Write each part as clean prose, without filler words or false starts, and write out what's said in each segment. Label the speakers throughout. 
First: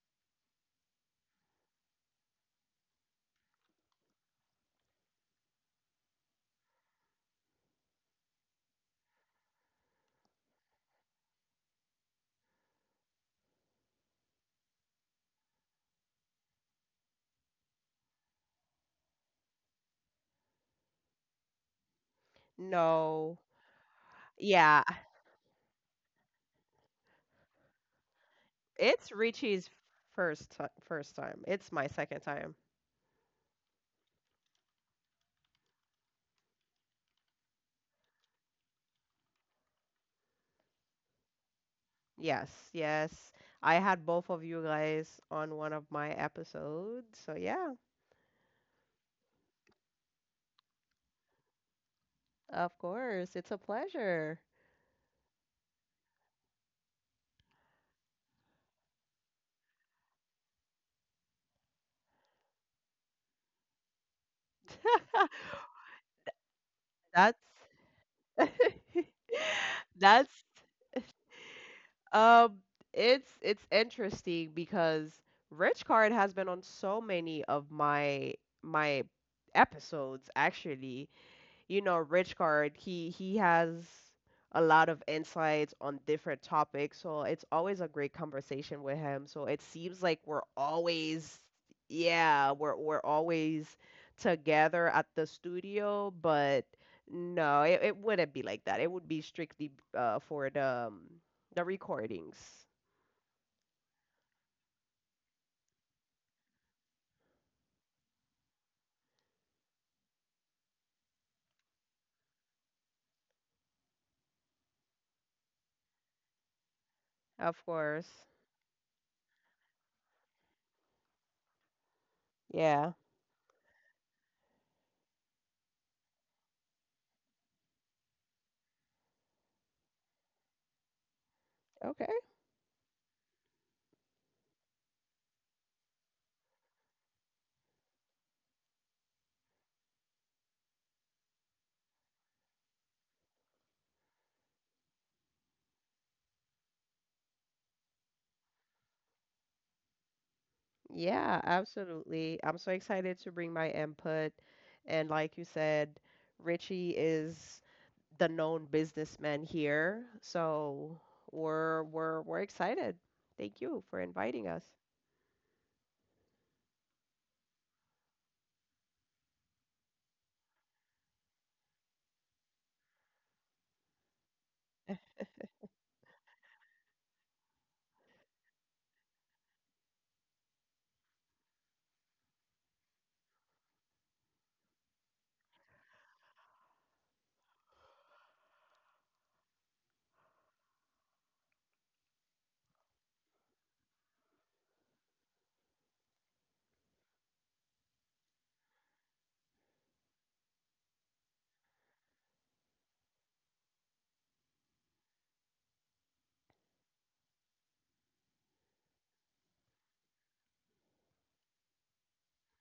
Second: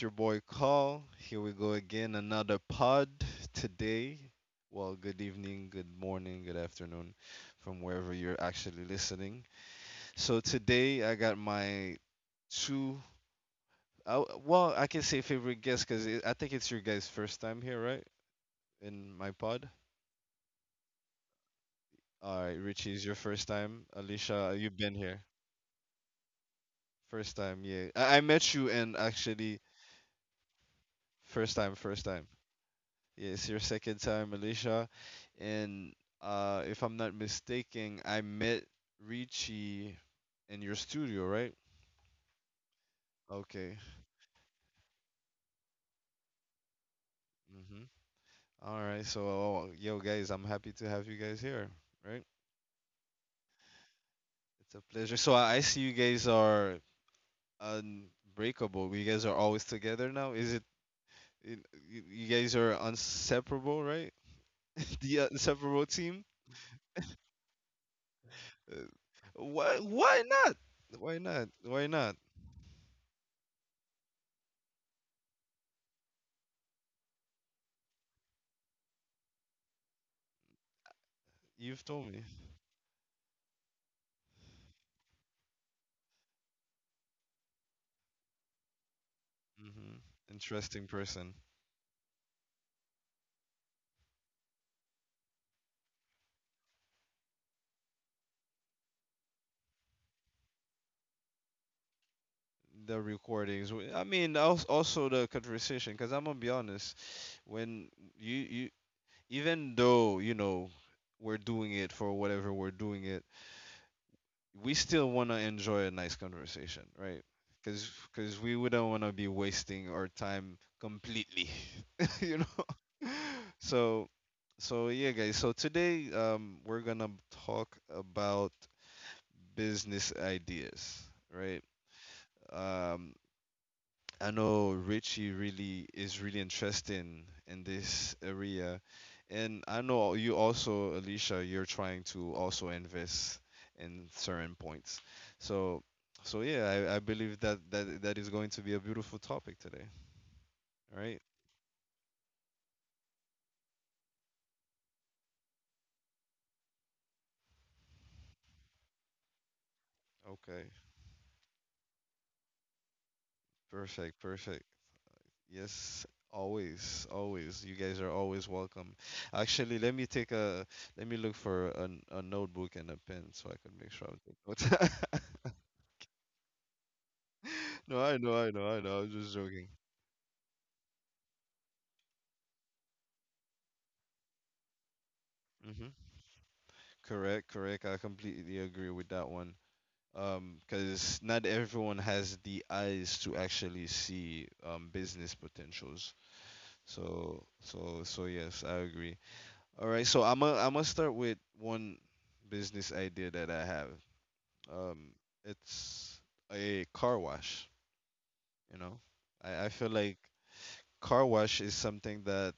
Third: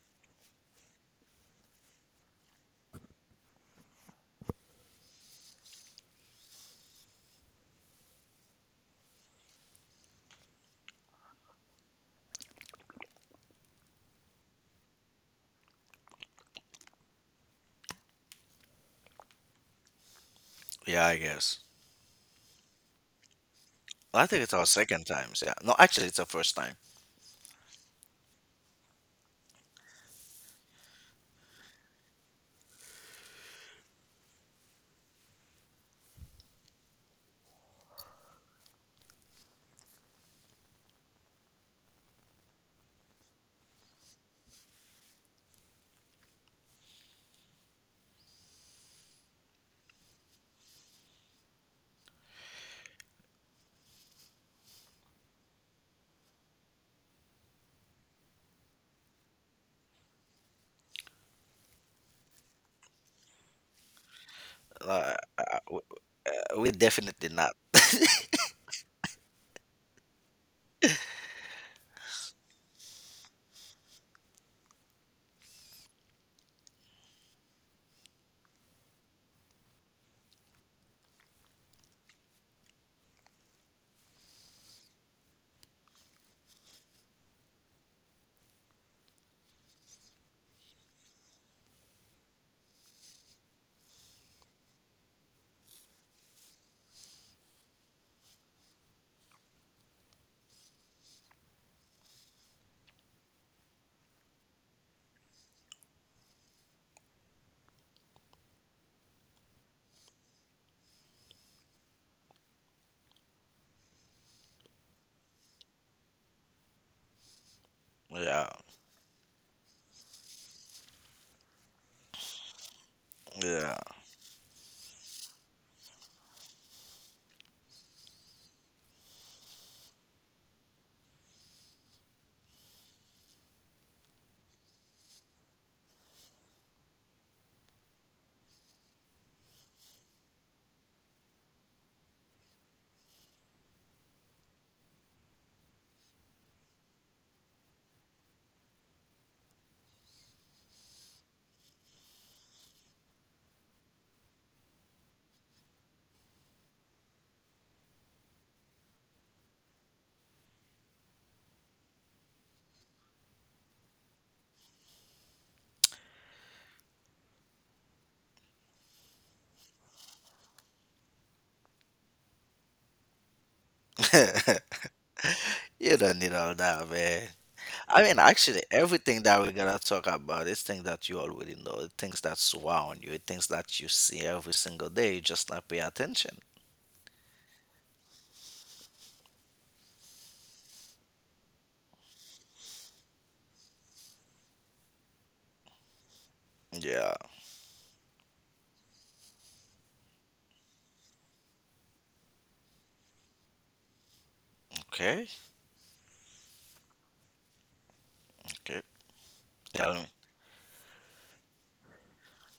Speaker 1: your boy Carl. Here we go again, another pod today. Well, good evening, good morning, good afternoon from wherever you're actually listening. So today I got my two, I can say favorite guest because I think it's your guys' first time here, right? In my pod.
Speaker 2: Yeah, I guess.
Speaker 1: All right, Richie is your
Speaker 3: No.
Speaker 1: first time.
Speaker 2: Well, I think it's
Speaker 1: Alicia,
Speaker 2: our
Speaker 3: Yeah,
Speaker 1: you've been
Speaker 2: second
Speaker 1: here.
Speaker 2: times. Yeah. No, actually, it's our first time.
Speaker 1: First time, yeah. I met you and
Speaker 3: it's
Speaker 1: actually,
Speaker 3: Richie's first time.
Speaker 1: first
Speaker 3: It's
Speaker 1: time,
Speaker 3: my
Speaker 1: first
Speaker 3: second
Speaker 1: time.
Speaker 3: time.
Speaker 1: It's your second time, Alicia. And if I'm not mistaken, I met Richie in your studio, right?
Speaker 3: Yes, yes.
Speaker 1: Okay.
Speaker 3: I had both of you guys on one of my episodes. So yeah,
Speaker 1: Mm-hmm. All right. So, yo, guys, I'm happy to have you guys here, right?
Speaker 3: of course, it's a pleasure.
Speaker 1: It's a pleasure. So, I see you guys are unbreakable. You guys are always together now. Is it, you guys are inseparable, right?
Speaker 2: Uh,
Speaker 1: The
Speaker 2: uh, we,
Speaker 1: inseparable team?
Speaker 2: we definitely
Speaker 3: That's
Speaker 2: not.
Speaker 1: Uh, why, why
Speaker 3: that's
Speaker 1: not? Why not? Why not?
Speaker 3: um it's interesting because Rich Card has been on so many of my my episodes actually. You
Speaker 1: You've
Speaker 3: know,
Speaker 1: told me.
Speaker 3: Richcard, he has a lot of insights on different topics, so it's always a great conversation with him. So it seems
Speaker 1: Hmm.
Speaker 3: like we're
Speaker 1: Interesting person.
Speaker 3: always, yeah, we're always together at the studio, but no, it wouldn't be like that. It would be strictly for the recordings,
Speaker 1: The recordings. I mean, also the conversation. Because I'm gonna be honest, when you even though you know we're doing it for whatever we're doing it, we still wanna enjoy a nice conversation, right?
Speaker 3: of
Speaker 1: Because
Speaker 3: course.
Speaker 1: because
Speaker 2: Yeah.
Speaker 1: we wouldn't wanna be wasting our time completely, you know.
Speaker 3: Yeah.
Speaker 1: So so yeah, guys. So today, we're gonna talk about business ideas, right?
Speaker 3: Okay.
Speaker 1: Um, I know Richie really is really interested in this area, and I know you also, Alicia, you're trying to also invest in certain points. So, so, yeah, I believe that that is going to be a beautiful topic today. All right.
Speaker 3: Yeah, absolutely. I'm so excited to bring my input. And like you said, Richie is the known businessman here.
Speaker 1: Okay.
Speaker 3: So we're excited. Thank you for
Speaker 1: Perfect.
Speaker 3: inviting us.
Speaker 1: Perfect. Yes. Always, always. You guys are always welcome. Actually, let me look for a notebook and a pen so I can make sure I take
Speaker 2: Yeah.
Speaker 1: notes.
Speaker 2: You don't need all that, man. I
Speaker 1: No,
Speaker 2: mean, actually,
Speaker 1: I know. I was
Speaker 2: everything
Speaker 1: just
Speaker 2: that we're
Speaker 1: joking.
Speaker 2: gonna talk about is things that you already know, the things that surround you, the things that you see every single day. You just not pay
Speaker 1: Hmm.
Speaker 2: attention.
Speaker 1: Correct, correct. I completely agree with that one. Because not everyone has the eyes to actually see business potentials.
Speaker 2: Yeah.
Speaker 1: So, yes, I agree. All right, so I'm gonna start with one business idea that I have. Um,
Speaker 2: Okay.
Speaker 1: it's a car wash. You
Speaker 2: Okay.
Speaker 1: know, I feel
Speaker 2: Tell me.
Speaker 1: like car wash is something that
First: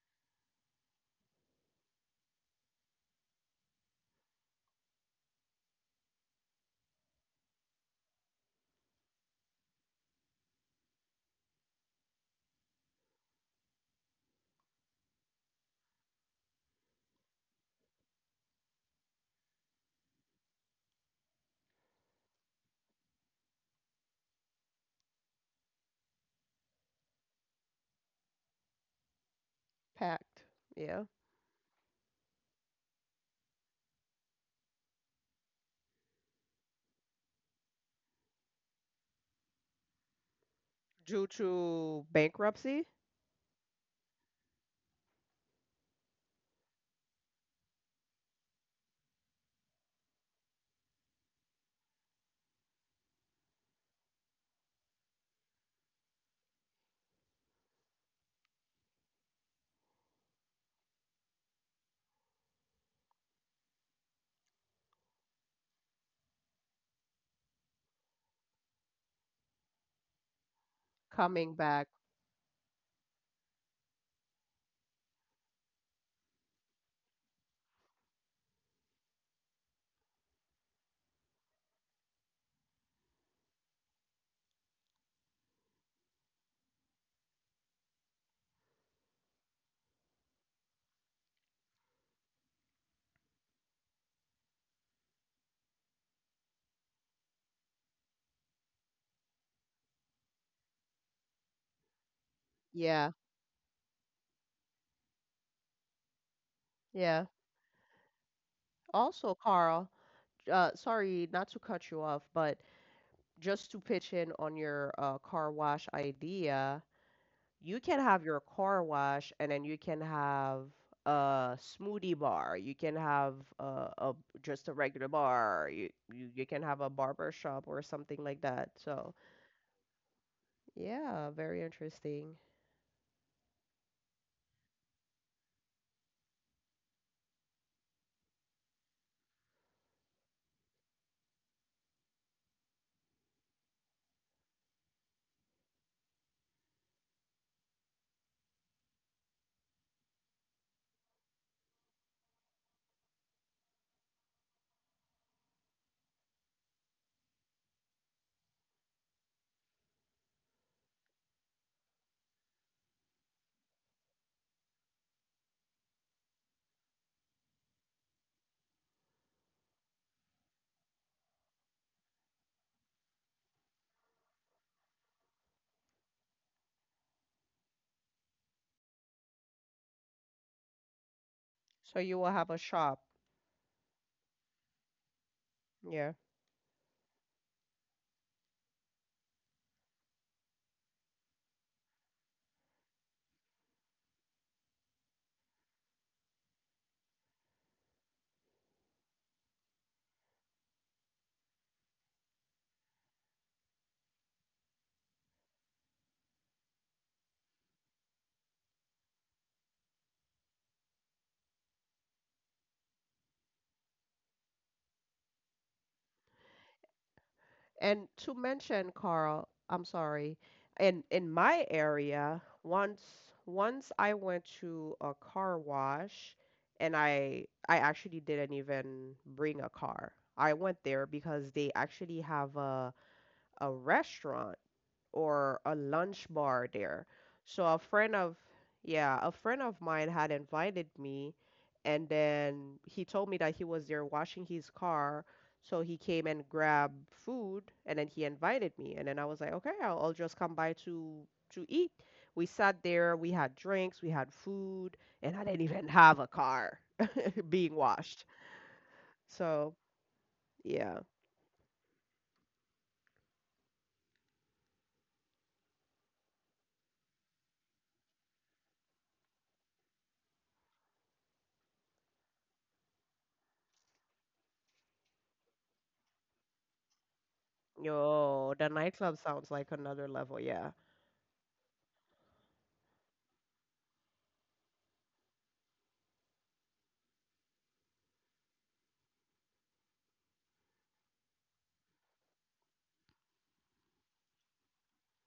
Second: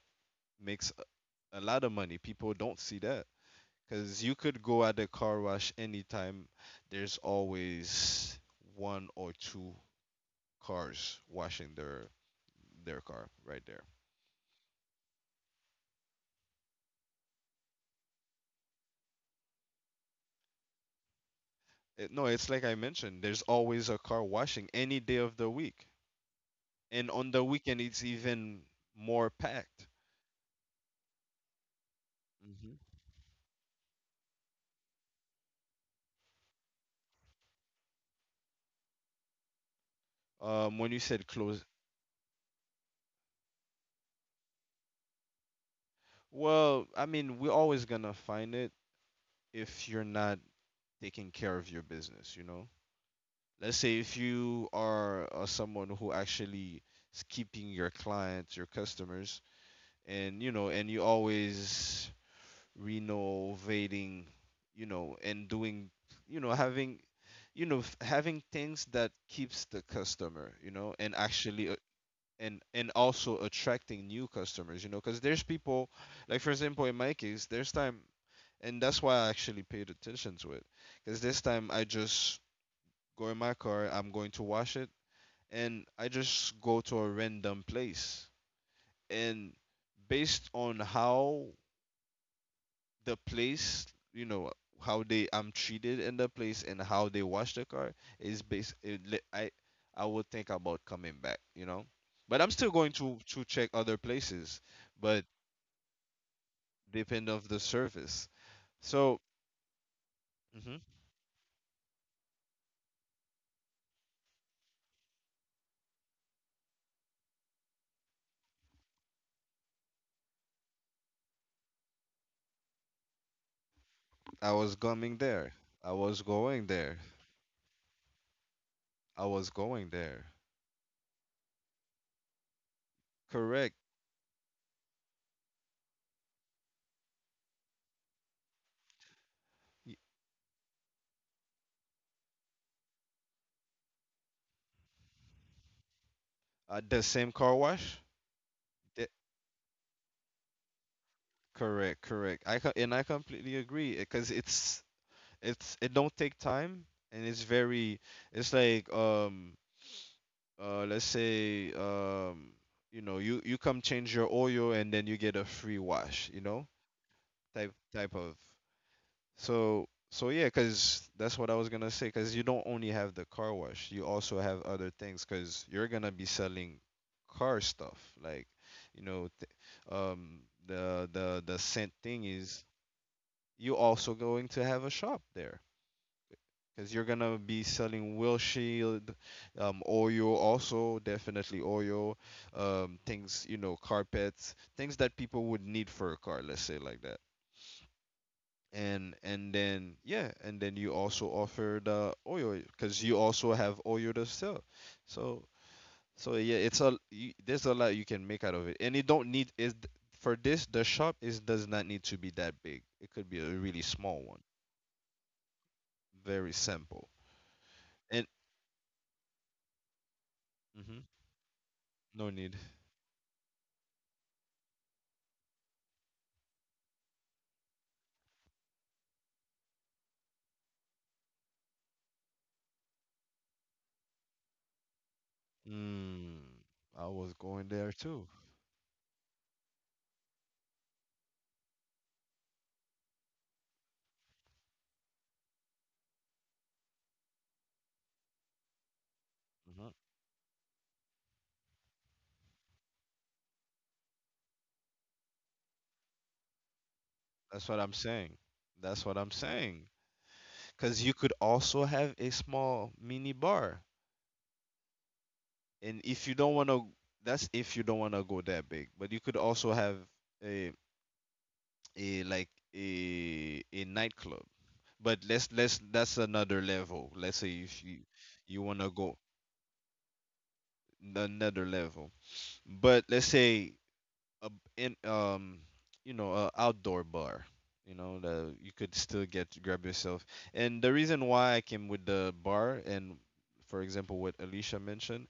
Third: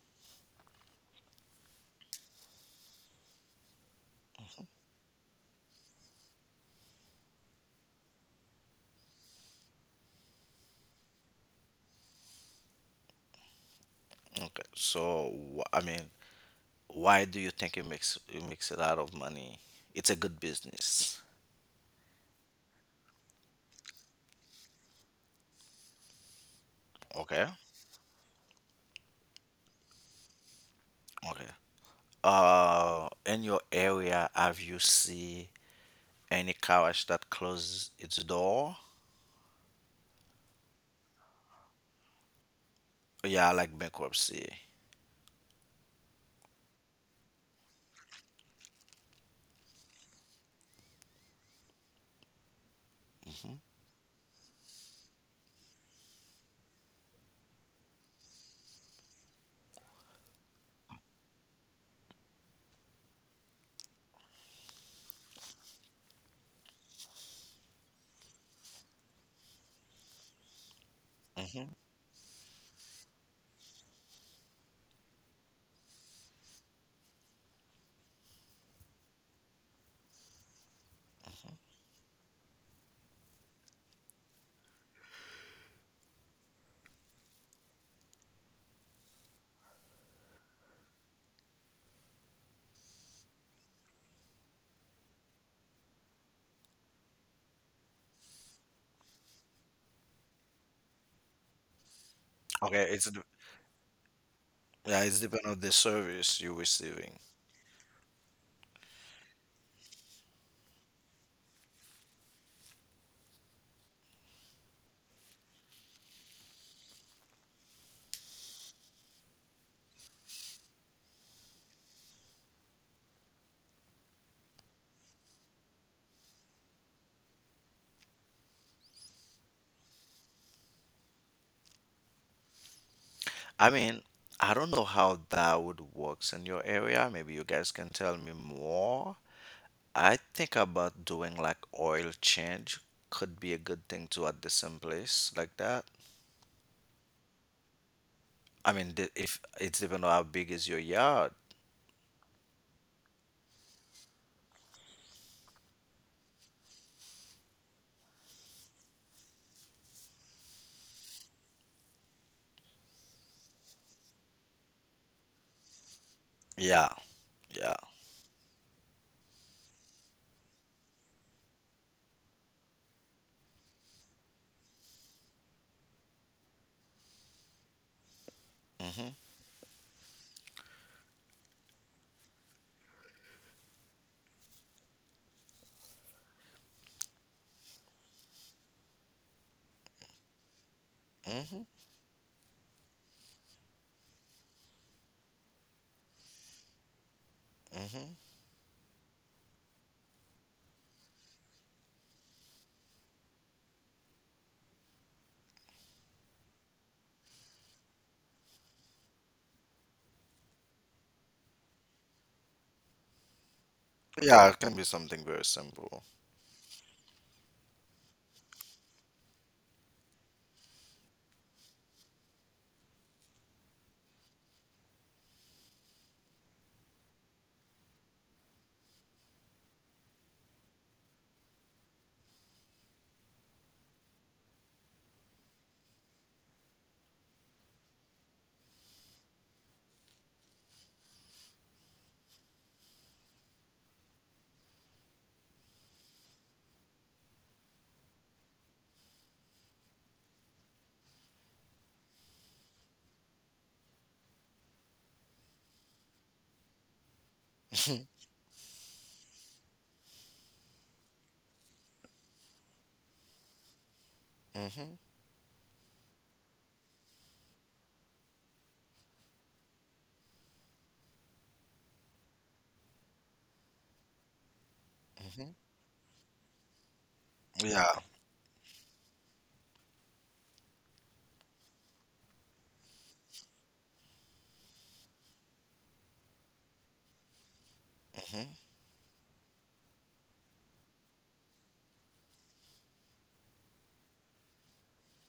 Speaker 1: makes a lot of money. People don't see that. Because you could go at the car wash anytime. There's always one or two cars washing their car right there.
Speaker 2: Okay. So, I mean, why do you think it makes a lot of money? It's a good business.
Speaker 1: It, no, it's like I mentioned. There's always a car washing any day of the week, and on the
Speaker 2: Okay.
Speaker 1: weekend it's even more packed.
Speaker 3: Packed. Yeah.
Speaker 2: Okay.
Speaker 1: Hmm.
Speaker 2: In your area, have you see any carriage that close its door?
Speaker 1: When you
Speaker 3: Due
Speaker 1: said close,
Speaker 3: to bankruptcy,
Speaker 2: Yeah, like bankruptcy.
Speaker 1: well, I mean we're always gonna find it if you're not taking care of your business. You know,
Speaker 2: Hmm.
Speaker 1: let's say if you are someone who actually is keeping your clients, your customers, and you know, and you always renovating, you know, and doing, you know, having, you know, having things that keeps the customer, you know, and
Speaker 3: coming
Speaker 1: actually.
Speaker 2: Hmm.
Speaker 3: back.
Speaker 1: And also attracting new customers, you know, because there's people, like for example, in my case, there's time, and that's why I actually paid attention to it, because this time I just go in my car, I'm going to wash it, and I just go to a random place. And based on how the place, you know, how they I'm treated in the place and how they wash the car is based. It, I would think about coming back, you know. But I'm still
Speaker 2: Okay,
Speaker 1: going
Speaker 3: Yeah.
Speaker 1: to to check other places,
Speaker 2: yeah, it's
Speaker 1: but
Speaker 2: depend on the service you're receiving.
Speaker 3: Yeah.
Speaker 1: depend of the service. So
Speaker 3: Also, Carl,
Speaker 1: mhm,
Speaker 3: sorry not to cut you off, but just to pitch in on your car wash idea, you can have your car wash and then you can have a smoothie bar. You can have a
Speaker 1: I
Speaker 3: just
Speaker 1: was
Speaker 3: a regular
Speaker 1: coming there.
Speaker 3: bar.
Speaker 1: I
Speaker 3: You,
Speaker 1: was
Speaker 3: you you
Speaker 1: going
Speaker 3: can have a
Speaker 1: there.
Speaker 3: barber shop or something like that. So,
Speaker 1: I was going there.
Speaker 3: yeah, very interesting.
Speaker 2: I
Speaker 1: Correct.
Speaker 2: mean, I don't know how that would works in your area. Maybe you guys can tell me more.
Speaker 1: Y-
Speaker 2: I think about doing like oil change could be a good thing to at the same place like that.
Speaker 1: The same car wash.
Speaker 2: I mean,
Speaker 1: The,
Speaker 2: the- if it's depend on how big is your yard.
Speaker 1: Correct, correct. And I completely agree because it's it don't take time and it's very it's like let's say you know you come change your oil and then you get a free wash, you know,
Speaker 2: Yeah,
Speaker 1: type
Speaker 2: yeah.
Speaker 1: type of. So yeah, because that's what I was gonna say, because you don't only have the car wash, you also have other things, because you're gonna be selling car stuff like, you
Speaker 2: Mm-hmm.
Speaker 1: know, um the the scent
Speaker 3: So you
Speaker 1: thing
Speaker 3: will have a
Speaker 1: is
Speaker 3: shop.
Speaker 1: you also going to have a shop there,
Speaker 3: Yeah.
Speaker 1: because you're gonna be selling Will Shield, Oyo, also definitely
Speaker 2: Mm-hmm.
Speaker 1: Oyo, things, you know, carpets, things that people would need for a car, let's say like that.
Speaker 2: Mm-hmm.
Speaker 1: And then yeah, and then you also offer the Oyo because you also have Oyo to sell. So so yeah, it's a you, there's a lot you can make out of it, and it don't need is for this the shop is does not need to be that big. It could be a really small one,
Speaker 2: Yeah, it can be something very simple.
Speaker 1: very simple.
Speaker 3: And
Speaker 1: And
Speaker 3: to mention, Carl, I'm sorry,
Speaker 1: hmm
Speaker 3: in my
Speaker 1: no
Speaker 3: area,
Speaker 1: need.
Speaker 3: once once I went to a car wash and I actually didn't even bring a car. I went there because they actually have a restaurant or a lunch
Speaker 1: Mm,
Speaker 3: bar
Speaker 1: I
Speaker 3: there.
Speaker 1: was
Speaker 3: So
Speaker 1: going
Speaker 3: a
Speaker 1: there
Speaker 3: friend
Speaker 1: too.
Speaker 3: of, yeah, a friend of mine had invited me, and then he told me that he was there washing his car. So he came and grabbed food, and then he invited me, and then I was like, okay, I'll,
Speaker 1: Hmm.
Speaker 3: I'll just come by to eat. We sat there, we had drinks, we had food, and I didn't even have a car
Speaker 1: That's
Speaker 3: being
Speaker 1: what I'm
Speaker 3: washed.
Speaker 1: saying. That's what I'm
Speaker 3: So
Speaker 1: saying.
Speaker 3: yeah.
Speaker 1: Because you could also have a small mini bar,
Speaker 2: Mm-hmm.
Speaker 1: and if you don't want to, that's if you don't want to go that big. But you could also have a a like a nightclub. But let's
Speaker 2: Mm-hmm.
Speaker 1: let's that's another level. Let's say if
Speaker 2: Yeah.
Speaker 1: you
Speaker 3: Yo,
Speaker 1: you
Speaker 3: the
Speaker 1: want to go
Speaker 3: nightclub sounds like another level, yeah.
Speaker 1: another level. But let's say a in you know a outdoor bar, you know, the
Speaker 2: Mm-hmm.
Speaker 1: you could still get grab yourself. And the reason why I came with the bar, and for example what Alicia mentioned,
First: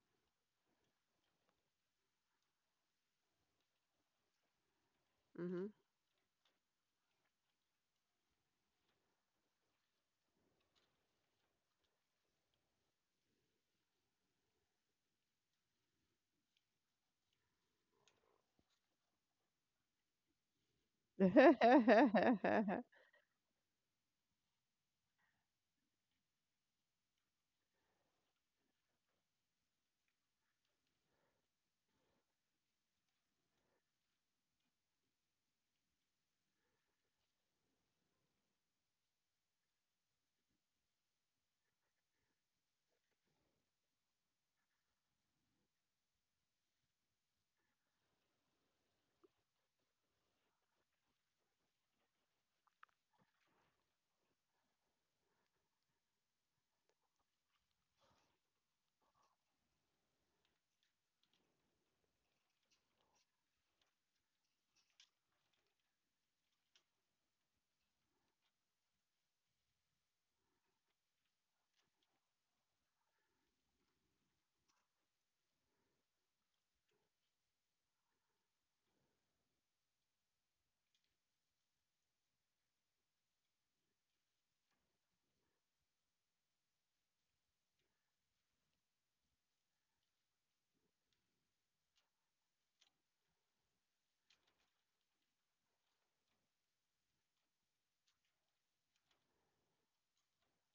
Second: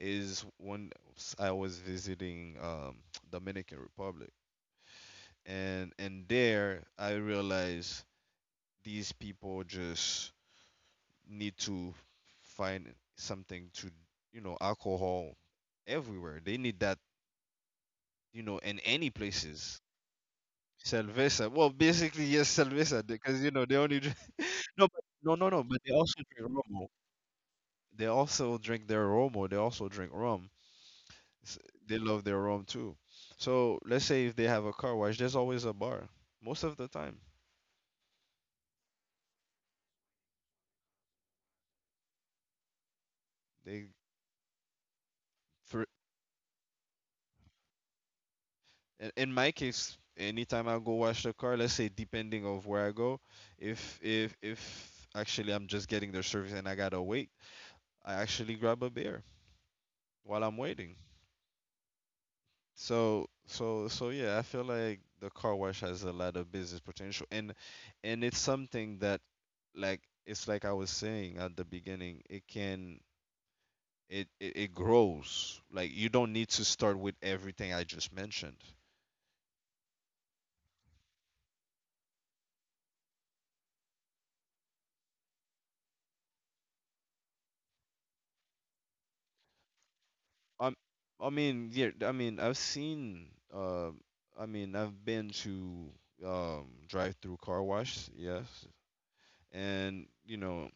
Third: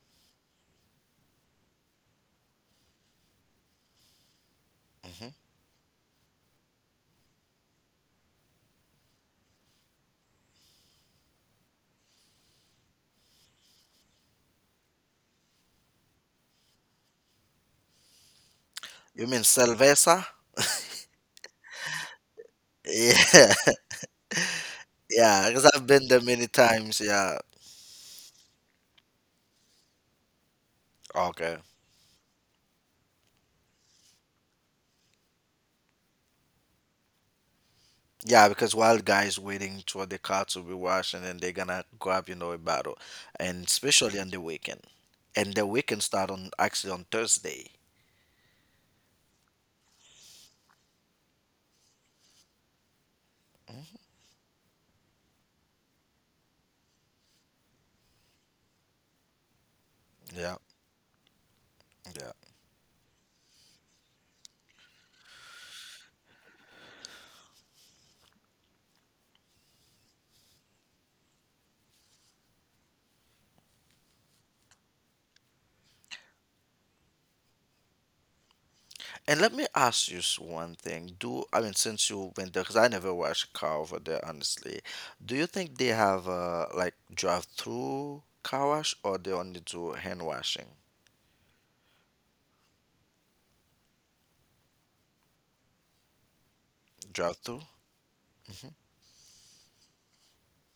Speaker 1: is when I was visiting Dominican Republic,
Speaker 2: Mm-hmm.
Speaker 1: and there I realized these people just need to find something to, you know, alcohol everywhere, they need that, you know, in any
Speaker 2: You mean
Speaker 1: places.
Speaker 2: cerveza?
Speaker 1: Cerveza. Well, basically, yes,
Speaker 3: Mm-hmm.
Speaker 1: cerveza, because you
Speaker 2: Yeah.
Speaker 1: know they only drink. No, but, no,
Speaker 2: Yeah,
Speaker 1: no, no.
Speaker 2: because
Speaker 1: But
Speaker 2: I've
Speaker 1: they
Speaker 2: been
Speaker 1: also
Speaker 2: there many
Speaker 1: drink romo.
Speaker 2: times. Yeah.
Speaker 1: They also drink their romo. They also drink rum. S-
Speaker 2: Okay.
Speaker 1: They love their rum too. So let's say if they have a car wash, there's always a bar. Most of the time,
Speaker 2: Yeah, because while guys waiting for the car to be washed and then they're gonna grab, you know, a bottle. And
Speaker 1: they
Speaker 2: especially on the weekend. And the
Speaker 1: for
Speaker 2: weekend start on actually on Thursday.
Speaker 1: in my case, anytime I go wash the car, let's say depending of where I go, if
Speaker 2: Mhm.
Speaker 1: if if actually I'm just getting their service and I gotta wait, I actually grab a beer while I'm waiting.
Speaker 2: Yeah.
Speaker 1: So yeah, I feel like the car wash has a lot of business potential, and it's something that like it's like I was saying at the beginning, it can it grows. Like you don't need to start with everything I just mentioned.
Speaker 2: And let me ask you one thing. Do I mean, since you went there, because I never watched a car over there, honestly. Do you think they have like drive-through car wash or they only do hand washing?
Speaker 1: Um I mean, yeah, I've seen uh I mean, I've been to drive-through
Speaker 2: Drive-through?
Speaker 1: car wash, yes. And you know,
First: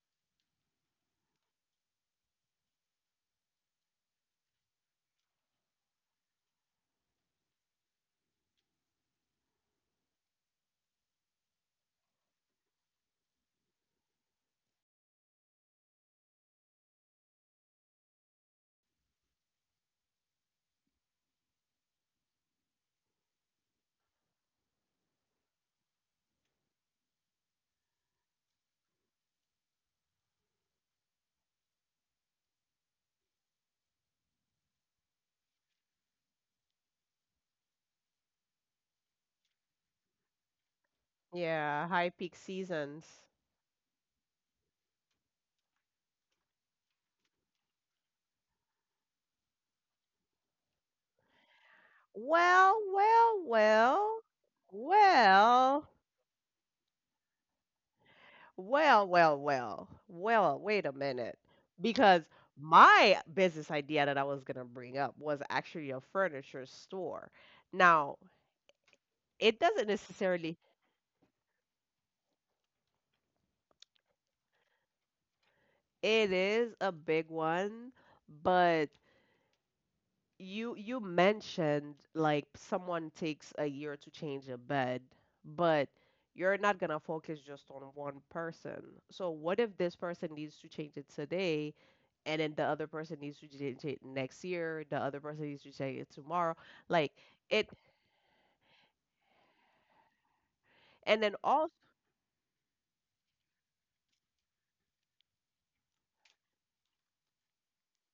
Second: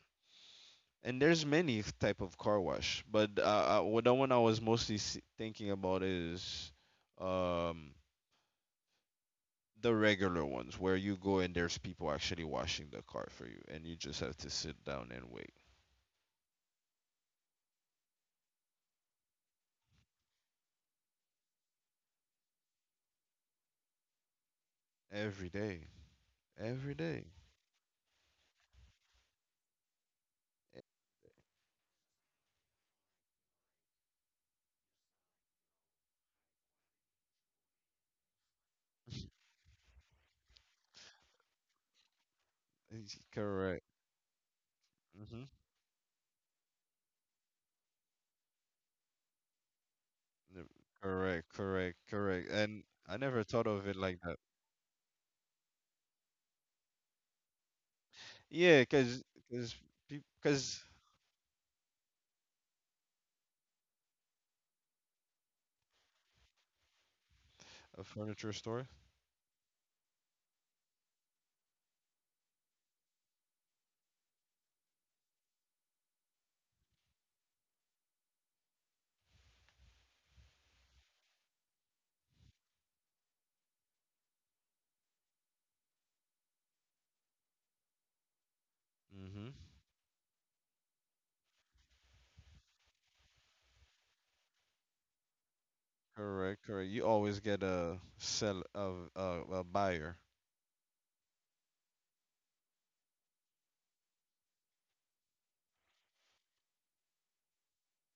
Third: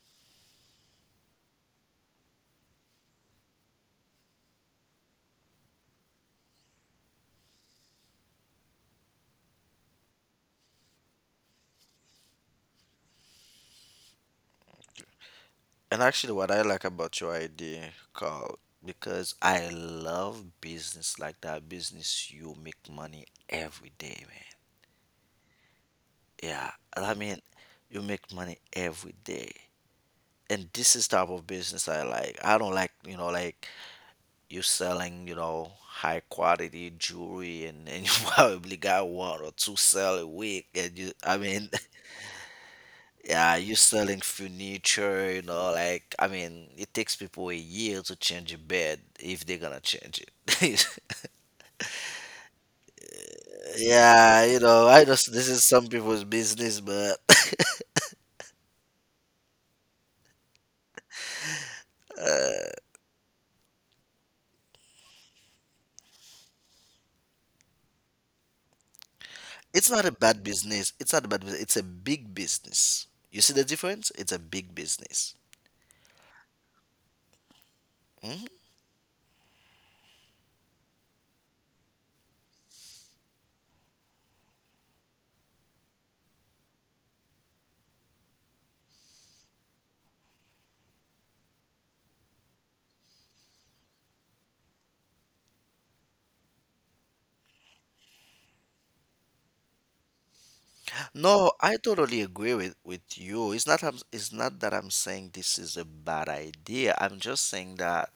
Speaker 1: and there's many type of car wash, but well, the one I was mostly thinking about is um, the regular ones where you go and there's people actually washing the car for you, and you just have to sit down and wait.
Speaker 2: And actually, what I like about your idea, Carl, because I love business like that. Business you make money every day, man.
Speaker 1: Every day,
Speaker 2: Yeah,
Speaker 1: every
Speaker 2: I
Speaker 1: day.
Speaker 2: mean, you make money every day. And this is type of business I like. I don't like, you know, like you're selling, you know, high quality jewelry and you probably got one or two sell a week and you I mean
Speaker 3: Yeah, high peak
Speaker 1: Is-
Speaker 3: seasons.
Speaker 2: yeah, you're
Speaker 1: Correct.
Speaker 2: selling furniture, you
Speaker 1: Mm-hmm.
Speaker 2: know, like I mean, it takes people a year to change a bed if they're gonna change it.
Speaker 1: Correct, correct, correct.
Speaker 3: Well,
Speaker 1: And I
Speaker 3: well,
Speaker 1: never thought of it like
Speaker 3: well,
Speaker 1: that.
Speaker 2: Yeah, you know, I just this is some
Speaker 3: well,
Speaker 2: people's business, but
Speaker 1: Yeah,
Speaker 3: well, well,
Speaker 1: cause,
Speaker 3: well, well,
Speaker 1: cause
Speaker 3: wait a minute. Because my business idea that I was going to bring up was actually a furniture store.
Speaker 1: a
Speaker 3: Now,
Speaker 1: furniture store.
Speaker 3: it
Speaker 2: it's
Speaker 3: doesn't
Speaker 2: not a bad
Speaker 3: necessarily,
Speaker 2: business. It's not a bad business. It's a big business. You see the difference? It's a big business.
Speaker 3: it is a big one,
Speaker 2: Hmm?
Speaker 3: but you mentioned like someone takes a year to change a bed, but you're not gonna focus just on one person. So what if this person needs to change it today, and then the other person needs to change it next year, the other person needs to change it tomorrow,
Speaker 1: Correct, correct. You
Speaker 3: like
Speaker 1: always get
Speaker 3: it,
Speaker 1: a sell of a buyer.
Speaker 3: and then
Speaker 2: No,
Speaker 3: all
Speaker 2: I totally agree with you. It's not it's not that I'm saying this is a bad idea. I'm just saying that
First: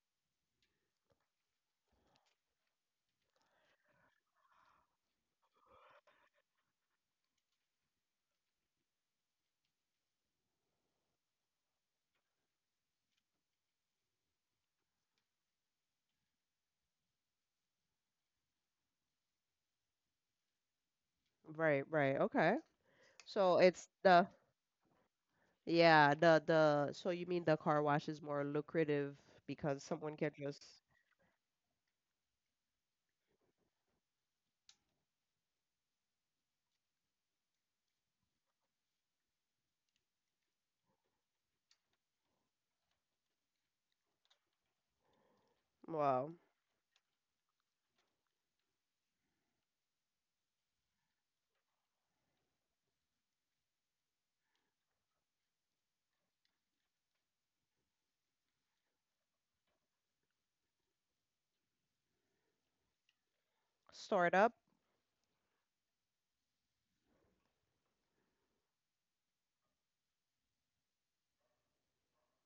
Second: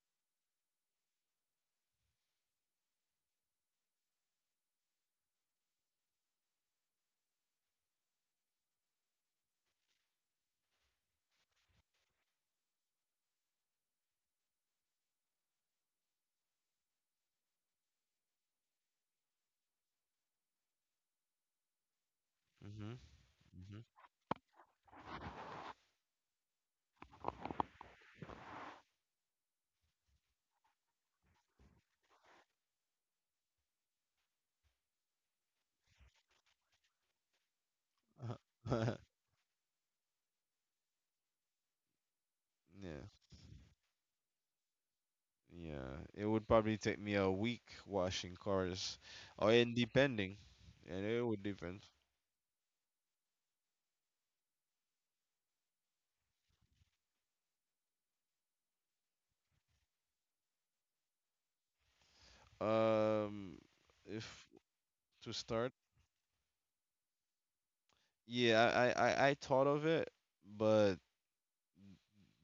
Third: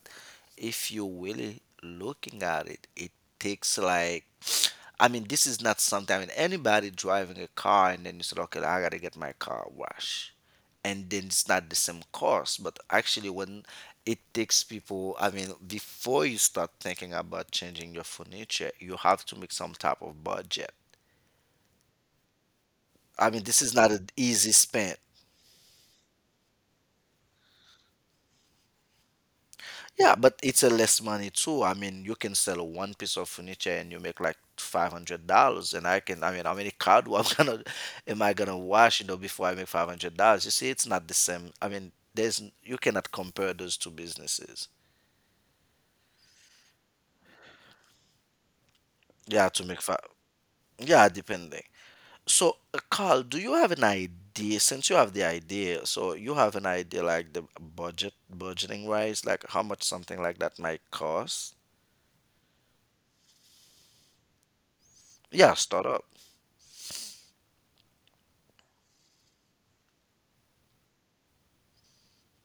Speaker 2: if you're really looking at it, it takes like I mean, this is not something. I mean, anybody driving a car and then you said, okay, I gotta get my car washed. And then it's not the same cost, but actually when it takes people, I mean, before you start thinking about changing your furniture, you have to make some type of budget.
Speaker 3: right, right, okay.
Speaker 1: Mhm.
Speaker 2: I mean,
Speaker 3: So
Speaker 2: this is
Speaker 1: Mhm.
Speaker 3: it's
Speaker 2: not an
Speaker 3: the
Speaker 2: easy spend.
Speaker 3: yeah, the so you mean the car wash is more lucrative because someone
Speaker 2: Yeah,
Speaker 3: can
Speaker 2: but
Speaker 3: just
Speaker 2: it's a less money too. I mean, you can sell one piece of furniture and you make like $500. And I can, I mean, how many car do I'm gonna, am I gonna wash, you know, before I make $500? You see, it's not the same. I mean, you
Speaker 1: Yeah.
Speaker 2: cannot compare those two businesses.
Speaker 1: Yeah. It
Speaker 3: well
Speaker 1: would probably take me a week washing cars,
Speaker 2: Yeah,
Speaker 1: or
Speaker 2: to
Speaker 1: in
Speaker 2: make five.
Speaker 1: depending, and
Speaker 2: Yeah,
Speaker 1: it would
Speaker 2: depending.
Speaker 1: depend.
Speaker 2: So, Carl, do you have an idea? Since you have the idea, so you have an idea like the budgeting wise, like how much something like that might cost?
Speaker 1: Um,
Speaker 3: start
Speaker 1: if
Speaker 3: up,
Speaker 1: to
Speaker 2: Yeah,
Speaker 1: start,
Speaker 2: start up.
Speaker 1: yeah, I thought of it, but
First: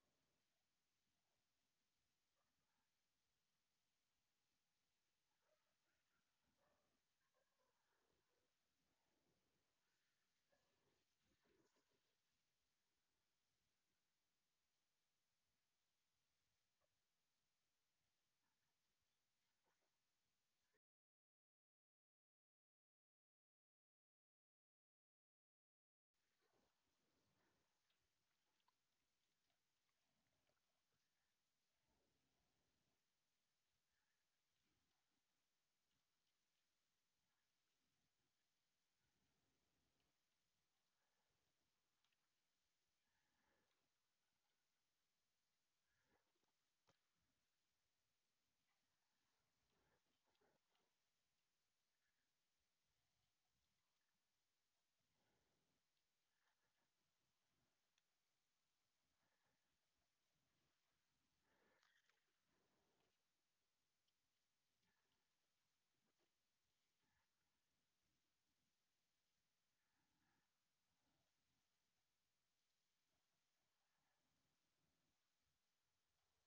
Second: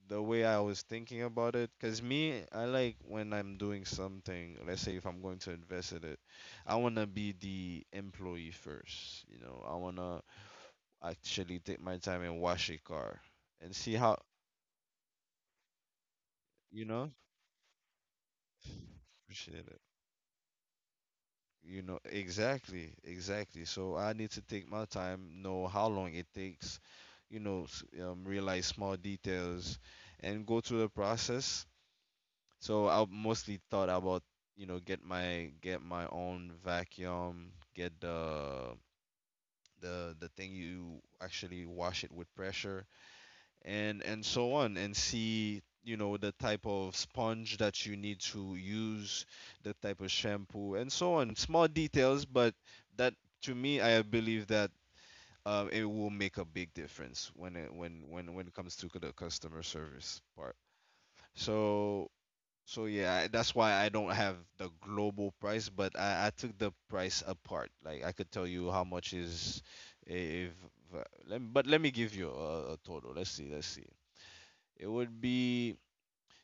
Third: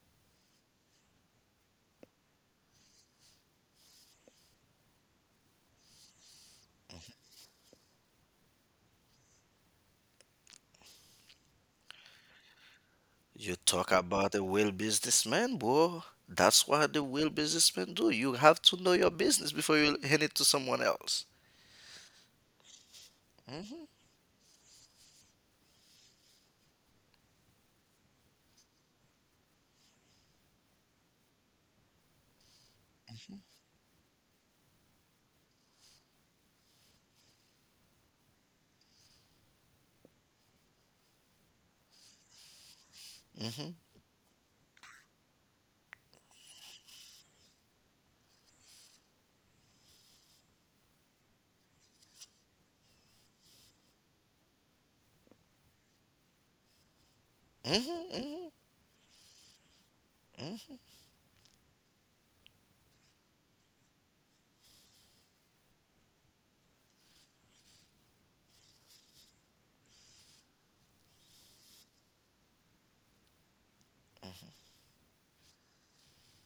Speaker 1: the way I was thinking about it, because me, I like when I'm doing something, let's say if I'm going to invest in it, I want to be the employee first. You know, I want to actually take my time and wash a car
Speaker 2: You
Speaker 1: and
Speaker 2: talk
Speaker 1: see how,
Speaker 2: about a real businessman, bro. That's
Speaker 1: you
Speaker 2: what the
Speaker 1: know,
Speaker 2: real businessman do. You have to know your business
Speaker 1: appreciate
Speaker 2: before
Speaker 1: it.
Speaker 2: you hand it to someone else.
Speaker 1: You know, exactly, exactly.
Speaker 2: Mm-hmm.
Speaker 1: So I need to take my time, know how long it takes, you know, realize small details and go through the process. So I mostly thought about, you know, get my own vacuum, get the the thing you actually wash it with pressure
Speaker 2: Hmm.
Speaker 1: and so on, and see, you know, the type of sponge that you need to use, the type of shampoo and so on. Small details, but that to me I believe that it will make a big difference when
Speaker 2: Hmm.
Speaker 1: it comes to the customer service part.
Speaker 2: Hmm.
Speaker 1: So so yeah, that's why I don't have the global price, but I took the price apart. Like I could tell you how much is if let but let me give you a total. Let's see. It would be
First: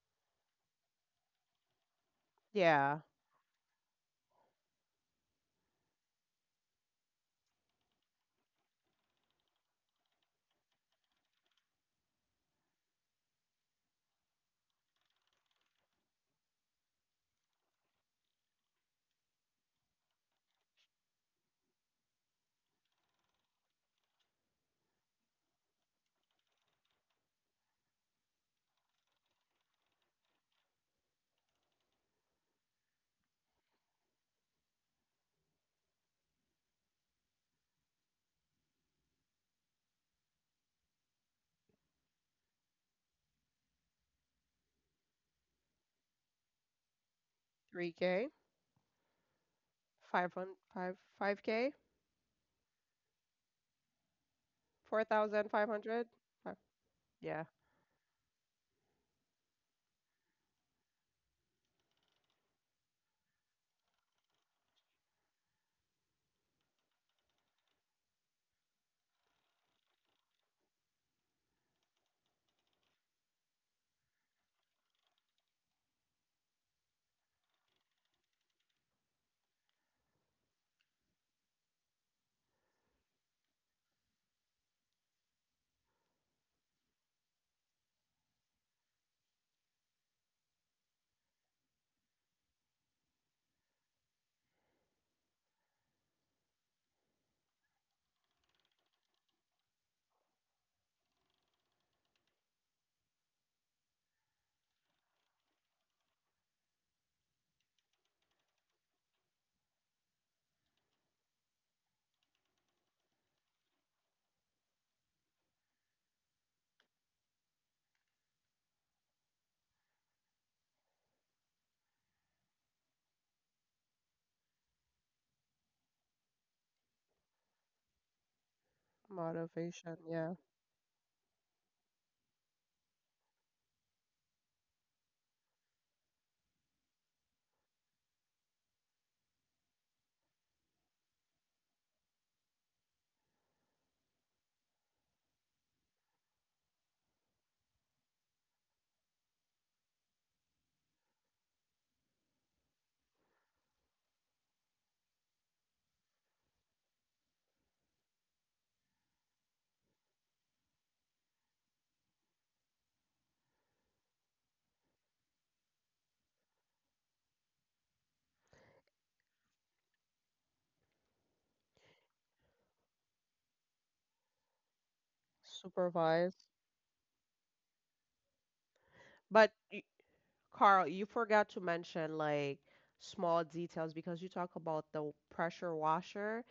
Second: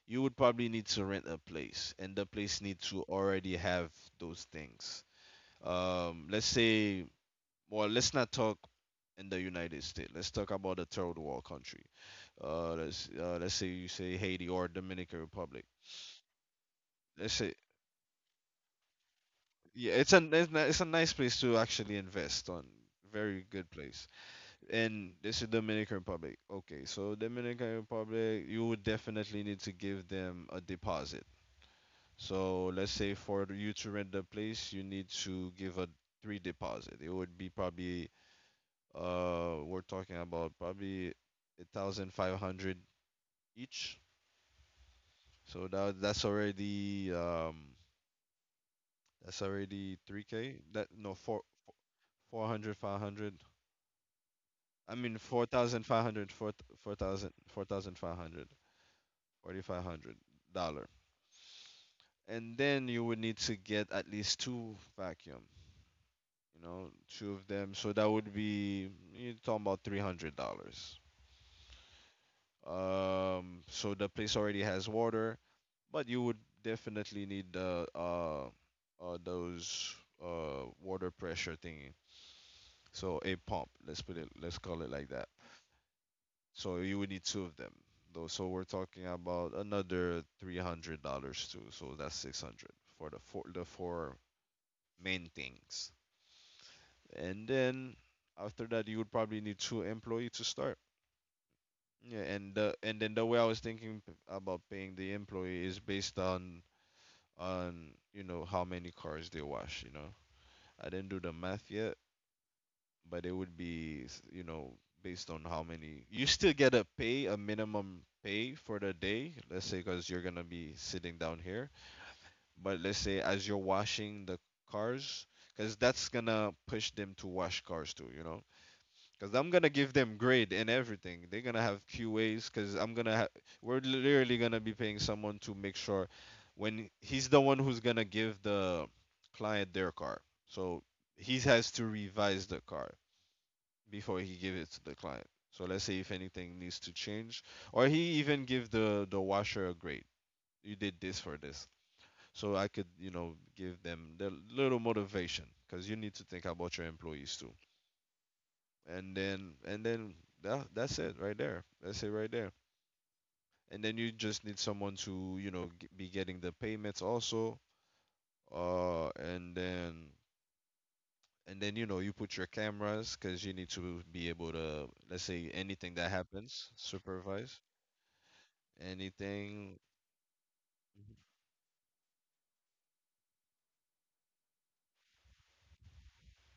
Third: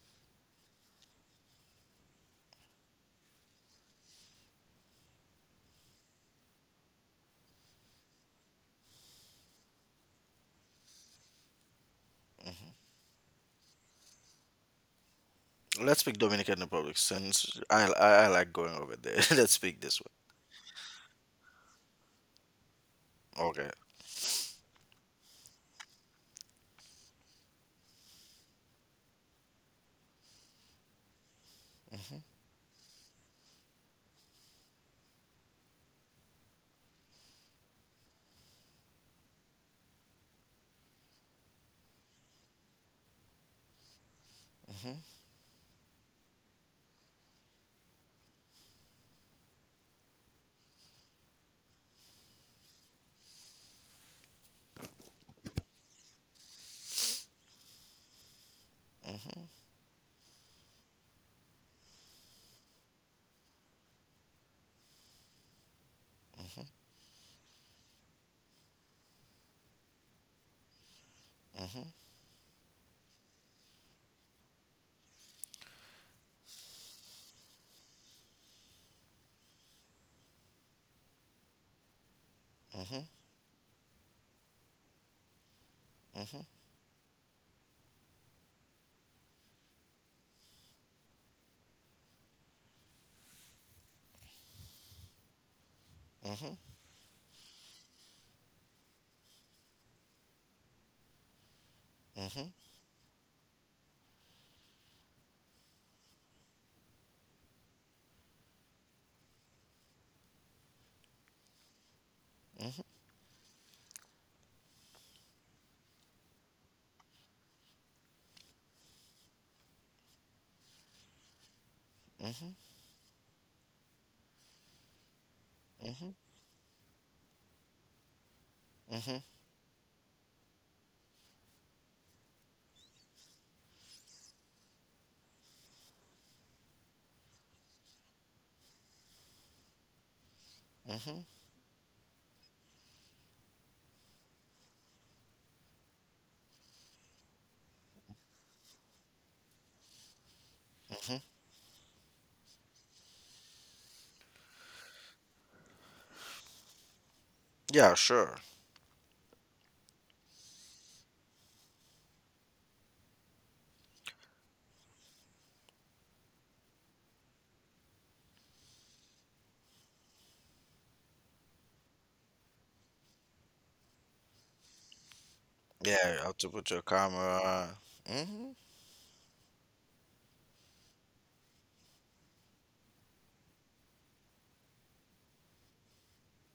Speaker 1: you would probably need to rent a place, and the place need
Speaker 3: yeah,
Speaker 1: to already have those things. Let's say, well, let's not talk in the United States. Let's talk about a third world country. Let's say you say Haiti or Dominican Republic,
Speaker 2: Let's pick Dominican Republic
Speaker 1: let's say
Speaker 2: since I like going over there. Let's pick
Speaker 1: yeah,
Speaker 2: this
Speaker 1: it's a it's it's a nice place to actually invest on. Very
Speaker 2: one.
Speaker 1: good
Speaker 2: Okay.
Speaker 1: place. And this is Dominican Republic. Okay, so Dominican Republic, you would definitely need to give them a deposit.
Speaker 2: Mm-hmm,
Speaker 1: So let's say for you to rent the place, you need to give a three deposit. It would be probably, we're talking about probably 1,500 each.
Speaker 2: mm-hmm.
Speaker 1: So that's already
Speaker 3: 3K.
Speaker 1: that's already three
Speaker 3: 500,
Speaker 1: k. That, no, four,
Speaker 3: five K,
Speaker 1: four hundred, five hundred. I
Speaker 3: four
Speaker 1: mean, four
Speaker 3: thousand five
Speaker 1: thousand five
Speaker 3: hundred.
Speaker 1: hundred, four, four thousand,
Speaker 3: Yeah,
Speaker 1: four thousand five hundred,
Speaker 2: Hmm.
Speaker 1: $4,500. And then you would need to get at least two vacuum, you
Speaker 2: Hmm.
Speaker 1: know, two of them. So that would be, you're talking about $300.
Speaker 2: Hmm.
Speaker 1: So the place already has water, but you would definitely need the those water pressure thingy.
Speaker 2: Hmm. Hmm.
Speaker 1: So a pump. Let's put it. Let's call it like that.
Speaker 2: Hmm.
Speaker 1: So you would need two of them. Though, so we're talking about another $300 too. So that's 600 for the four main things.
Speaker 2: Hmm.
Speaker 1: And then after that, you would probably need two employee to start. Yeah, and then the way I was thinking about paying the employee is based on you know how many cars they wash. You know, I didn't do the math yet, but it would be you know, based on how many, you still get a pay, a minimum pay for the day, let's say, because you're gonna be sitting down here. But let's say as you're washing the cars, because that's gonna push them to wash cars too, you know.
Speaker 2: Hmm. Hmm.
Speaker 1: Because I'm gonna give
Speaker 3: motivation.
Speaker 1: them
Speaker 3: Yeah,
Speaker 1: grade and everything, they're gonna have QAs, because we're literally gonna be paying someone to make sure when he's the one who's gonna give the client their car. So
Speaker 2: Hmm. Hmm.
Speaker 1: he has to revise the car before he give it to the client. So let's say if anything needs to change, or he even give the washer a grade. You did this for this, so I could, you know, give them the little motivation, because you need to think about your employees too.
Speaker 2: Yeah, sure.
Speaker 1: And then that's it right there. That's it right there. And then you just need someone to, you know, be getting the payments also. Uh, and then and then you know, you put your cameras, because you need to be able to, let's say, anything that
Speaker 2: Yeah, you have
Speaker 3: supervise.
Speaker 2: to put
Speaker 1: happens,
Speaker 2: your
Speaker 1: supervise.
Speaker 2: camera. Hmm.
Speaker 3: But
Speaker 1: Anything?
Speaker 3: y- Carl, you forgot to mention like small details because you talk about the pressure washer,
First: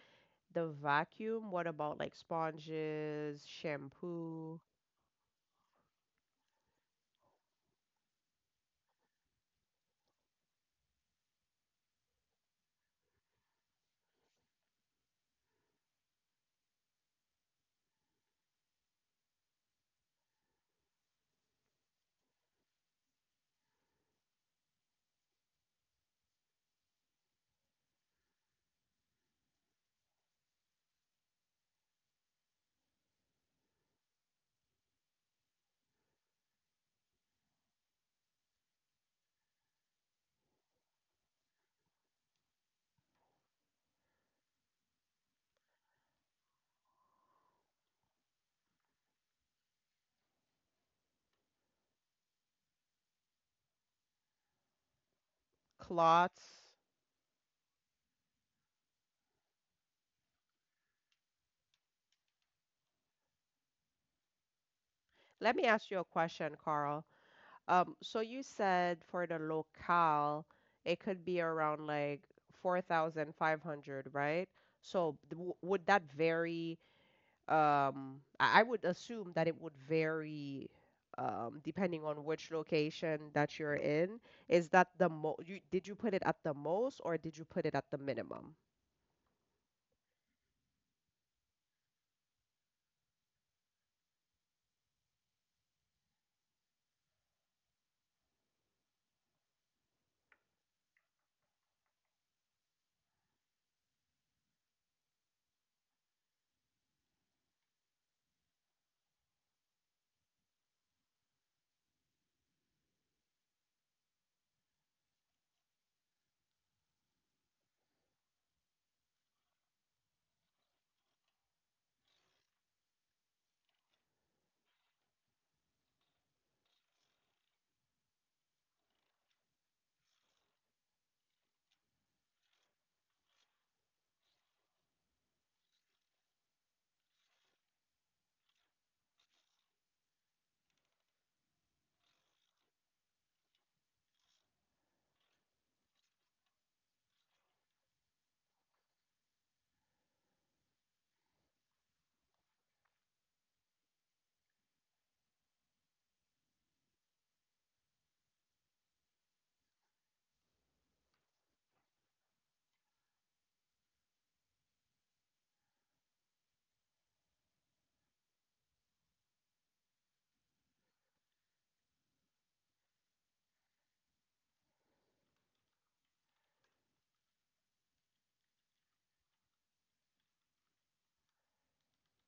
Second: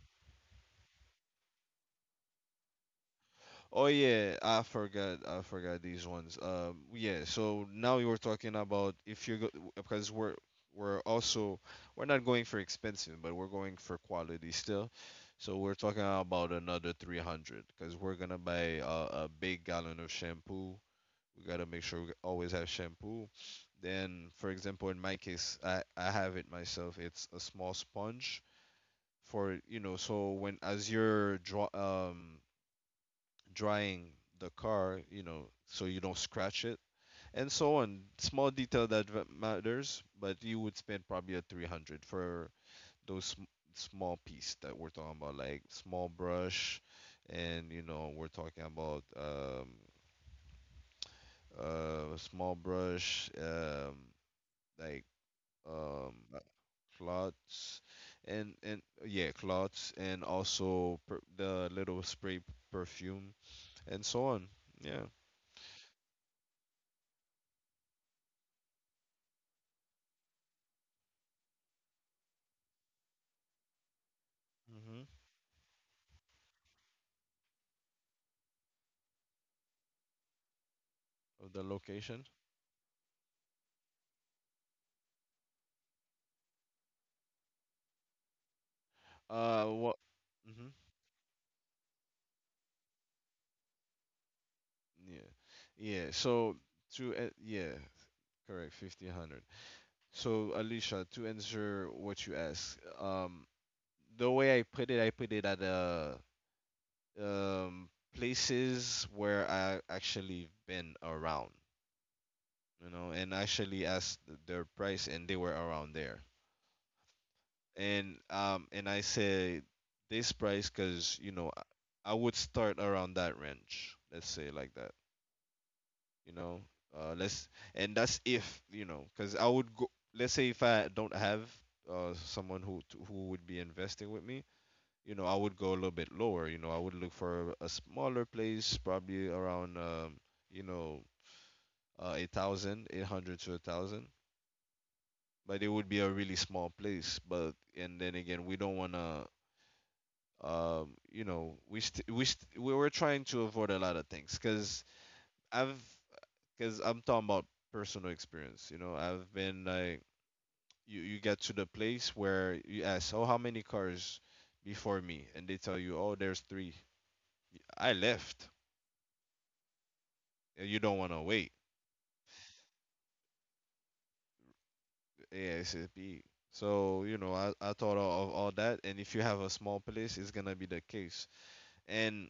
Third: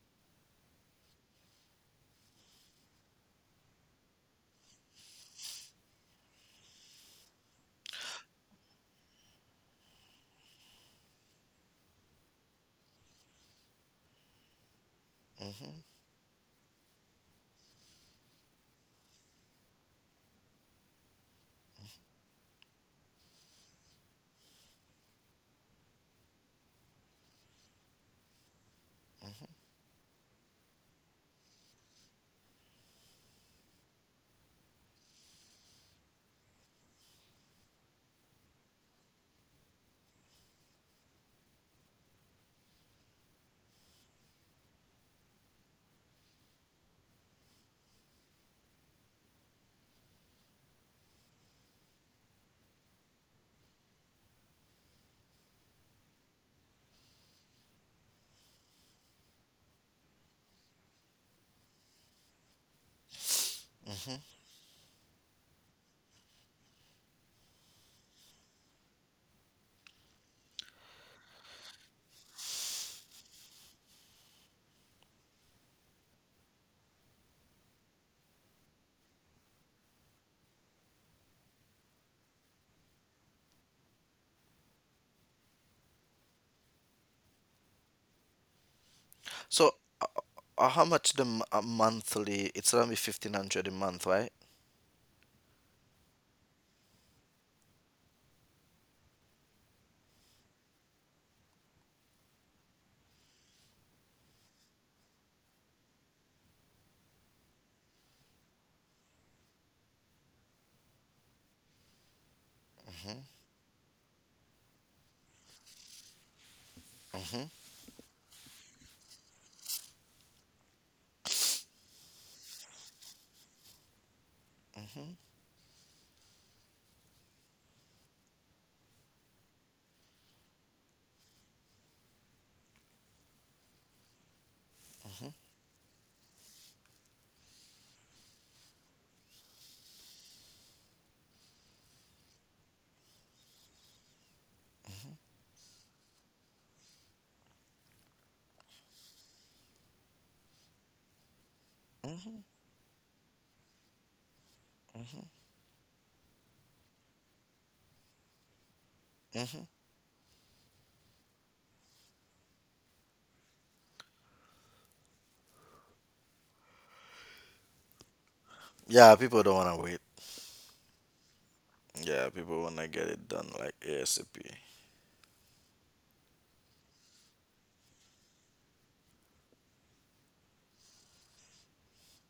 Speaker 3: the vacuum. What about like sponges,
Speaker 1: Oh yeah,
Speaker 3: shampoo,
Speaker 1: I forgot. I forgot these ones. Yeah. So now you were talking about, if you go, because we're also, we're not going for expensive, but we're going for quality still. So we're
Speaker 2: Hmm.
Speaker 1: talking about another 300, because we're gonna buy a big gallon of shampoo. We gotta make sure we always have shampoo. Then, for example, in my case, I have it myself. It's a small sponge for, you know. So when, as you're draw drying the car, you know, so you don't scratch it, and so on. Small detail that matters, but you would spend probably a 300 for those small piece that we're talking about, like small brush, and you know, we're talking about small brush, like um, uh,
Speaker 3: cloths?
Speaker 1: clots, and yeah, clots, and also the little spray perfume, and
Speaker 2: Hmm.
Speaker 1: so on. Yeah.
Speaker 3: Let me ask you a question, Carl. So you said for the locale, it could be around like 4,500, right? So would that vary? I would assume that it would vary
Speaker 1: Of the
Speaker 3: depending on
Speaker 1: location.
Speaker 3: which location that you're in. Is that the mo you did you put it at the most or did you put it at the minimum?
Speaker 2: So,
Speaker 1: What? Hmm.
Speaker 2: how much the monthly? It's around 1,500 a month, right?
Speaker 1: Yeah, yeah. So yeah, correct, 1,500. So Alicia, to answer what you asked, the way I put it at um places where I actually been around, you know,
Speaker 2: Mm-hmm.
Speaker 1: and actually asked their price, and they were around there,
Speaker 2: Mm-hmm.
Speaker 1: and I said this price because, you know, I would start around that range, let's say, like that,
Speaker 2: Mm-hmm.
Speaker 1: you know. Let's And that's if, you know, because I would go, let's say, if I don't have someone who who would be investing with me, you know.
Speaker 2: Mm-hmm.
Speaker 1: I would go a little bit lower, you know. I would look for a smaller place, probably around, you know 8,000 to a 1,000. But it would be a really small place, but, and then again, we don't want to, you know,
Speaker 2: Mm-hmm.
Speaker 1: we were trying to avoid a lot of things because I've, because I'm talking about personal experience. You know, I've been
Speaker 2: Mm-hmm.
Speaker 1: like, you get to the place where you ask, oh, how many cars before me? And they tell you, oh, there's three. I left.
Speaker 2: Yeah, people don't wanna wait.
Speaker 1: And you don't want to wait.
Speaker 2: Yeah, people wanna get it done like ASAP.
Speaker 1: ASAP. So, you know, I thought of all that. And if you have a small place, it's going to be the case. And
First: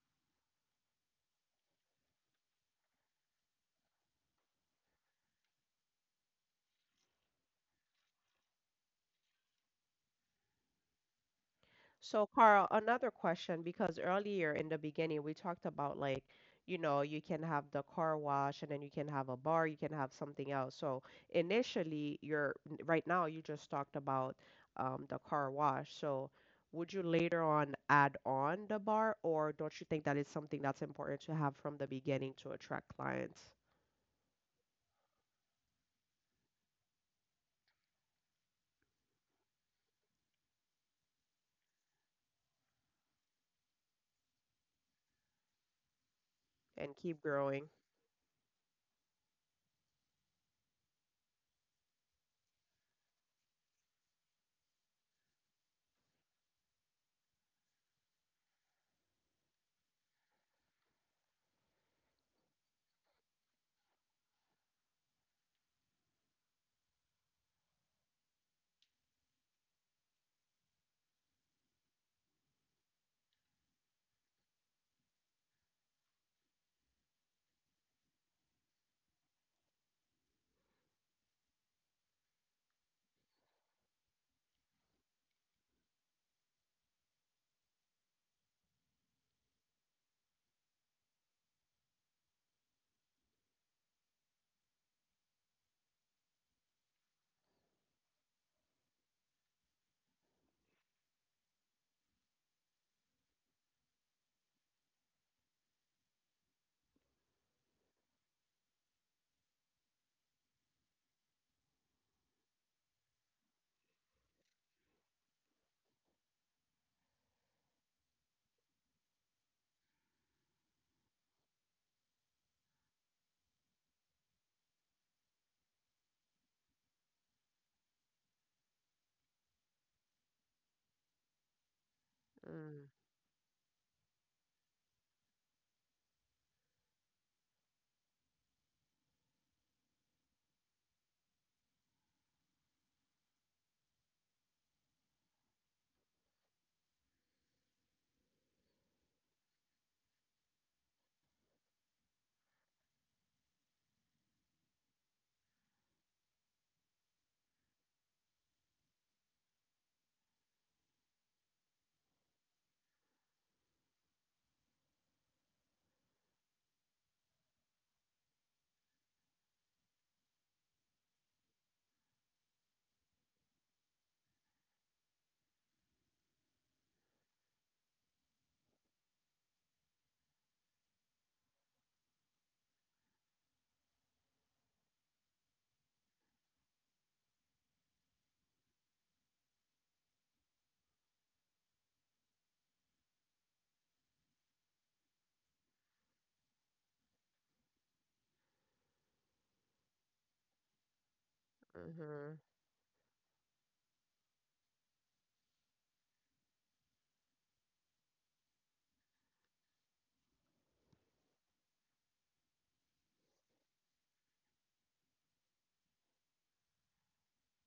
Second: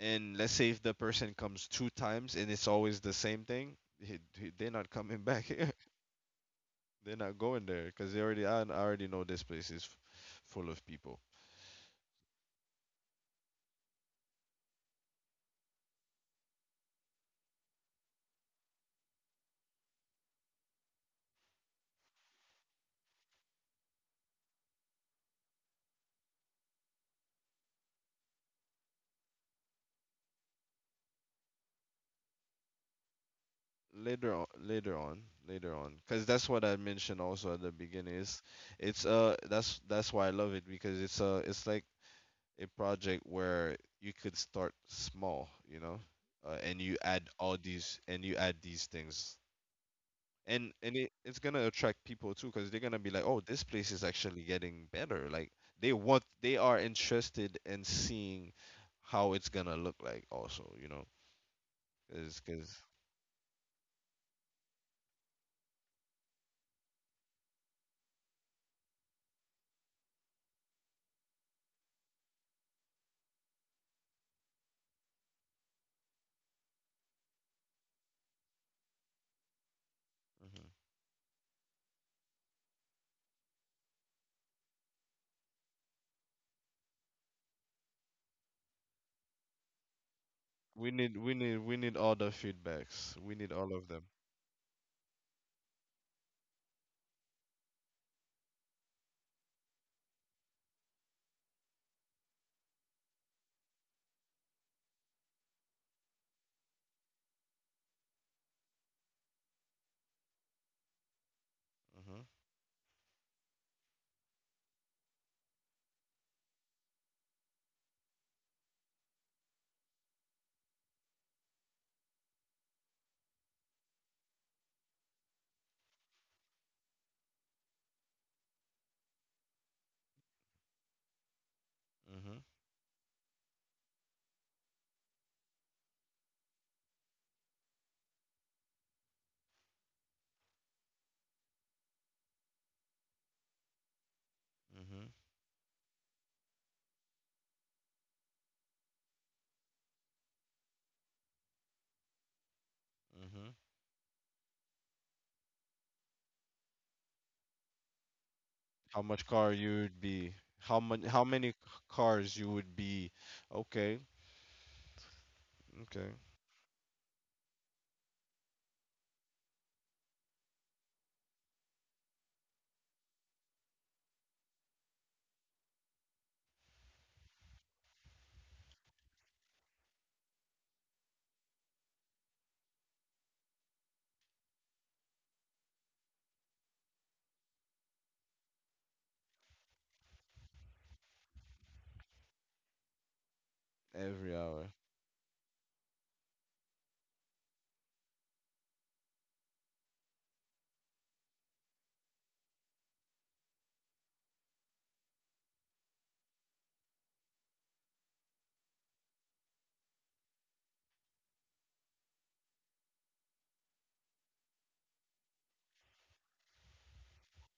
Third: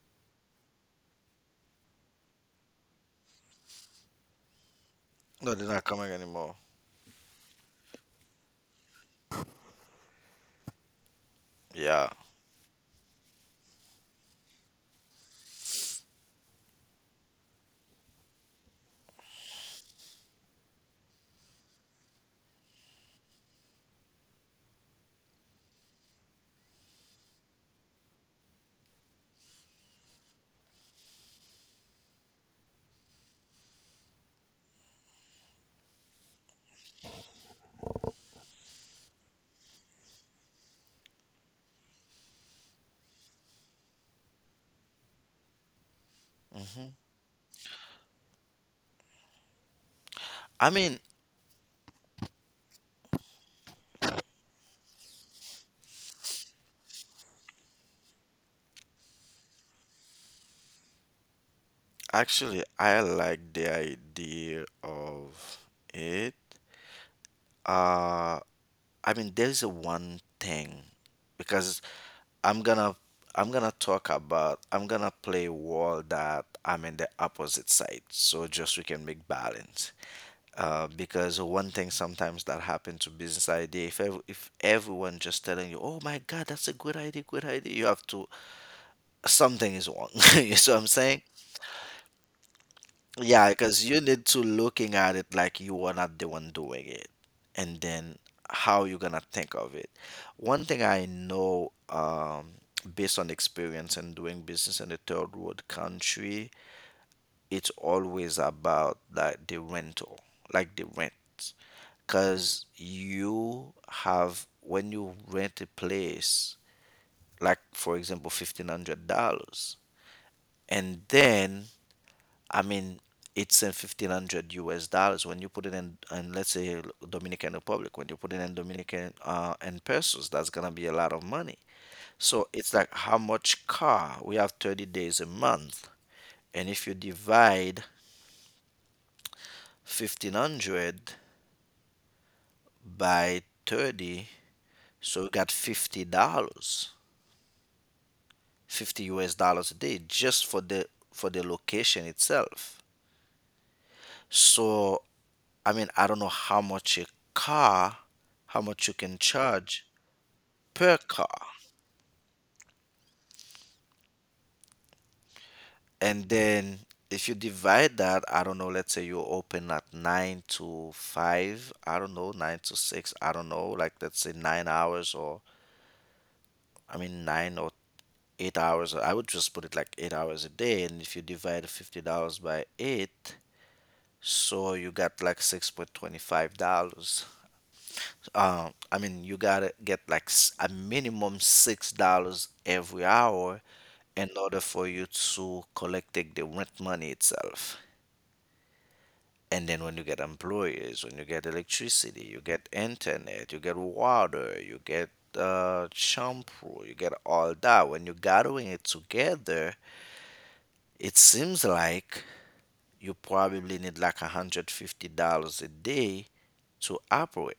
Speaker 1: let's say if the person comes two times and it's always the same thing, they're not coming back
Speaker 2: No, they're
Speaker 1: here.
Speaker 2: not coming anymore.
Speaker 1: They're not going there because they already, I already know this place is full of people.
Speaker 2: Yeah.
Speaker 3: So, Carl, another question because earlier in the beginning we talked about like, you know, you can have the car wash and then you can have a bar, you can have something else. So, initially, right now you just talked about the car wash. So, would you later on add on the bar, or don't you think that is something that's important to have from the beginning to attract clients
Speaker 1: Later on, later on, later on, because that's what I mentioned also at the beginning is, it's that's why I love it, because it's like a project where you could start small, you know. And
Speaker 3: and
Speaker 1: you
Speaker 3: keep
Speaker 1: add all
Speaker 3: growing?
Speaker 1: these, and you add these things.
Speaker 2: I
Speaker 1: And
Speaker 2: mean,
Speaker 1: it's gonna attract people too, because they're gonna be like, oh, this place is actually getting better. Like, they want, they are interested in seeing how it's gonna look like also, you know.
Speaker 2: actually,
Speaker 1: Because,
Speaker 2: I like the idea of it. Uh, I mean, there's a one thing because I'm gonna I'm gonna play wall that I'm in the opposite side, so just we can make balance. Because one thing sometimes that happen to business idea, if everyone just telling you, oh my God, that's a good idea, you have to something is wrong. You see what I'm
Speaker 1: We need
Speaker 2: saying?
Speaker 1: we need we need all the feedbacks. We
Speaker 2: Yeah,
Speaker 1: need all
Speaker 2: because
Speaker 1: of
Speaker 2: you
Speaker 1: them.
Speaker 2: need to looking at it like you are not the one doing it, and then how you gonna think of it. One thing I know, based on experience and doing business in a third world country, it's always about like the rental, like the rent,
Speaker 1: Mhm.
Speaker 2: because you have when you rent a place, like for example, $1,500, and then I mean, it's in 1500 US dollars when you put it in, and let's say Dominican Republic, when you put it in Dominican and pesos, that's gonna be a lot of money.
Speaker 1: Mhm.
Speaker 2: So it's
Speaker 3: Mm.
Speaker 2: like how much car? We have 30 days a month, and if you divide 1500 by 30,
Speaker 1: Mhm.
Speaker 2: so you got $50, 50 US dollars a day just for the location itself.
Speaker 1: Mhm.
Speaker 2: So, I mean, I don't know how much a car, how much you
Speaker 1: How
Speaker 2: can
Speaker 1: much car you
Speaker 2: charge
Speaker 1: would be? How
Speaker 2: per
Speaker 1: much? How
Speaker 2: car.
Speaker 1: many cars you would be? Okay. Okay.
Speaker 2: And then if you divide that, I don't know, let's say you open at 9 to 5, I don't know, 9 to 6, I don't know, like let's say 9 hours or I mean 9 or 8 hours. I would just put it like 8 hours a day. And if you divide $50 by 8, so you got like $6.25. I mean, you gotta get like a minimum $6 every hour in
Speaker 1: Every
Speaker 2: order
Speaker 1: hour.
Speaker 2: for you to collect the rent money itself. And then when you get employees, when you get electricity,
Speaker 3: Mm-hmm.
Speaker 2: you get internet, you get water, you get shampoo, you get all that when you're gathering it together. It seems like you probably need like $150 a day to operate.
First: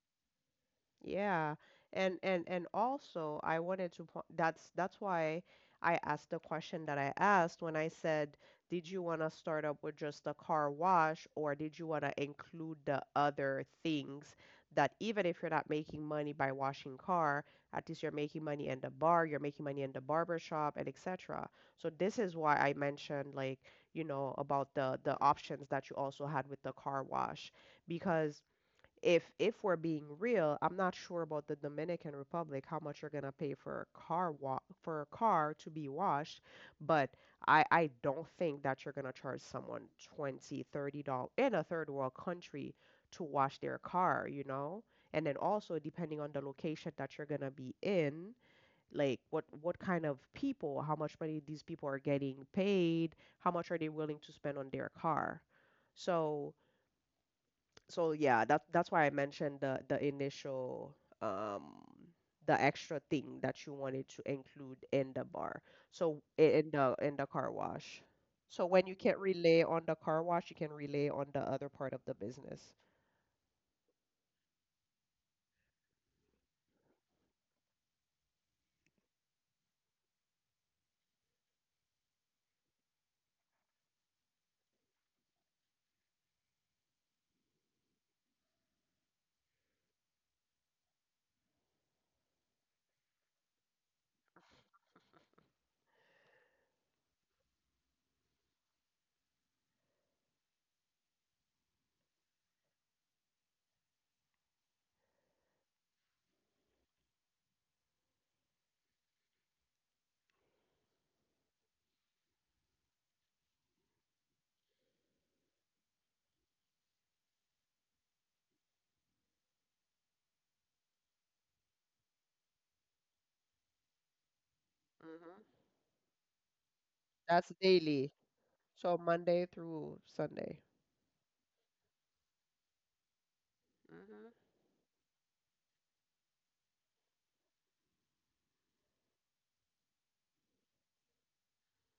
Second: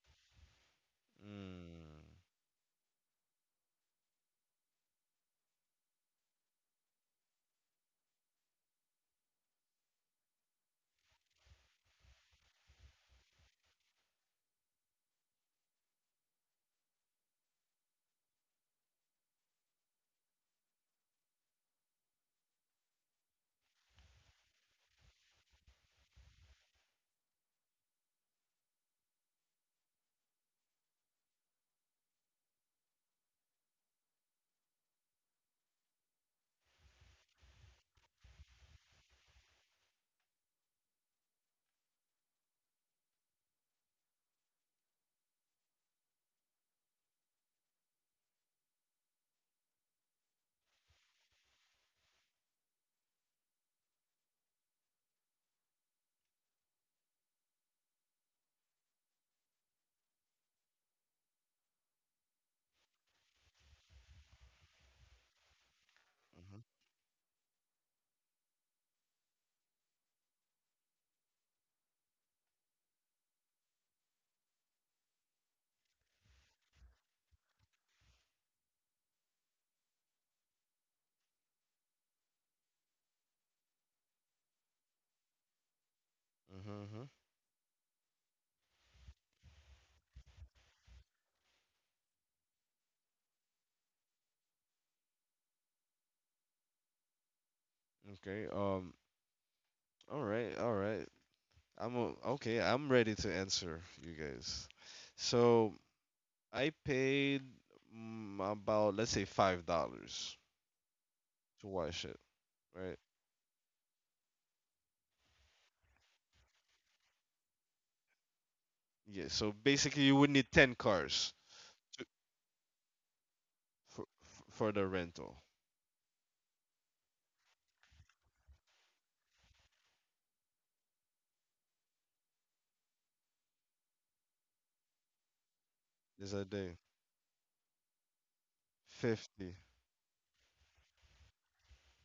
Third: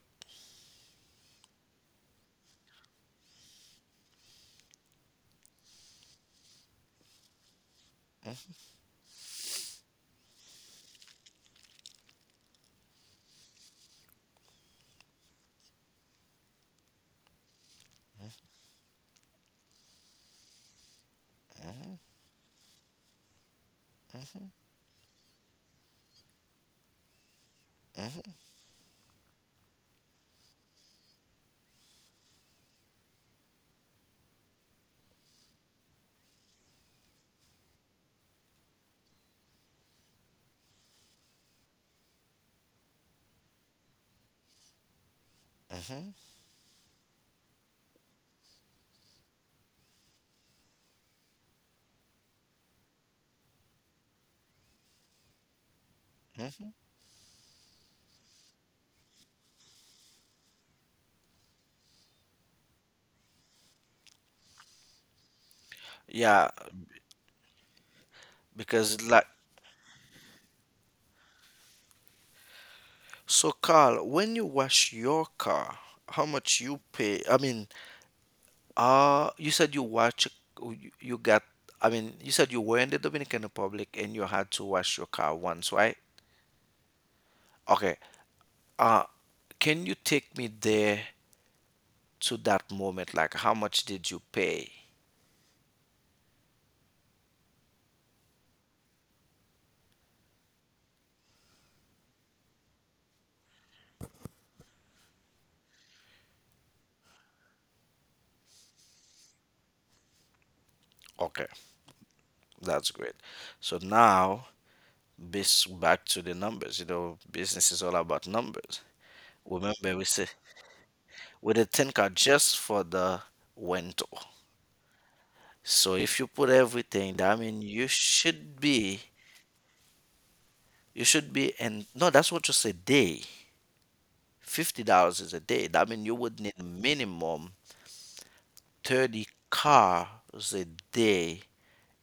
Speaker 3: Yeah,
Speaker 1: Mm.
Speaker 3: and also I wanted to po that's why I asked the question that I asked when I said, did you want to start up with just a car wash or did you want to include the other things that even if you're not making money by washing car, at least you're making money in the bar, you're making money in the barber shop and etc. So this is why I mentioned like, you know, about the options that you also had with the car wash because if we're being real, I'm not sure about the Dominican Republic, how much you're gonna pay for a car wa for a car to be washed, but I don't think that you're gonna charge someone $20-$30 in a third world country to wash their car, you know? And then also
Speaker 2: Hmm.
Speaker 3: depending on the location that you're gonna be in, like what kind of people, how much money these people are getting paid, how much are they willing to spend on their car. So
Speaker 2: Hmm.
Speaker 3: so yeah, that's why I mentioned the initial um the extra thing that you wanted to include in the bar. So
Speaker 2: Yeah,
Speaker 1: Mhm.
Speaker 3: in the car wash. So when you
Speaker 2: because
Speaker 3: can't
Speaker 2: like,
Speaker 3: relay on the car wash, you can relay on the other part of the business.
Speaker 2: so, Carl, when you wash your car, how much you pay? I mean, you said you watch, you got, I mean, you said you were in the Dominican Republic and you had to wash your car once, right?
Speaker 1: Mhm. Mhm.
Speaker 2: Okay. Uh, can you take me there to that moment? Like, how much did you pay?
Speaker 1: Okay. All right. All right. Okay. I'm ready to answer you guys. So I paid, mm, about, let's say, $5
Speaker 2: Okay,
Speaker 1: to watch it.
Speaker 2: that's
Speaker 1: Right.
Speaker 2: great. So now, bas back to the numbers. You know, business is all about numbers.
Speaker 1: Yeah, so
Speaker 2: Remember,
Speaker 1: basically
Speaker 2: we
Speaker 1: you
Speaker 2: say
Speaker 1: would need 10 cars
Speaker 2: with a 10 car just for the
Speaker 1: for
Speaker 2: window.
Speaker 1: for the rental.
Speaker 3: Mhm.
Speaker 2: So if you put everything, I
Speaker 3: That's
Speaker 2: mean,
Speaker 3: daily. So Monday through Sunday,
Speaker 2: you should be, and no, that's what you say day.
Speaker 3: Mhm.
Speaker 2: $50 is a day. I mean, you
Speaker 1: Is
Speaker 2: would
Speaker 1: a
Speaker 2: need
Speaker 1: day
Speaker 2: minimum 30
Speaker 1: 50.
Speaker 2: cars a day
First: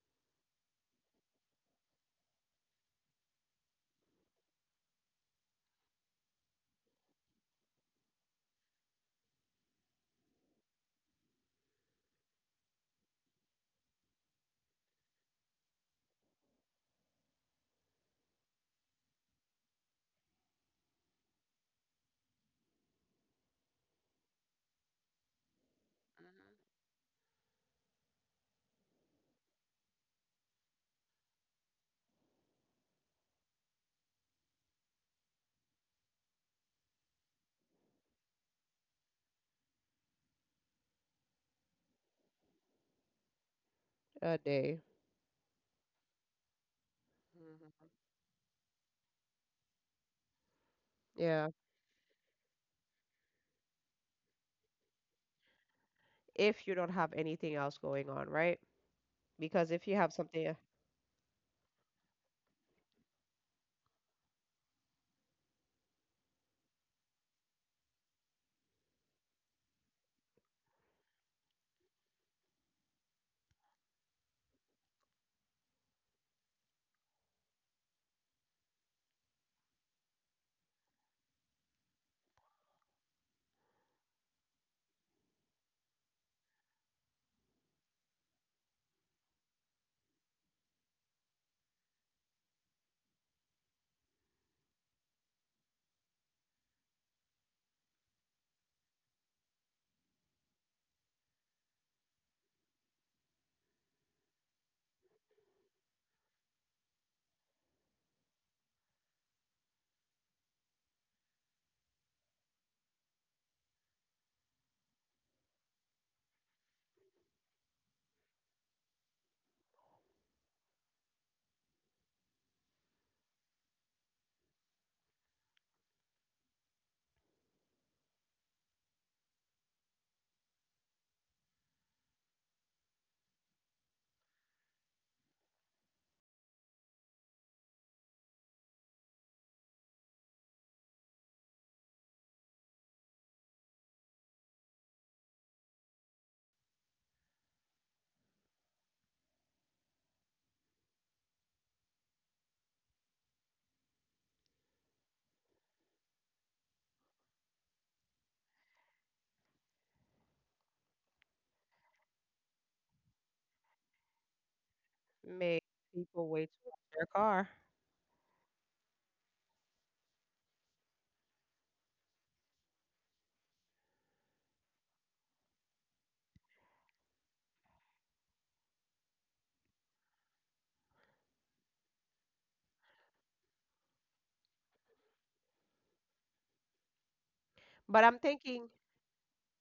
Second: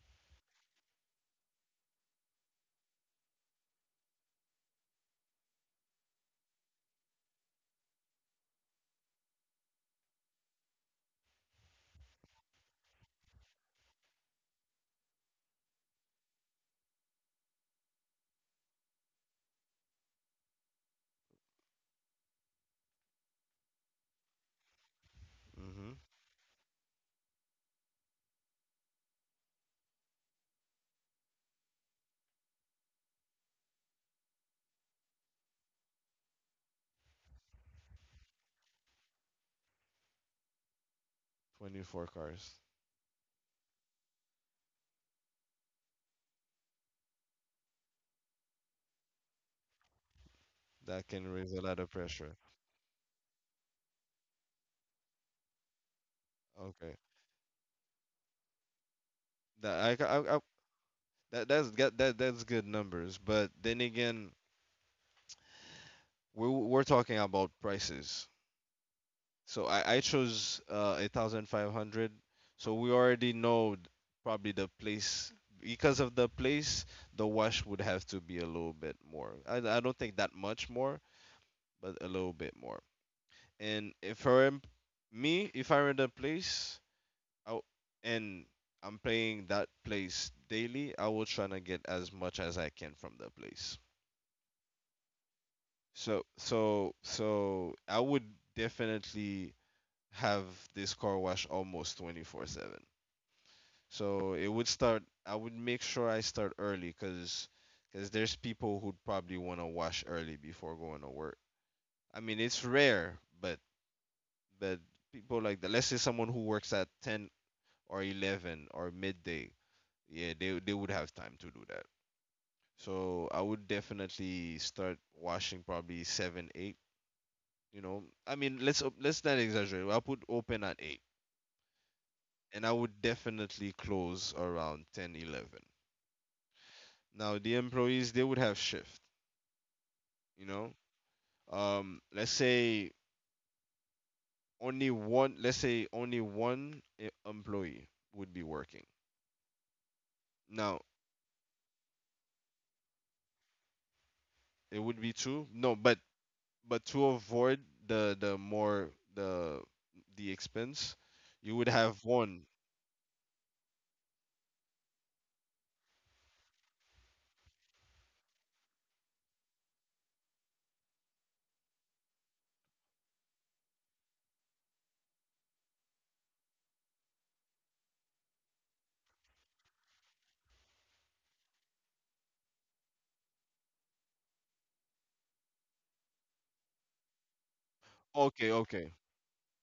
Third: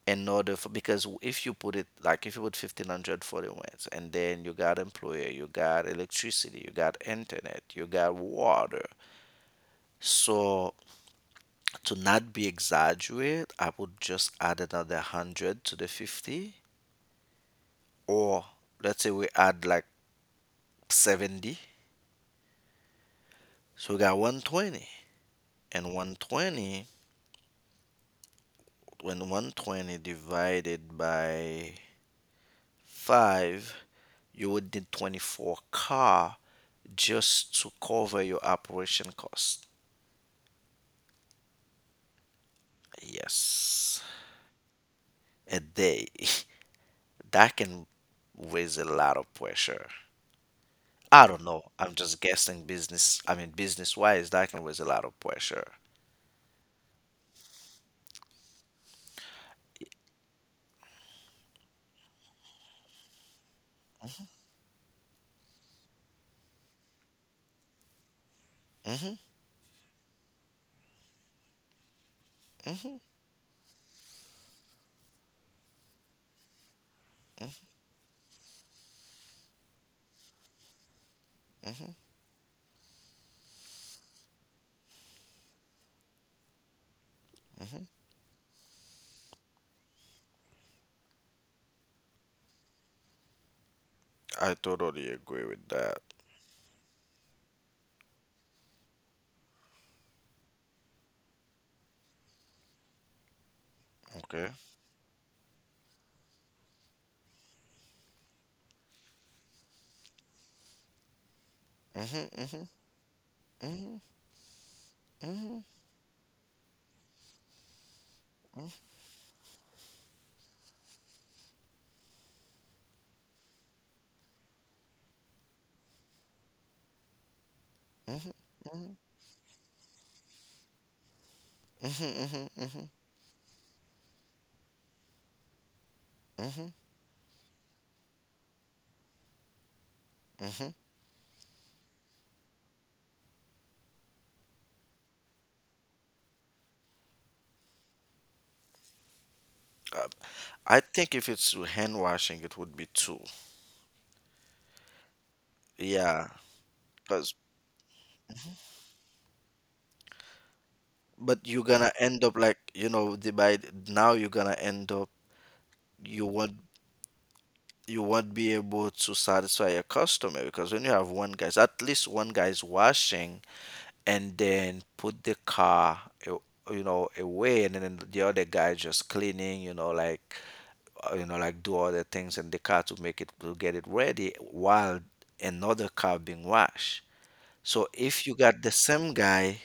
Speaker 2: in order for because if you put it like if you put 1,500 for the rent, and then you got employer, you got electricity, you got internet, you got water. So to not be exaggerate, I would just add another 100 to the 50, or let's say we add like 70. So we got 120. And
Speaker 1: Mhm.
Speaker 3: Mhm.
Speaker 2: 120, when 120 divided by 5, you would need 24 car just to cover your operation cost.
Speaker 1: 24 cars.
Speaker 2: Yes.
Speaker 3: A day.
Speaker 2: A day. That
Speaker 3: Mhm.
Speaker 2: can raise a lot of pressure.
Speaker 1: That
Speaker 2: I
Speaker 1: can
Speaker 2: don't
Speaker 3: Yeah.
Speaker 1: raise a
Speaker 2: know.
Speaker 1: lot of
Speaker 2: I'm just
Speaker 1: pressure.
Speaker 2: guessing business. I mean, business wise, that can raise a lot of pressure.
Speaker 3: If you don't
Speaker 1: Okay.
Speaker 3: have anything else going on, right? Because
Speaker 1: That
Speaker 3: if you
Speaker 1: I, ca-
Speaker 3: have
Speaker 1: I
Speaker 3: something,
Speaker 1: that that's got that that's good numbers, but then again, we're talking about prices.
Speaker 2: Hmm.
Speaker 1: So I chose 1,500. So we
Speaker 2: Hmm.
Speaker 1: already know probably the place, because of the place, the wash would have to be a little bit more. I don't think that much more,
Speaker 2: Hmm.
Speaker 1: but a little bit more. And if I'm me, if I'm in a place I,
Speaker 2: Hmm.
Speaker 1: and I'm playing that place daily, I will try to get as much as I can from the place.
Speaker 2: I totally agree with that.
Speaker 1: So, I would definitely have this car wash almost 24/7. So it
Speaker 2: Okay.
Speaker 1: would start, I would make sure I start early, cause because there's people who'd probably want to wash early before going to work. I
Speaker 2: Hmm.
Speaker 1: mean, it's
Speaker 2: Hmm.
Speaker 1: rare, but
Speaker 2: Hmm.
Speaker 1: But people like
Speaker 2: Mhm,
Speaker 1: that, let's say someone who works at 10 or 11
Speaker 2: mhm,
Speaker 1: or midday, yeah, they would have time to do that. So I would definitely start washing probably 7, 8, you know.
Speaker 2: mhm,
Speaker 1: I mean,
Speaker 2: mhm,
Speaker 1: let's not exaggerate. I'll put open at 8
Speaker 2: mhm,
Speaker 1: and I
Speaker 2: mhm,
Speaker 1: would definitely close around 10, 11.
Speaker 2: mhm, mhm,
Speaker 1: Now, the employees, they would have shift, you
Speaker 2: mhm.
Speaker 1: know. Let's say only one, let's say only one employee would be working.
Speaker 2: Uh, I
Speaker 1: Now,
Speaker 2: think if it's hand washing, it would be two.
Speaker 1: it would be two. No, but
Speaker 2: Yeah,
Speaker 1: but to
Speaker 2: because
Speaker 1: avoid the more the expense,
Speaker 2: but
Speaker 1: you
Speaker 2: you're
Speaker 1: would
Speaker 2: gonna
Speaker 1: have
Speaker 2: end up
Speaker 1: one.
Speaker 2: like, you know, the by now you're gonna end up
Speaker 3: make
Speaker 2: you
Speaker 3: people wait
Speaker 2: won't
Speaker 3: to wash their car.
Speaker 2: you won't be able to satisfy your customer because when you have one guy's, at least one guy's washing and then put the car you know away, and then the other guy just cleaning, you know, like you know, like do all the things in the car to make it to get it ready while another car being washed. So
Speaker 3: But I'm
Speaker 2: if you
Speaker 1: Okay,
Speaker 2: got the
Speaker 3: thinking
Speaker 1: okay.
Speaker 2: same guy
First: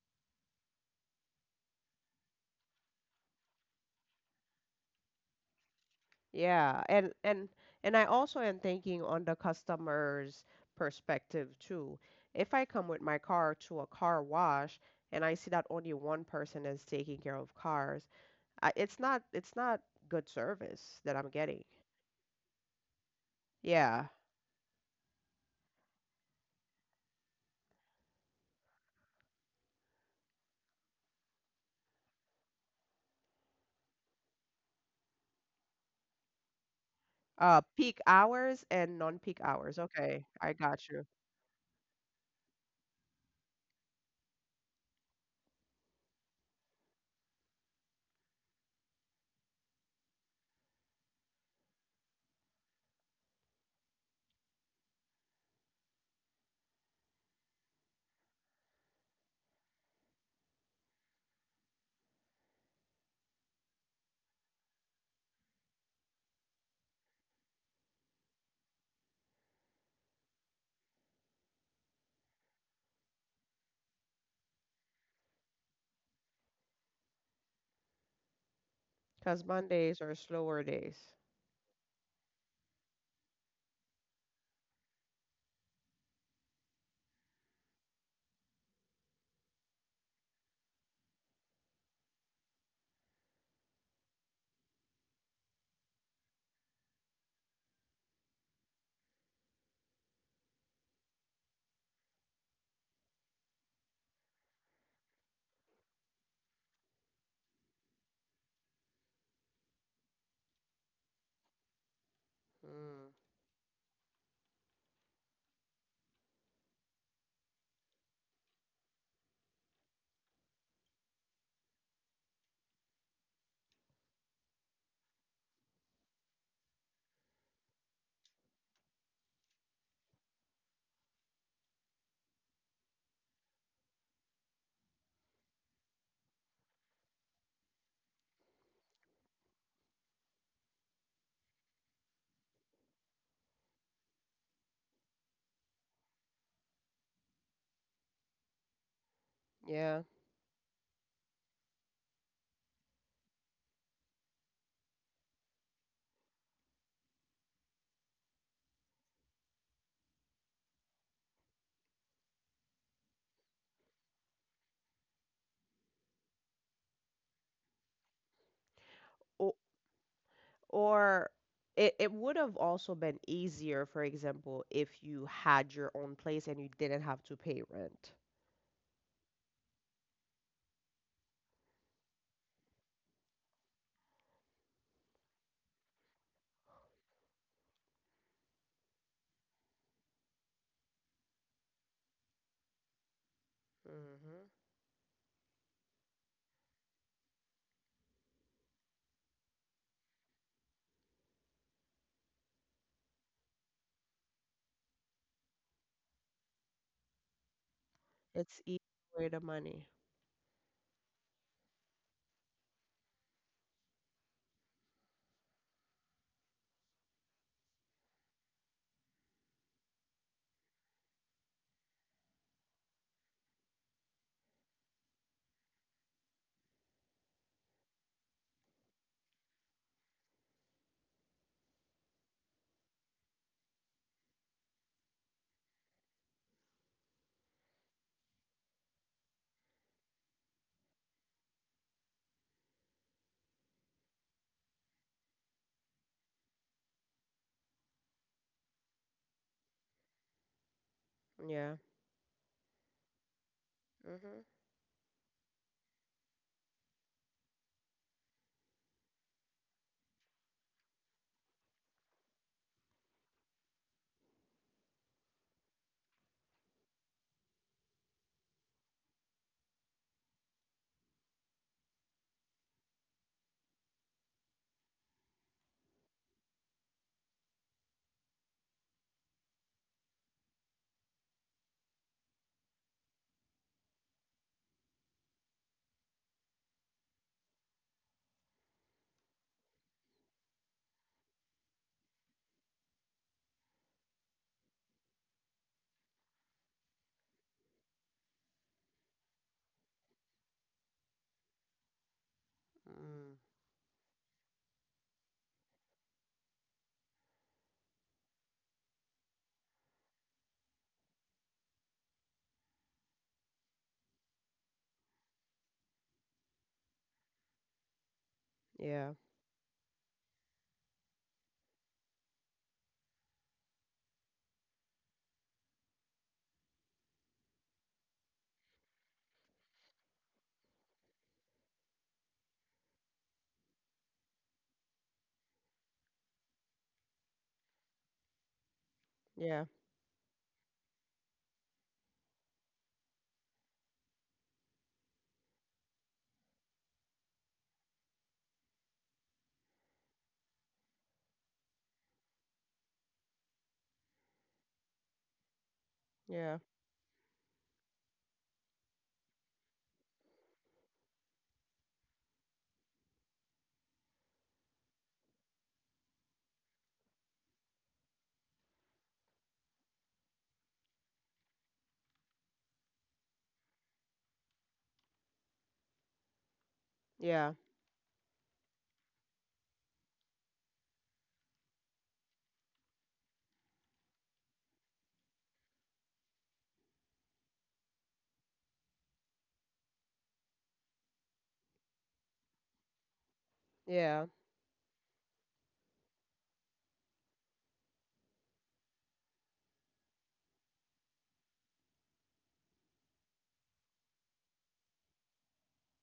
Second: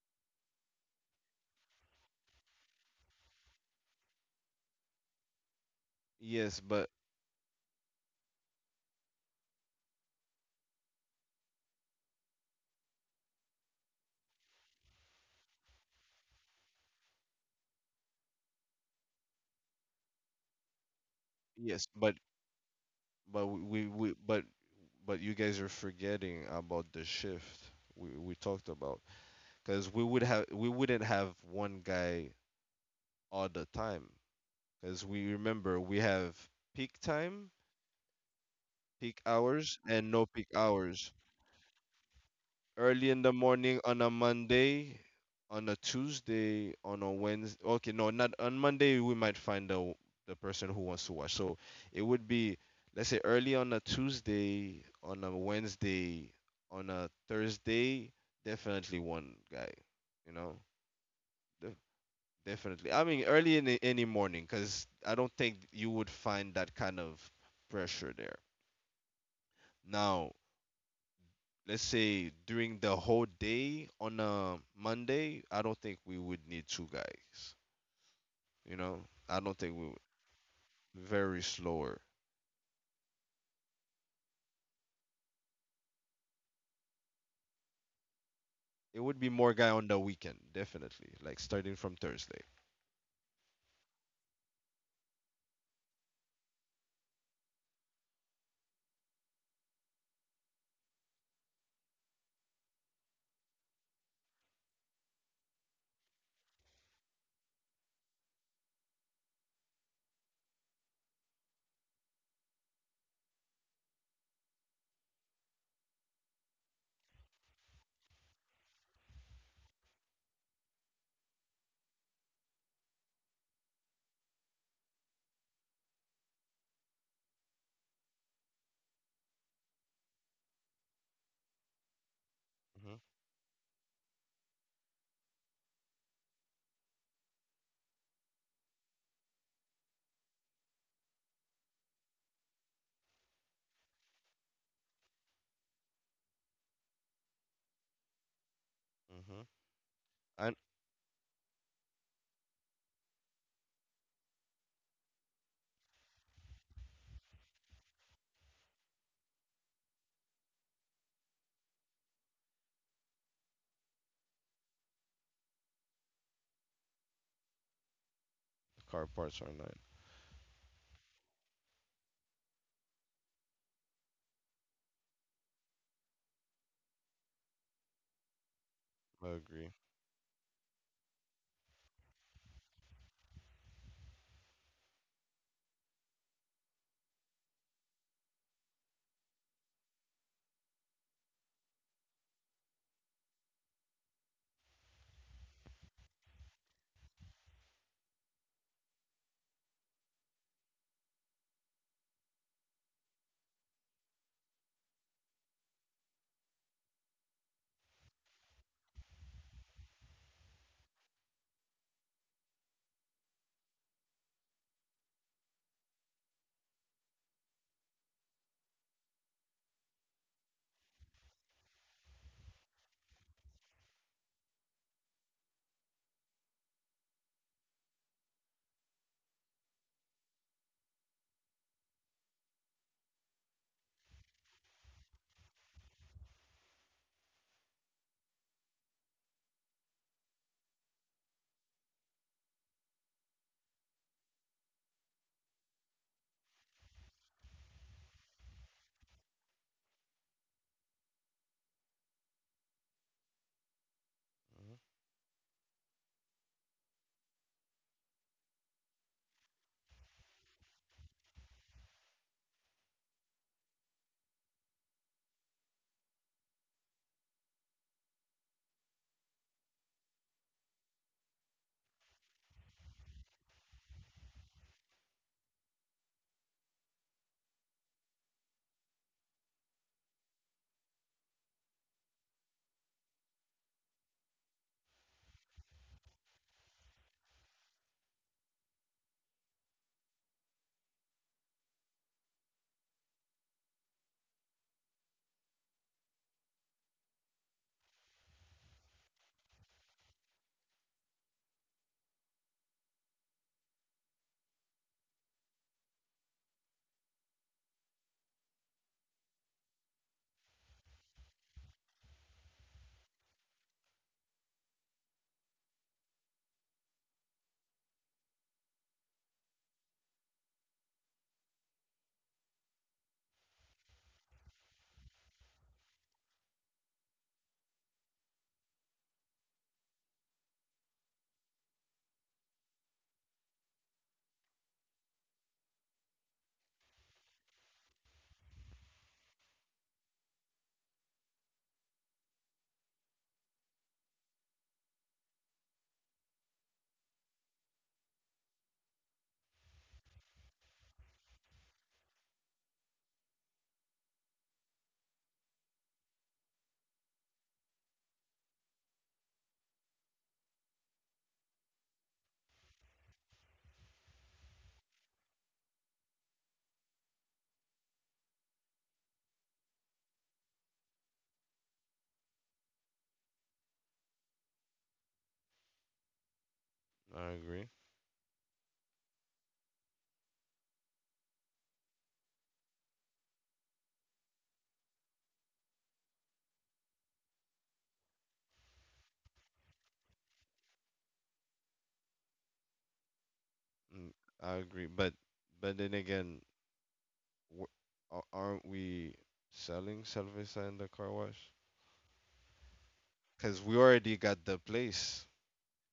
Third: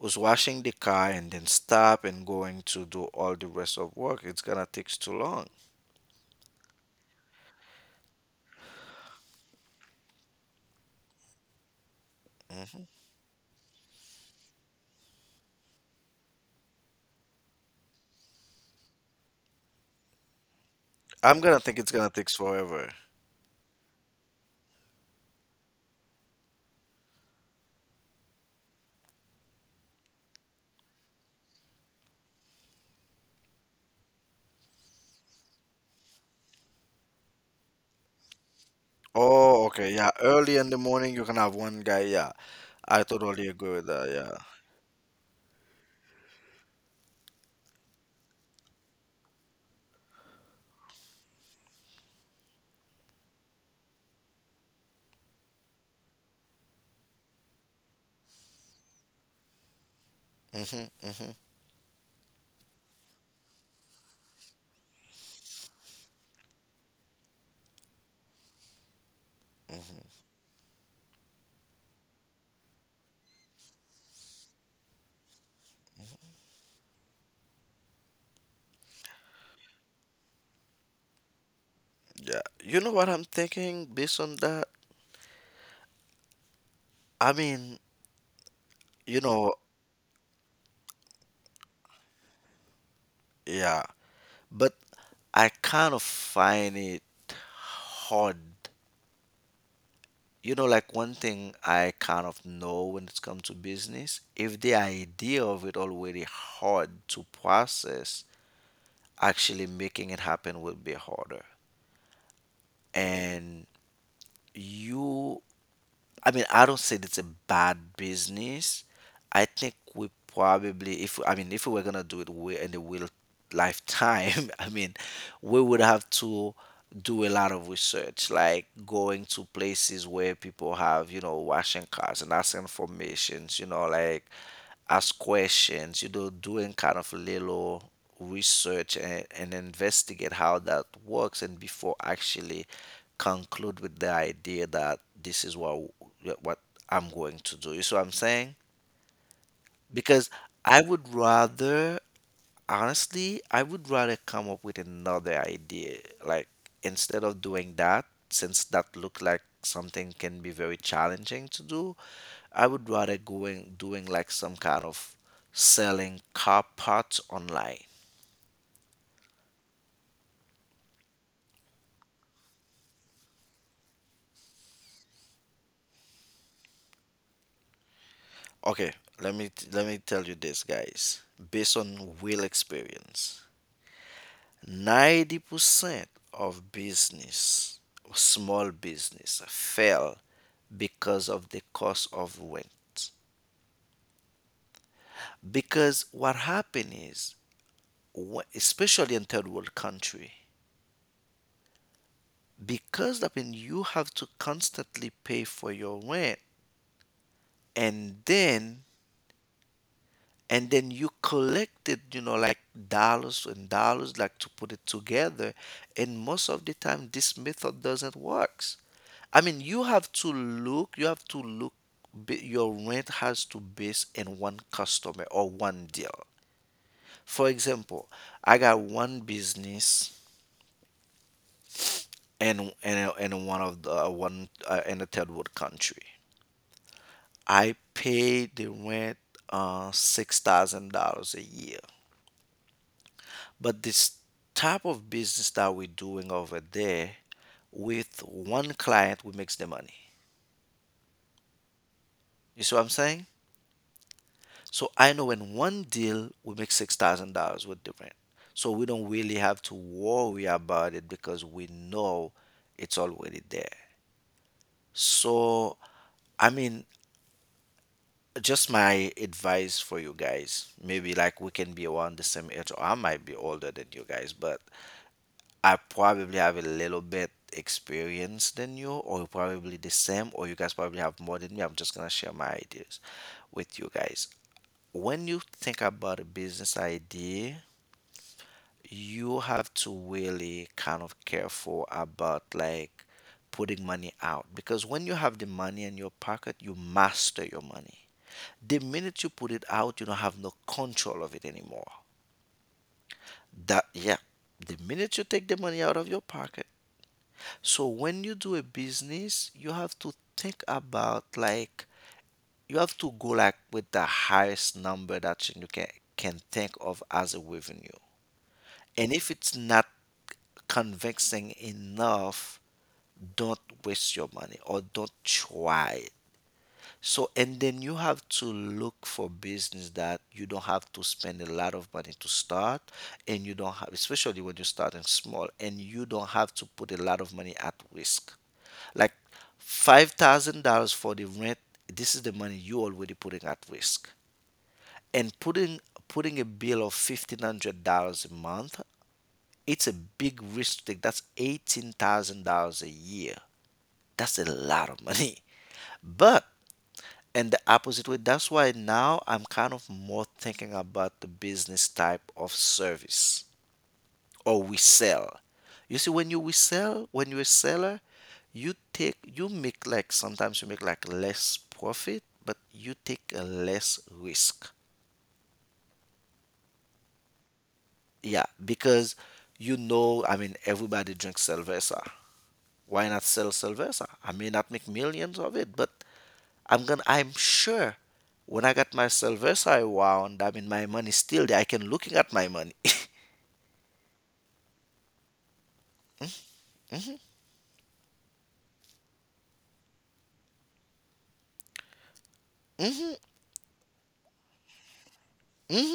Speaker 2: who's washing the car and then stop and going to do all the rest of work, it's gonna take too long.
Speaker 1: Yes,
Speaker 3: yeah,
Speaker 1: but,
Speaker 3: and and I also am thinking on the customer's perspective too. If I come with my car to a car wash and I see that only one person is taking care of cars, it's not good service that I'm
Speaker 2: I'm gonna
Speaker 3: getting.
Speaker 2: think
Speaker 1: yes,
Speaker 2: it's gonna
Speaker 1: but
Speaker 2: take forever.
Speaker 1: but
Speaker 3: Yeah.
Speaker 1: we but you guys are forgetting about the shift we talked about, because we would have, we wouldn't have one guy all the time, because we, remember, we have peak time,
Speaker 3: Peak hours and
Speaker 1: peak
Speaker 3: non-peak
Speaker 2: Oh,
Speaker 3: hours.
Speaker 1: hours,
Speaker 2: okay,
Speaker 1: and
Speaker 2: yeah.
Speaker 3: Okay,
Speaker 1: no peak
Speaker 3: I
Speaker 2: Early in the
Speaker 3: got you.
Speaker 1: hours.
Speaker 2: morning, you can have one guy. Yeah, I
Speaker 1: Early in the
Speaker 2: totally
Speaker 1: morning
Speaker 2: agree with
Speaker 1: on a
Speaker 2: that.
Speaker 1: Monday, on a Tuesday, on a Wednesday. Okay, no, not on Monday. We might find the person who wants to watch. So it would be, let's say, early on a Tuesday, on a Wednesday, on a Thursday. Definitely one guy. You know.
Speaker 2: Yeah. Hmm. Hmm.
Speaker 1: De- Definitely. I mean, early in the, any morning, because I don't think you would find that kind of pressure there. Now, let's say during the whole day on a Monday, I don't think we would need two guys. You know, I
Speaker 3: Cause
Speaker 1: don't think we would.
Speaker 3: Mondays are slower days.
Speaker 1: Very slower.
Speaker 2: Yeah. You know what I'm thinking based on that? I mean,
Speaker 1: It would
Speaker 2: you
Speaker 1: be more
Speaker 2: know,
Speaker 1: guy on the weekend, definitely. Like starting from Thursday.
Speaker 2: yeah. But I kind of find it hard. You know, like one thing I kind of know when it comes to business, if the idea of it already hard to process, actually making it happen will be harder.
Speaker 3: Mm,
Speaker 2: And you I mean, I don't say it's a bad business. I think we probably, if I mean, if we were gonna do in the real lifetime, I mean, we would have to do a lot of research, like going to places where people have, you know, washing cars and that's
Speaker 1: Hmm.
Speaker 2: informations, you know, like ask questions, you know, doing kind of a little research and investigate how that works and before actually conclude with the idea that this is what I'm going to do. You see what I'm saying?
Speaker 1: Hmm.
Speaker 3: yeah.
Speaker 2: Because
Speaker 1: And
Speaker 2: I would rather Honestly, I would rather come up with another idea. Like, instead of doing that, since that look like something can be very challenging to do, I would rather going doing like some kind of selling car parts online.
Speaker 1: car parts are not.
Speaker 3: Or it would have also been easier, for example, if you had your own place and you didn't have to pay rent.
Speaker 2: Okay,
Speaker 1: I agree.
Speaker 2: let me tell you this, guys. Based on real experience, 90% of business, small business, fail because of the cost of rent.
Speaker 3: Mhm.
Speaker 2: Because what happened is, especially in third world country, because that mean you have to constantly pay for your rent, and
Speaker 3: It's easy
Speaker 2: then
Speaker 3: way to money.
Speaker 2: and then you collected, you know, like dollars and dollars, like to put it together, and most of the time this method doesn't works. I mean, you have to look, your rent has to base in one customer or one deal. For example, I got one business. And in, and one of the one in a third world country. I pay the rent $6,000 a year. But this type of business that we're doing over there, with one client, we makes the money.
Speaker 3: Yeah.
Speaker 2: You see what I'm saying?
Speaker 3: Mhm.
Speaker 1: Hmm.
Speaker 2: So I know in one deal we make $6,000 with the rent. So we don't really have to worry about it because we know it's already there. So I mean, just my advice for you guys, maybe like we can be around the same age or I might be older than you guys, but I probably have a little bit experience than you, or probably the same, or you guys probably have more than me. I'm just gonna share my ideas with you guys. When you think about a business idea, you have to really kind of careful about like putting money out, because when you have the money in your pocket, you master your money. The minute you put it out, you don't have no control of it anymore.
Speaker 3: Mm.
Speaker 2: That, yeah. The minute you take the money out of your pocket. So when you do a business, you have to think about like, you have to go like with the highest number that you can think of as a revenue.
Speaker 3: Yeah.
Speaker 2: And if it's not convincing enough, don't waste your money or don't try. So, and then you have to look for business that you don't have to spend a lot of money to start, and you don't have, especially when you're starting small, and you don't have to put a lot of money at risk. Like
Speaker 3: Yeah.
Speaker 2: $5,000 for the rent, this is the money you already putting at risk. And putting a bill of $1,500 a month, it's a big risk to take. That's $18,000 a year. That's a lot of money. But
Speaker 3: Yeah.
Speaker 2: and the opposite way. That's why now I'm kind of more thinking about the business type of service or we sell. You see, when when you're a seller, you make like sometimes you make like less profit, but you take a less risk.
Speaker 1: I
Speaker 3: Yeah.
Speaker 1: agree.
Speaker 2: Yeah, because you know, I mean, everybody drinks Cerveza. Why not sell Sylvester? I may not make millions of it, but I'm sure when I got my Sylvester around, I mean my money still there. I can looking at my money.
Speaker 1: Mm,
Speaker 3: Yeah.
Speaker 1: I agree. But then again, w- aren't we selling Salvesa in the car wash? Because we already got the place.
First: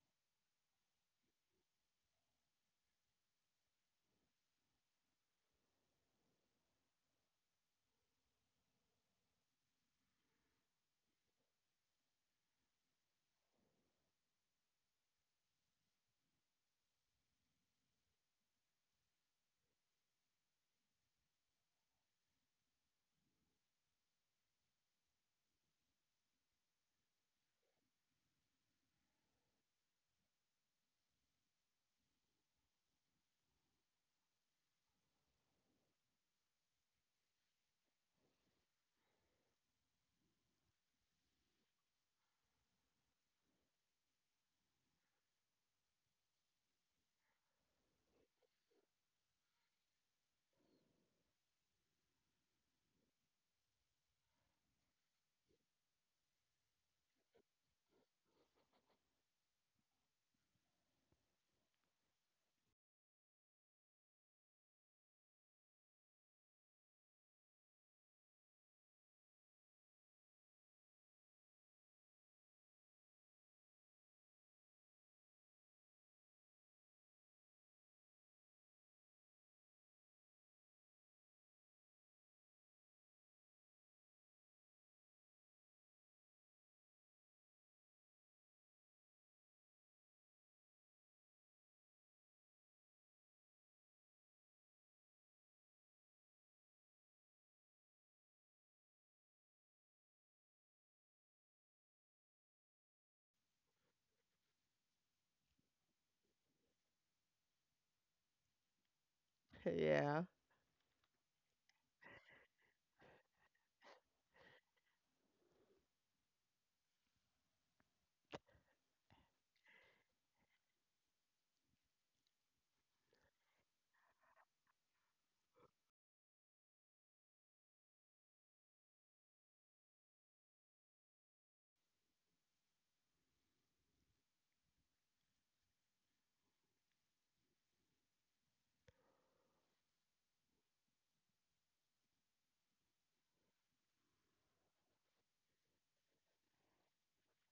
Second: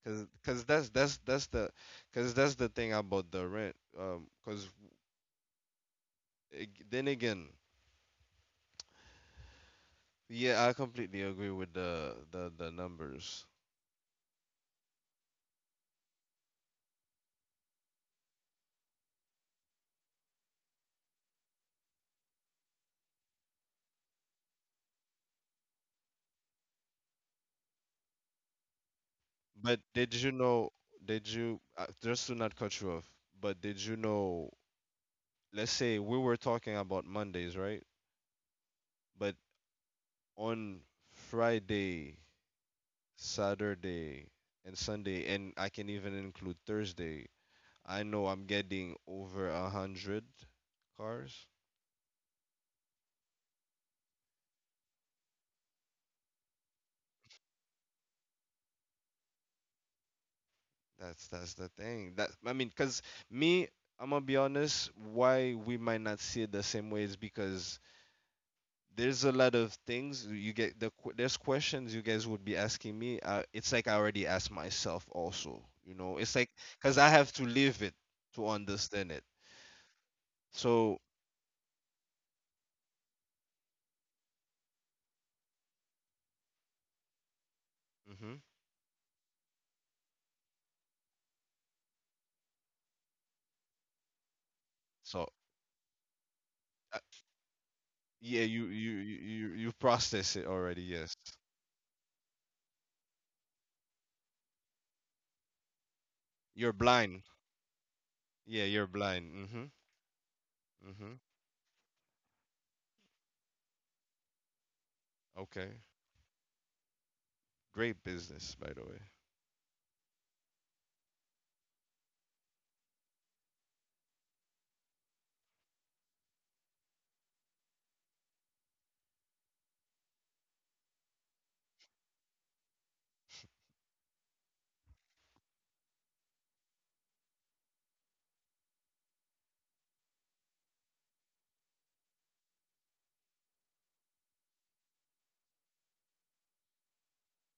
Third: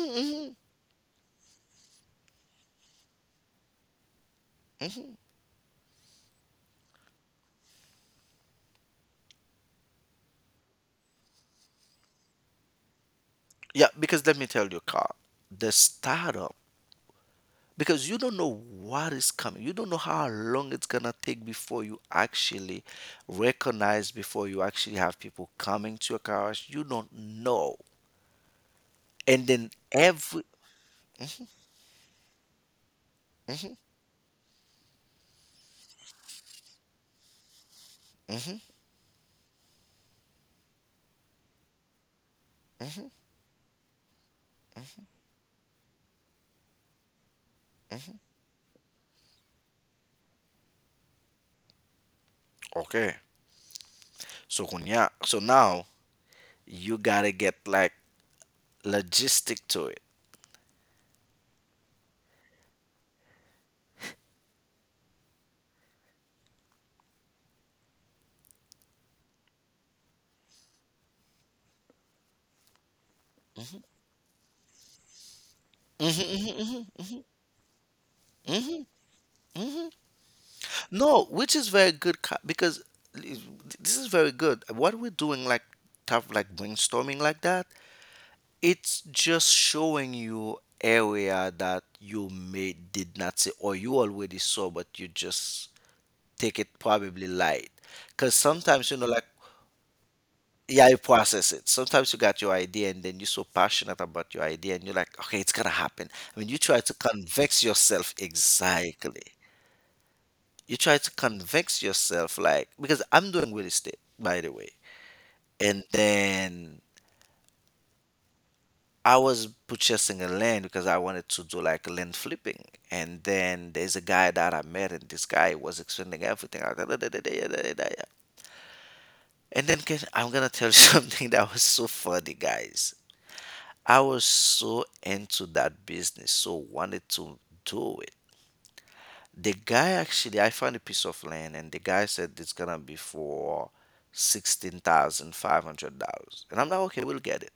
Speaker 1: Cause, cause That's the, cause that's the thing about the rent. Then again, yeah, I completely agree with the numbers.
Speaker 2: Yeah, because let me tell you, Carl, the startup, because you don't know what is coming. You don't know how long it's gonna take before you actually recognize, before you actually have people coming to your cars. You don't know. And then
Speaker 1: But did you
Speaker 2: every.
Speaker 1: know? Did you, just to not cut you off, but did you know? Let's say we were talking about Mondays, right?
Speaker 2: Mhm.
Speaker 1: But on Friday, Saturday, and Sunday, and I can even include Thursday. I know I'm getting over 100 cars.
Speaker 2: Okay. So kunya, so now you gotta get like logistic to it.
Speaker 1: That's the thing. That I mean, cause me, I'm gonna be honest. Why we might not see it the same way is because there's a lot of things you get. There's questions you guys would be asking me. It's like I already asked myself also. You know, it's like cause I have to live it to understand it. So,
Speaker 2: No, which is very good co- because I- this is very good. What we're doing, like tough, like brainstorming, like that,
Speaker 1: hmm
Speaker 2: it's just showing you area that you may did not see or you already saw, but you
Speaker 1: so
Speaker 2: just take it
Speaker 1: uh,
Speaker 2: probably light. Because
Speaker 1: yeah, you you
Speaker 2: sometimes you know,
Speaker 1: you
Speaker 2: like
Speaker 1: you you process it already.
Speaker 2: yeah, you
Speaker 1: Yes,
Speaker 2: process it. Sometimes you got your idea and then you're so passionate about your idea and you're like, okay, it's gonna happen. I mean, you
Speaker 1: you're
Speaker 2: try to
Speaker 1: blind.
Speaker 2: convince yourself
Speaker 1: Yeah, you're
Speaker 2: exactly.
Speaker 1: blind. Mm-hmm.
Speaker 3: Yeah.
Speaker 2: You try to
Speaker 1: Mm-hmm.
Speaker 2: convince yourself like, because I'm doing real estate, by the way,
Speaker 1: Okay.
Speaker 2: and then
Speaker 1: Great business, by the way.
Speaker 2: I was purchasing a land because I wanted to do like land flipping, and then there's a guy that I met and this guy was explaining everything. I was like, "Da, da, da, da, da, da, da, da." I'm gonna tell you something that was so funny, guys. I was so into that business, so wanted to do it. The guy actually, I found a piece of land, and the guy said it's gonna be for $16,500, and I'm like, okay, we'll get it.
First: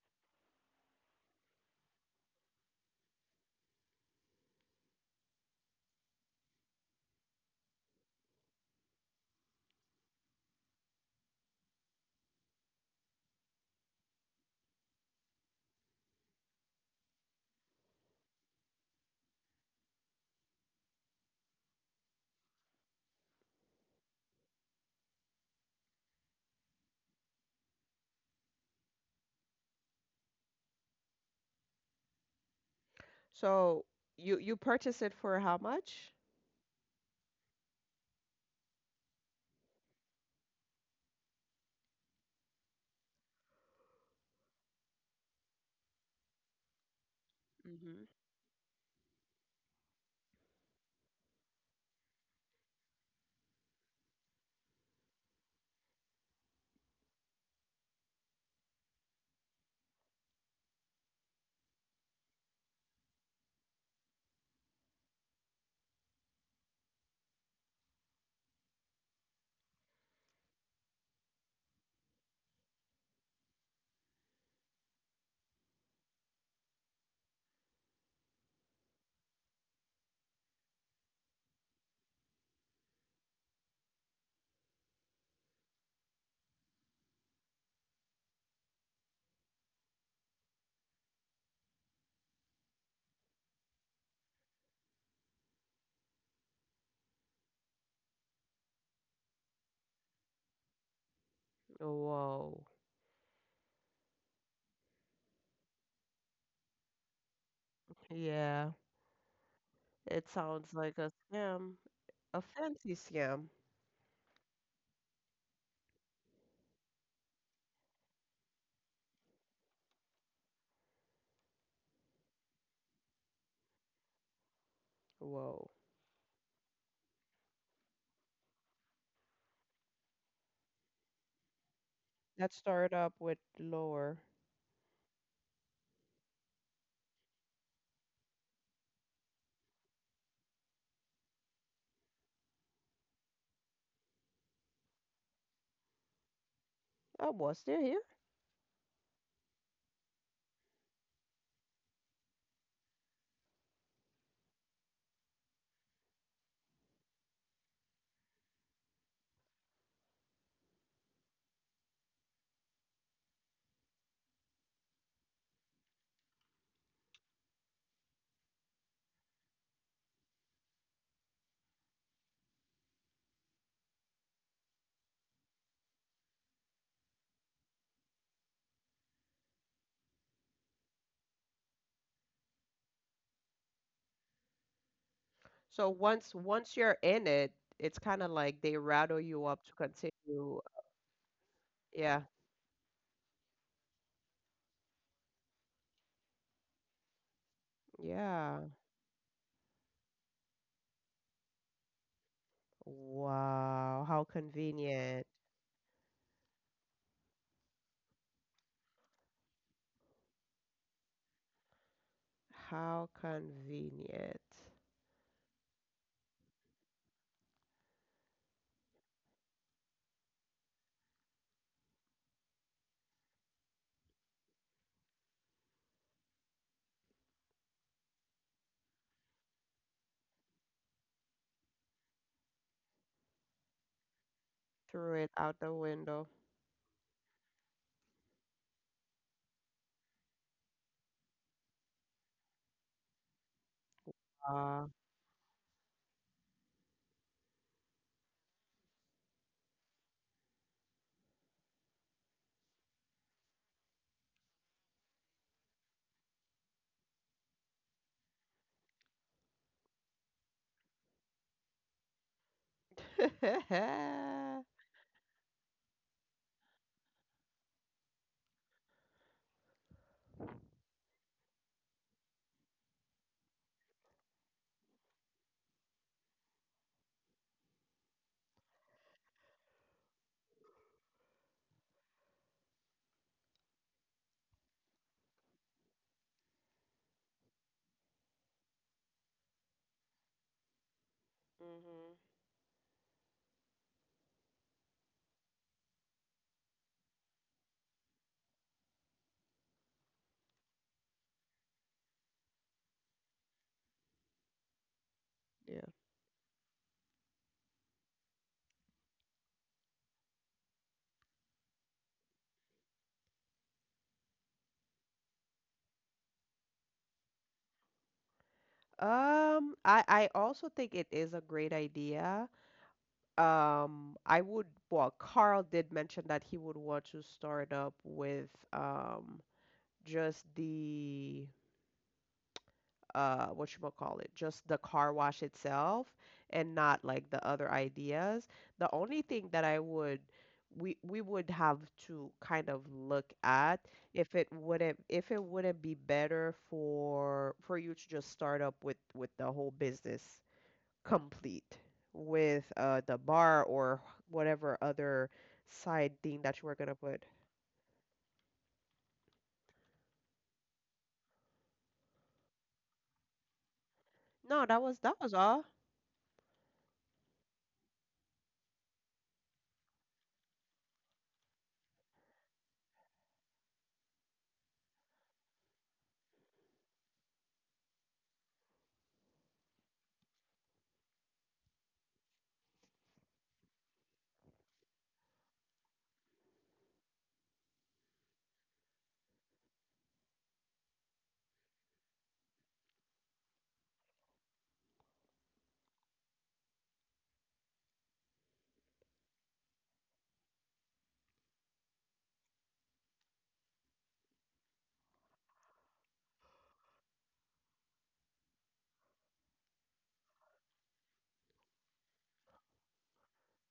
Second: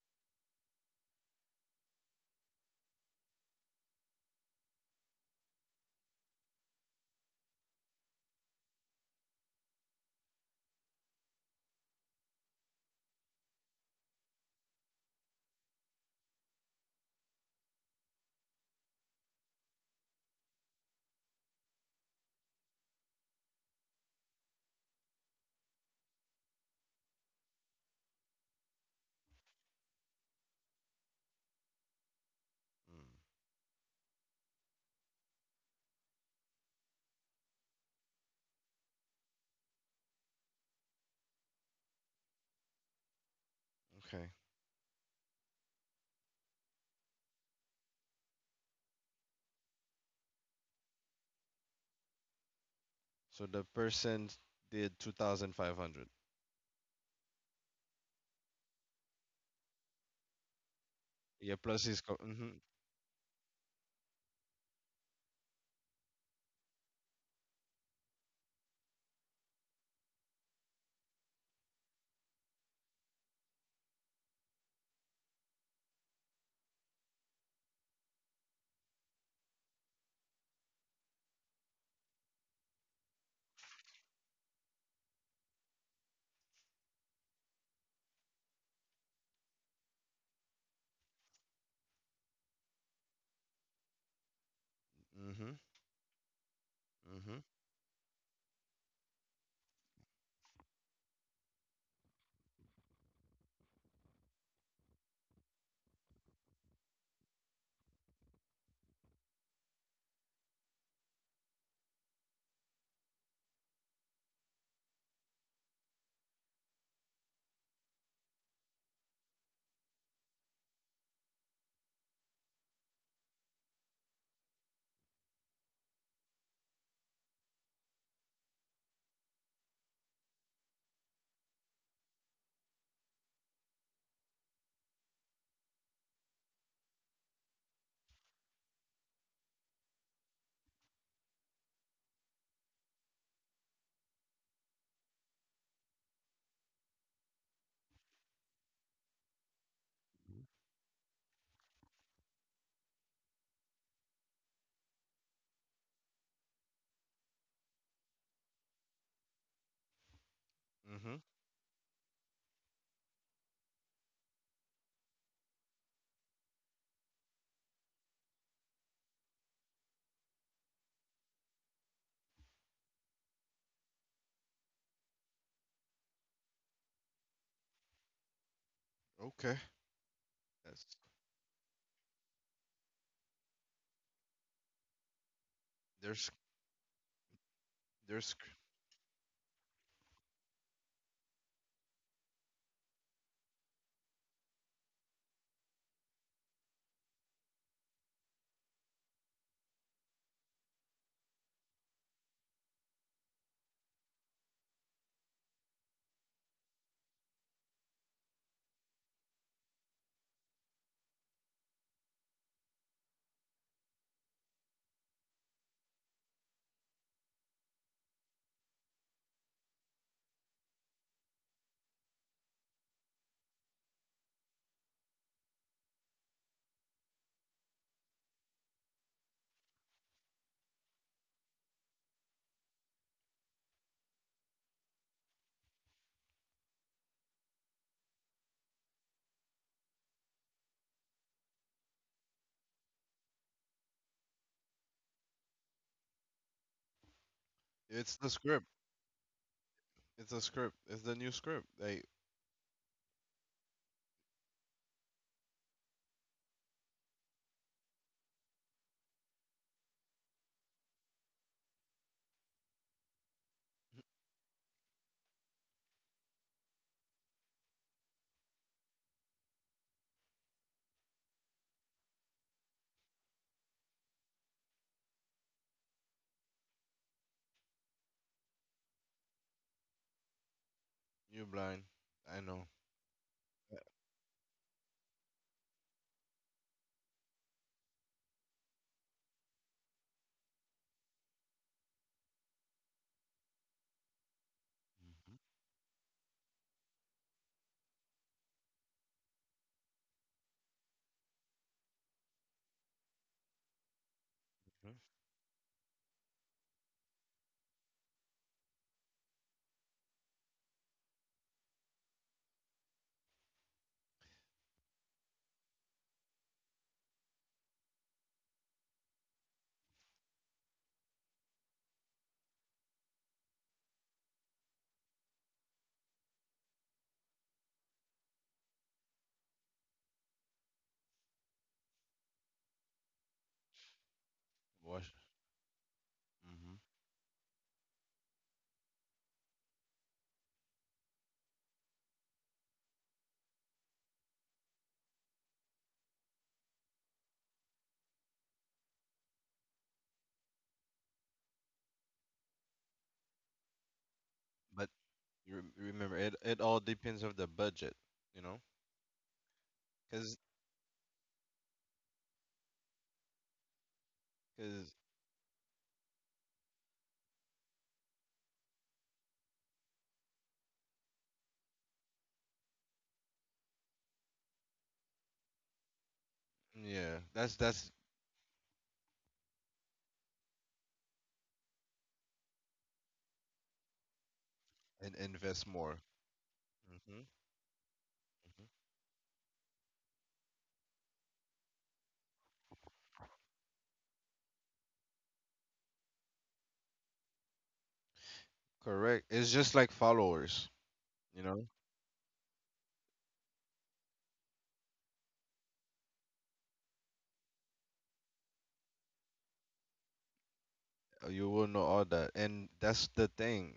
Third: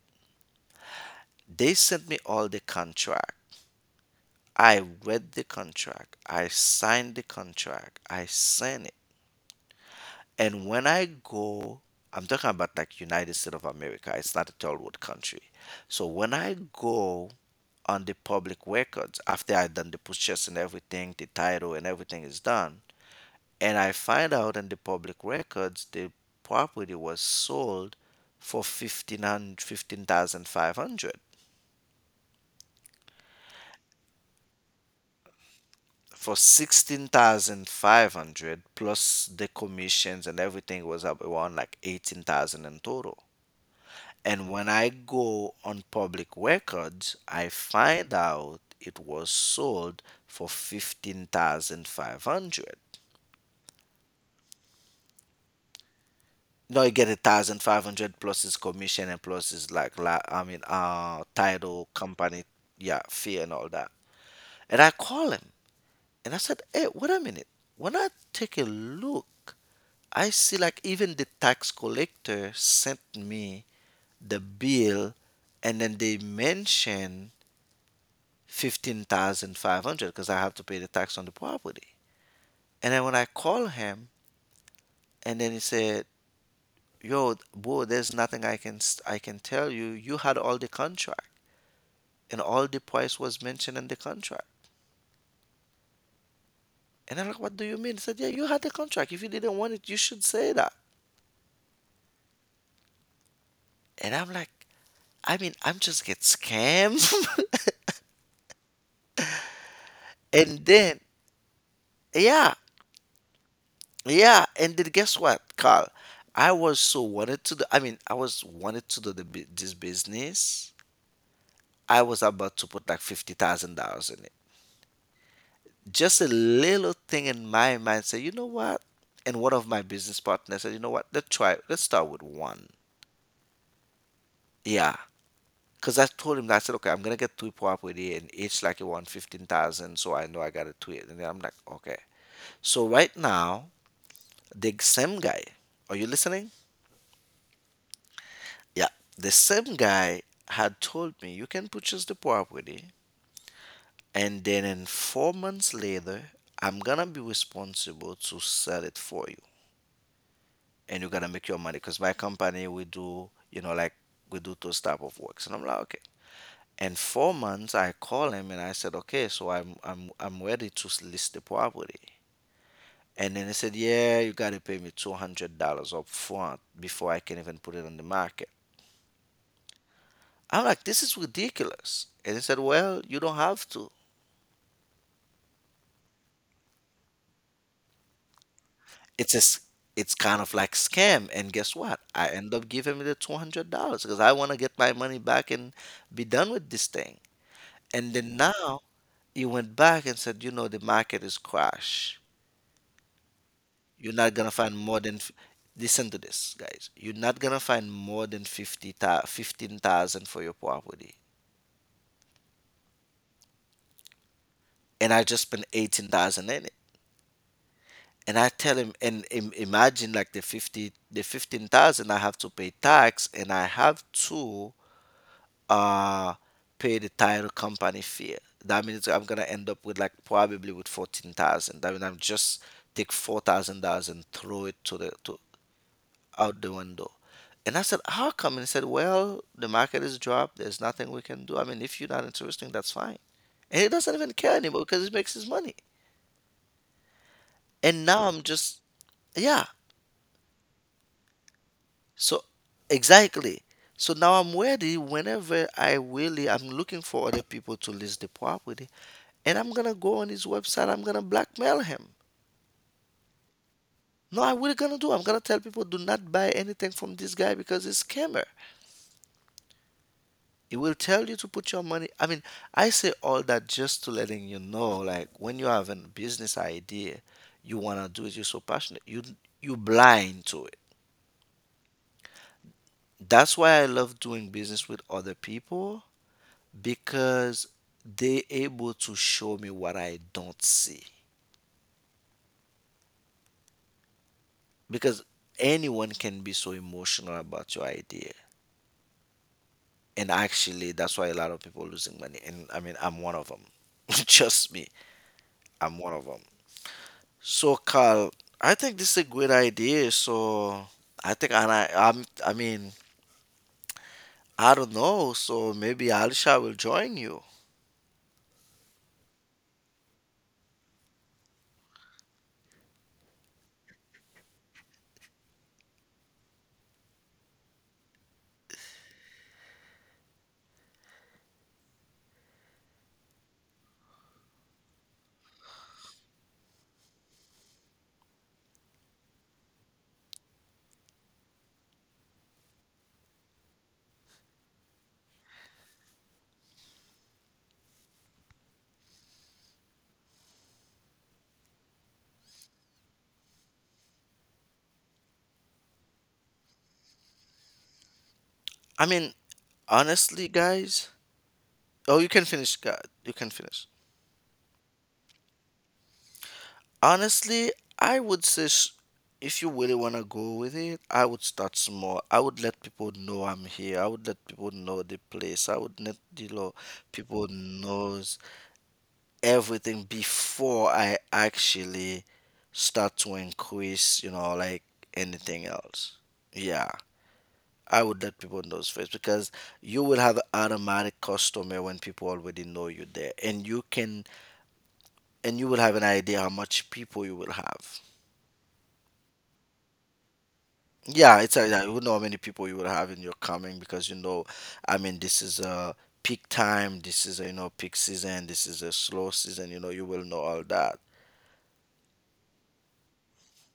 Speaker 2: They sent me all the contract. I read the contract. I signed the contract. I signed it. And when I go, I'm talking about like United States of America. It's not a third world country. So when I go on the public records after I've done the purchase and everything, the title and everything is done, and I find out in the public records the property was sold for 1500 15,500.
Speaker 1: Mm,
Speaker 3: So you purchase it for how much?
Speaker 2: For 16,500 plus the commissions and everything was up around like 18,000 in total.
Speaker 1: Okay.
Speaker 2: And when I go on public records, I
Speaker 3: Mhm.
Speaker 2: find out it was sold for 15,500.
Speaker 1: So the person did 2,500.
Speaker 2: No, you get a thousand five hundred plus his commission and plus his like,
Speaker 1: Yeah, plus
Speaker 2: title,
Speaker 1: his
Speaker 2: company,
Speaker 1: mhm,
Speaker 2: yeah, fee and all that. And I call him and I said, "Hey, wait a minute. When I take a look, I see like even the tax collector sent me the bill, and then they mention 15,500 because I have to pay the tax on the property." And then when I call him, and then he said, "Yo, bro, there's nothing I can tell you. You had all the contract," and all the price was mentioned in the contract.
Speaker 1: mhm,
Speaker 2: And I'm like,
Speaker 1: mhm,
Speaker 2: what do you mean? He said, yeah, you had the contract. If you didn't want it, you should say that.
Speaker 3: Whoa.
Speaker 2: And I'm like, I mean, I'm just get scammed.
Speaker 3: Yeah. It
Speaker 2: And
Speaker 3: sounds
Speaker 2: then,
Speaker 3: like a scam, a
Speaker 2: yeah,
Speaker 3: fancy scam.
Speaker 2: yeah. And then guess what, Carl? I was wanted to do this business. I was about to put like $50,000 in it.
Speaker 3: Whoa.
Speaker 2: Just a little thing in my mind said, you know what? And one of my business partners said, you know what? Let's try, let's start with
Speaker 3: Let's
Speaker 2: one.
Speaker 3: start up with lower.
Speaker 2: Yeah. Because I told him, I said, okay, I'm gonna get two property and each like you want 15,000, so I know I gotta tweet. And then I'm like, okay. So right now, the same guy, are you listening?
Speaker 3: Oh, was there?
Speaker 2: Yeah, the same guy had told me you can purchase the property, and then in 4 months later, I'm gonna be responsible to sell it for you, and you're
Speaker 1: mhm.
Speaker 2: gonna make your money. Because my company, we do, you know, like we do those type of works, and I'm like, okay. And 4 months, I call him and I said, okay, so I'm ready to list the property. And then he said, yeah, you gotta pay me $200 up front before I can even put it on the market.
Speaker 1: Okay.
Speaker 2: I'm like,
Speaker 1: That's
Speaker 2: this is ridiculous. And he said, well, you don't have to.
Speaker 3: So
Speaker 1: there's
Speaker 3: once once you're in it, it's kind of
Speaker 1: there's
Speaker 3: like they rattle
Speaker 2: It's a
Speaker 3: you
Speaker 2: s
Speaker 3: up to
Speaker 2: it's kind of
Speaker 3: continue.
Speaker 2: like scam. And guess what?
Speaker 3: Yeah.
Speaker 2: I end up giving him the $200 because I want to get my money back and be done with this thing. And then
Speaker 3: Yeah.
Speaker 2: now he went back and said, you know, the market is crashed.
Speaker 3: Wow,
Speaker 2: You're
Speaker 3: how
Speaker 2: not gonna find more than.
Speaker 3: convenient.
Speaker 2: Listen to this, guys. You're not gonna find more than 15,000 for your property,
Speaker 3: How convenient.
Speaker 2: and I just spent 18,000 in it. And I tell him, and imagine like the 15,000 I have to pay tax, and I have to uh pay the title company fee. That means I'm gonna end up with like probably with 14,000. I mean, I'm just take $4,000 and throw it
Speaker 3: Threw it out the window.
Speaker 2: out the window. And I said, how come? And he said, well, the market is dropped. There's nothing we can do. I mean, if you're not interested, that's fine. And he doesn't even care anymore
Speaker 3: Uh,
Speaker 2: because he makes his money. And
Speaker 1: it's
Speaker 2: now
Speaker 1: the
Speaker 2: I'm
Speaker 1: script.
Speaker 2: just, yeah.
Speaker 1: It's a script. It's the new script. Like
Speaker 2: So, exactly. So now I'm ready whenever I'm looking for other people to list the property. And I'm going to go on his website. I'm going to blackmail him.
Speaker 3: hmm,
Speaker 2: No, I really going to do. I'm going to tell people, do not buy anything from this guy because he's a scammer. It will tell you to put your money. I mean, I say all that just to letting you know, like when you have a business idea, you wanna do it, you're so passionate, you blind to it.
Speaker 1: you blind. I know.
Speaker 2: That's why I love doing business with other people because they able to show me what I don't see. Because
Speaker 1: Mhm,
Speaker 2: anyone can be so emotional about your idea. And actually that's why a lot of people losing money. And I mean I'm one of them. Trust me,
Speaker 1: mhm.
Speaker 3: yeah.
Speaker 2: I'm
Speaker 3: Mhm.
Speaker 2: one of them. So, Carl, I think this is a good idea. So, I think, I mean, I don't know. So maybe Alisha will join you.
Speaker 3: I also think it is a great idea. I would, well, Carl did mention that he would want to start up with just the what you call it just the
Speaker 1: Wash.
Speaker 3: car wash itself
Speaker 1: Mhm.
Speaker 3: and not like the other ideas the only thing that I would we would have to kind of look at if it wouldn't be better for you to just start up with the whole business complete with the bar or whatever
Speaker 1: But
Speaker 3: other
Speaker 1: you remember
Speaker 3: side
Speaker 1: it
Speaker 3: thing
Speaker 1: it
Speaker 3: that you
Speaker 1: all
Speaker 3: were gonna
Speaker 1: depends
Speaker 3: put
Speaker 1: of the budget, you know?
Speaker 2: I mean,
Speaker 1: Cuz
Speaker 2: honestly, guys. Oh, you can finish, God. You can finish.
Speaker 3: no that
Speaker 1: cuz
Speaker 3: was all
Speaker 2: Honestly, I would say if you really want to go with it, I would start small. I would let people know I'm here. I would let people know the place. I would let the law
Speaker 1: yeah,
Speaker 2: people
Speaker 1: that's
Speaker 2: knows everything before I actually start to increase, you know, like
Speaker 1: and invest
Speaker 2: anything
Speaker 1: more.
Speaker 2: else. Yeah,
Speaker 1: Mhm.
Speaker 2: I would let people know first because you will have automatic customer when people already know you there, and you can and you will have an idea how much people you will have.
Speaker 1: Correct. It's just like followers,
Speaker 2: Yeah,
Speaker 1: you
Speaker 2: it's
Speaker 1: know?
Speaker 2: like that. You would know how many people you will have in your coming because you know, I mean, this is a peak time. This is a, you know peak season. This is a slow season. You know, you will know all that.
Speaker 1: You will know all that, and that's the thing.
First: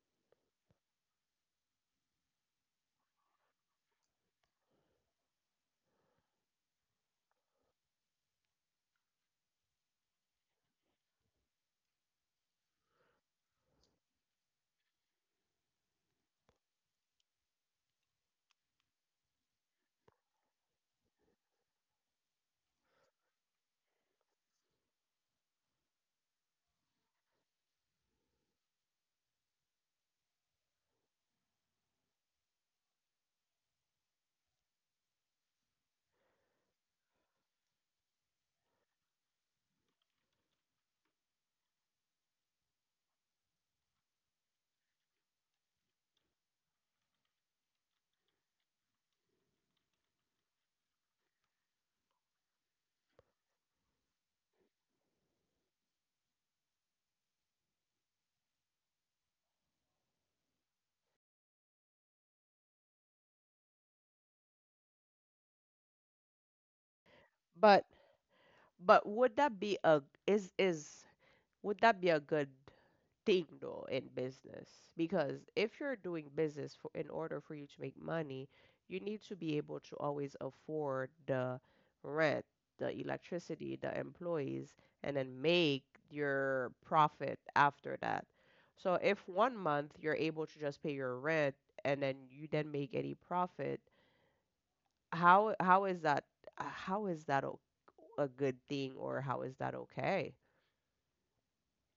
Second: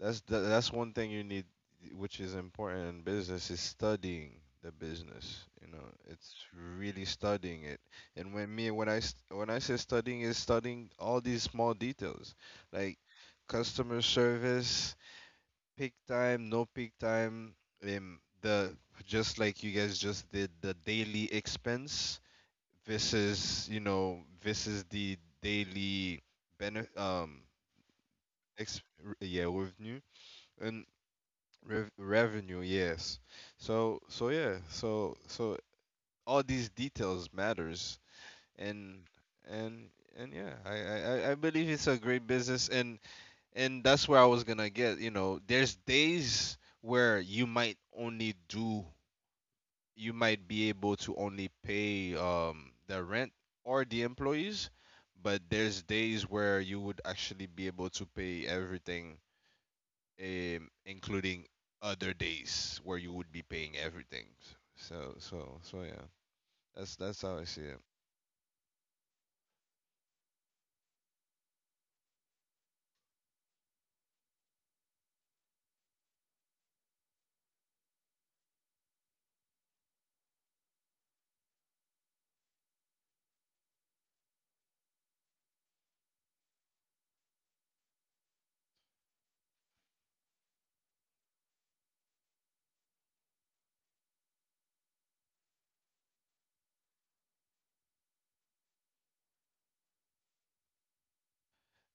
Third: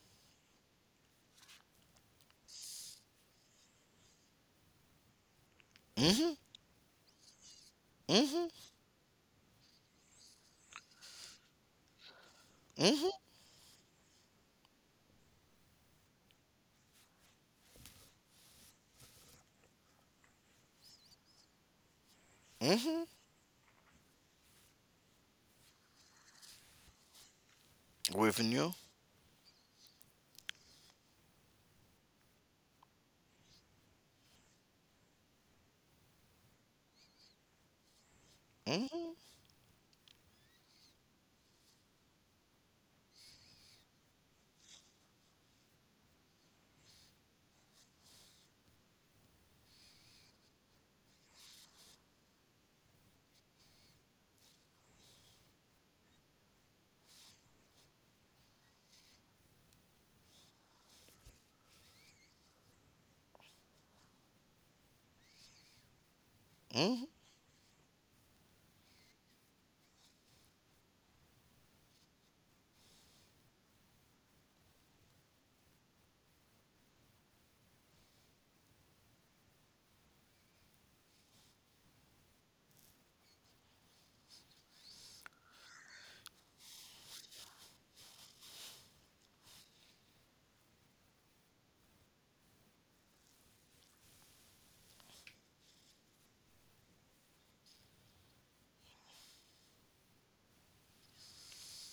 Speaker 1: That's one thing you need, which is important in business, is studying the business. You know, it's really studying it. And
Speaker 2: Mhm.
Speaker 1: when me when I s- when I say studying, is studying all these small details, like
Speaker 2: Mhm.
Speaker 1: customer service, peak time, no peak time, the just like you guys just did the daily expense
Speaker 2: Mhm.
Speaker 1: versus versus the daily benefit.
Speaker 2: Revenue?
Speaker 1: Ex Yeah, revenue. And revenue, yes. Yeah, so all these details matters. and
Speaker 2: Hmm.
Speaker 1: and and yeah, I believe it's a great business. And that's where I was gonna get. You know, there's days where you might be able to only pay the rent or the employees. But there's days where you would actually be able to pay everything, including other days where you would be paying everything. So yeah, that's
Speaker 2: Hmm.
Speaker 1: that's how I see it.
Speaker 3: but but would that be a is would that be a good thing though in business because if you're doing business for in order for you to make money, you need to be able to always afford the rent, the electricity, the employees, and then make your profit after that. So if one month you're able to just pay your rent and then you then make any profit, how is that how is that o- a good thing or how is that okay?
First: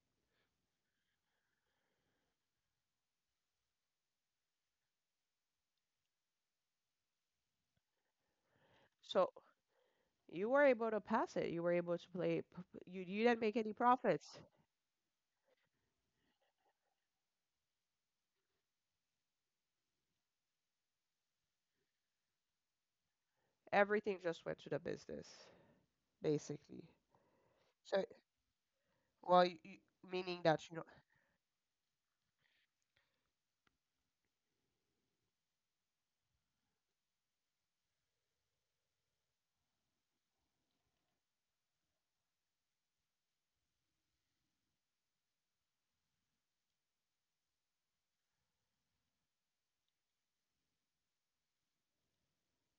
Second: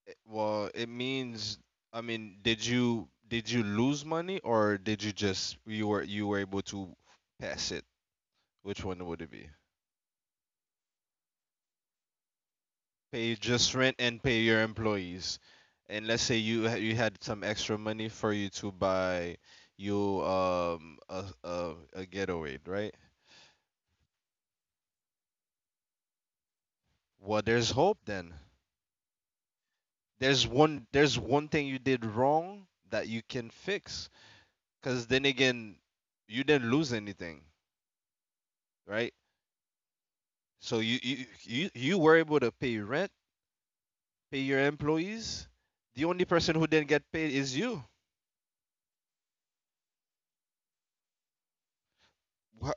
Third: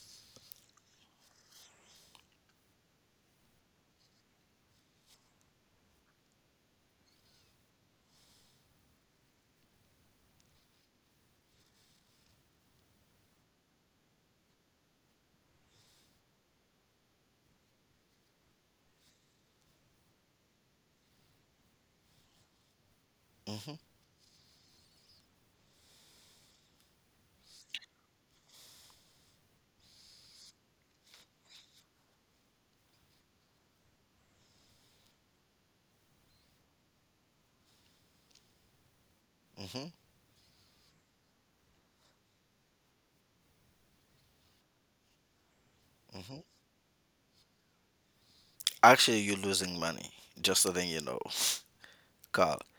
Speaker 1: Well, it means I mean, did you lose money, or did you just you were able to pass it? Which one would
Speaker 3: So
Speaker 1: it be?
Speaker 3: you were able to pass it. You were able to play. You
Speaker 1: Pay
Speaker 3: didn't make any
Speaker 1: just rent and
Speaker 3: profits.
Speaker 1: pay your employees. And let's say you you had some extra money for you to buy you a getaway, right?
Speaker 2: Hmm.
Speaker 3: Everything just went to the business, basically.
Speaker 1: Well, there's
Speaker 3: So,
Speaker 1: hope then.
Speaker 3: well, you, meaning
Speaker 1: there's
Speaker 3: that you don't.
Speaker 1: one there's one thing you did wrong that you can fix, because then again, you didn't lose anything, right?
Speaker 2: Hmm.
Speaker 1: So you, you were able to pay rent, pay your employees. The only
Speaker 2: Hmm.
Speaker 1: person who didn't get paid is you.
Speaker 2: Actually, you're losing money. Just so that you know. Carl,
Speaker 1: what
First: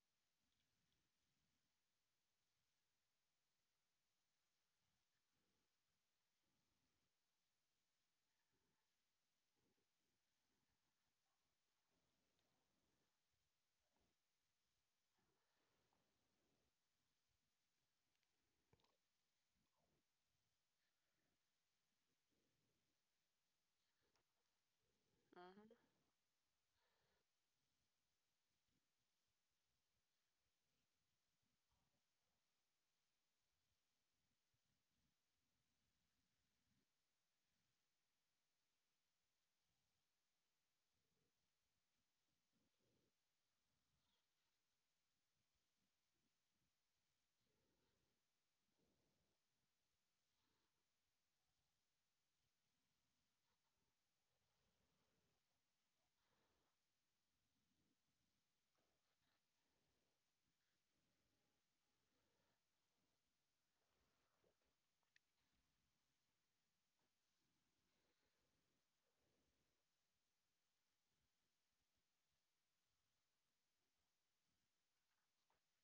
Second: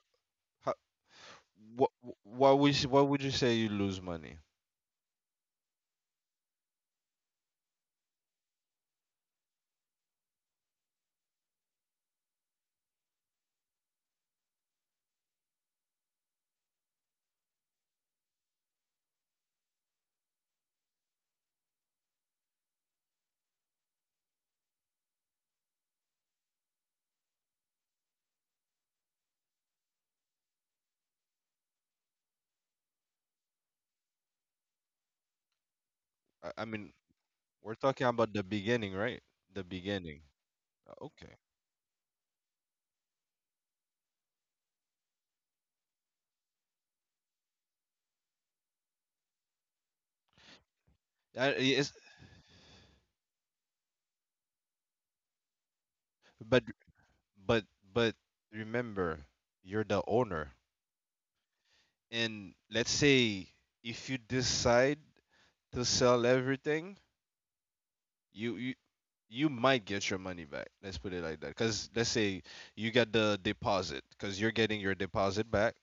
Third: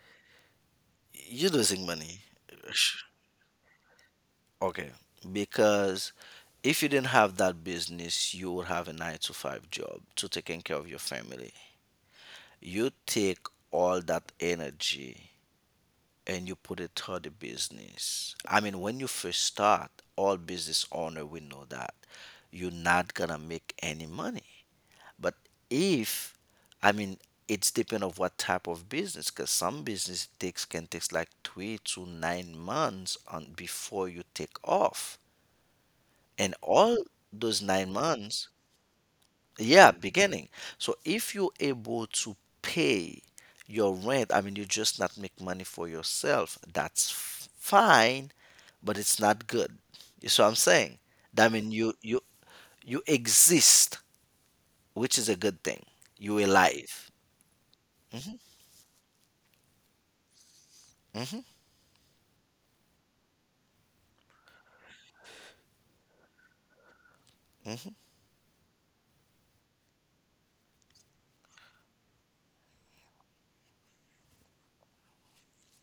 Speaker 2: you're losing
Speaker 1: what
Speaker 2: money.
Speaker 1: why would you, why
Speaker 2: Sh-
Speaker 1: would you say you lose money?
Speaker 2: Okay. Because if you didn't have that business, you would have a nine to five job to taking care of your family. You take all that energy and you put it toward the business. I mean, when you first start, all business owner will know that you're not gonna make any money. But
Speaker 3: Mhm.
Speaker 2: if I mean, it's depend of what type of business because some business takes can takes like 3 to 9 months on before you take off. And
Speaker 1: I mean,
Speaker 2: all those
Speaker 1: we're
Speaker 2: nine
Speaker 1: talking about the
Speaker 2: months,
Speaker 1: beginning, right? The
Speaker 2: yeah,
Speaker 1: beginning.
Speaker 2: beginning. So
Speaker 1: Oh, okay.
Speaker 2: if you're able to pay your rent, I mean you just not make money for yourself, that's fine, but it's not good. You see what I'm saying?
Speaker 1: Uh,
Speaker 2: That mean you exist, which is a good thing. You
Speaker 1: but
Speaker 2: alive.
Speaker 1: but but remember, you're the owner. And let's say if you decide to sell everything, you you you might get your money back. Let's put it like that. Cause let's say you got the deposit, cause you're getting your deposit back,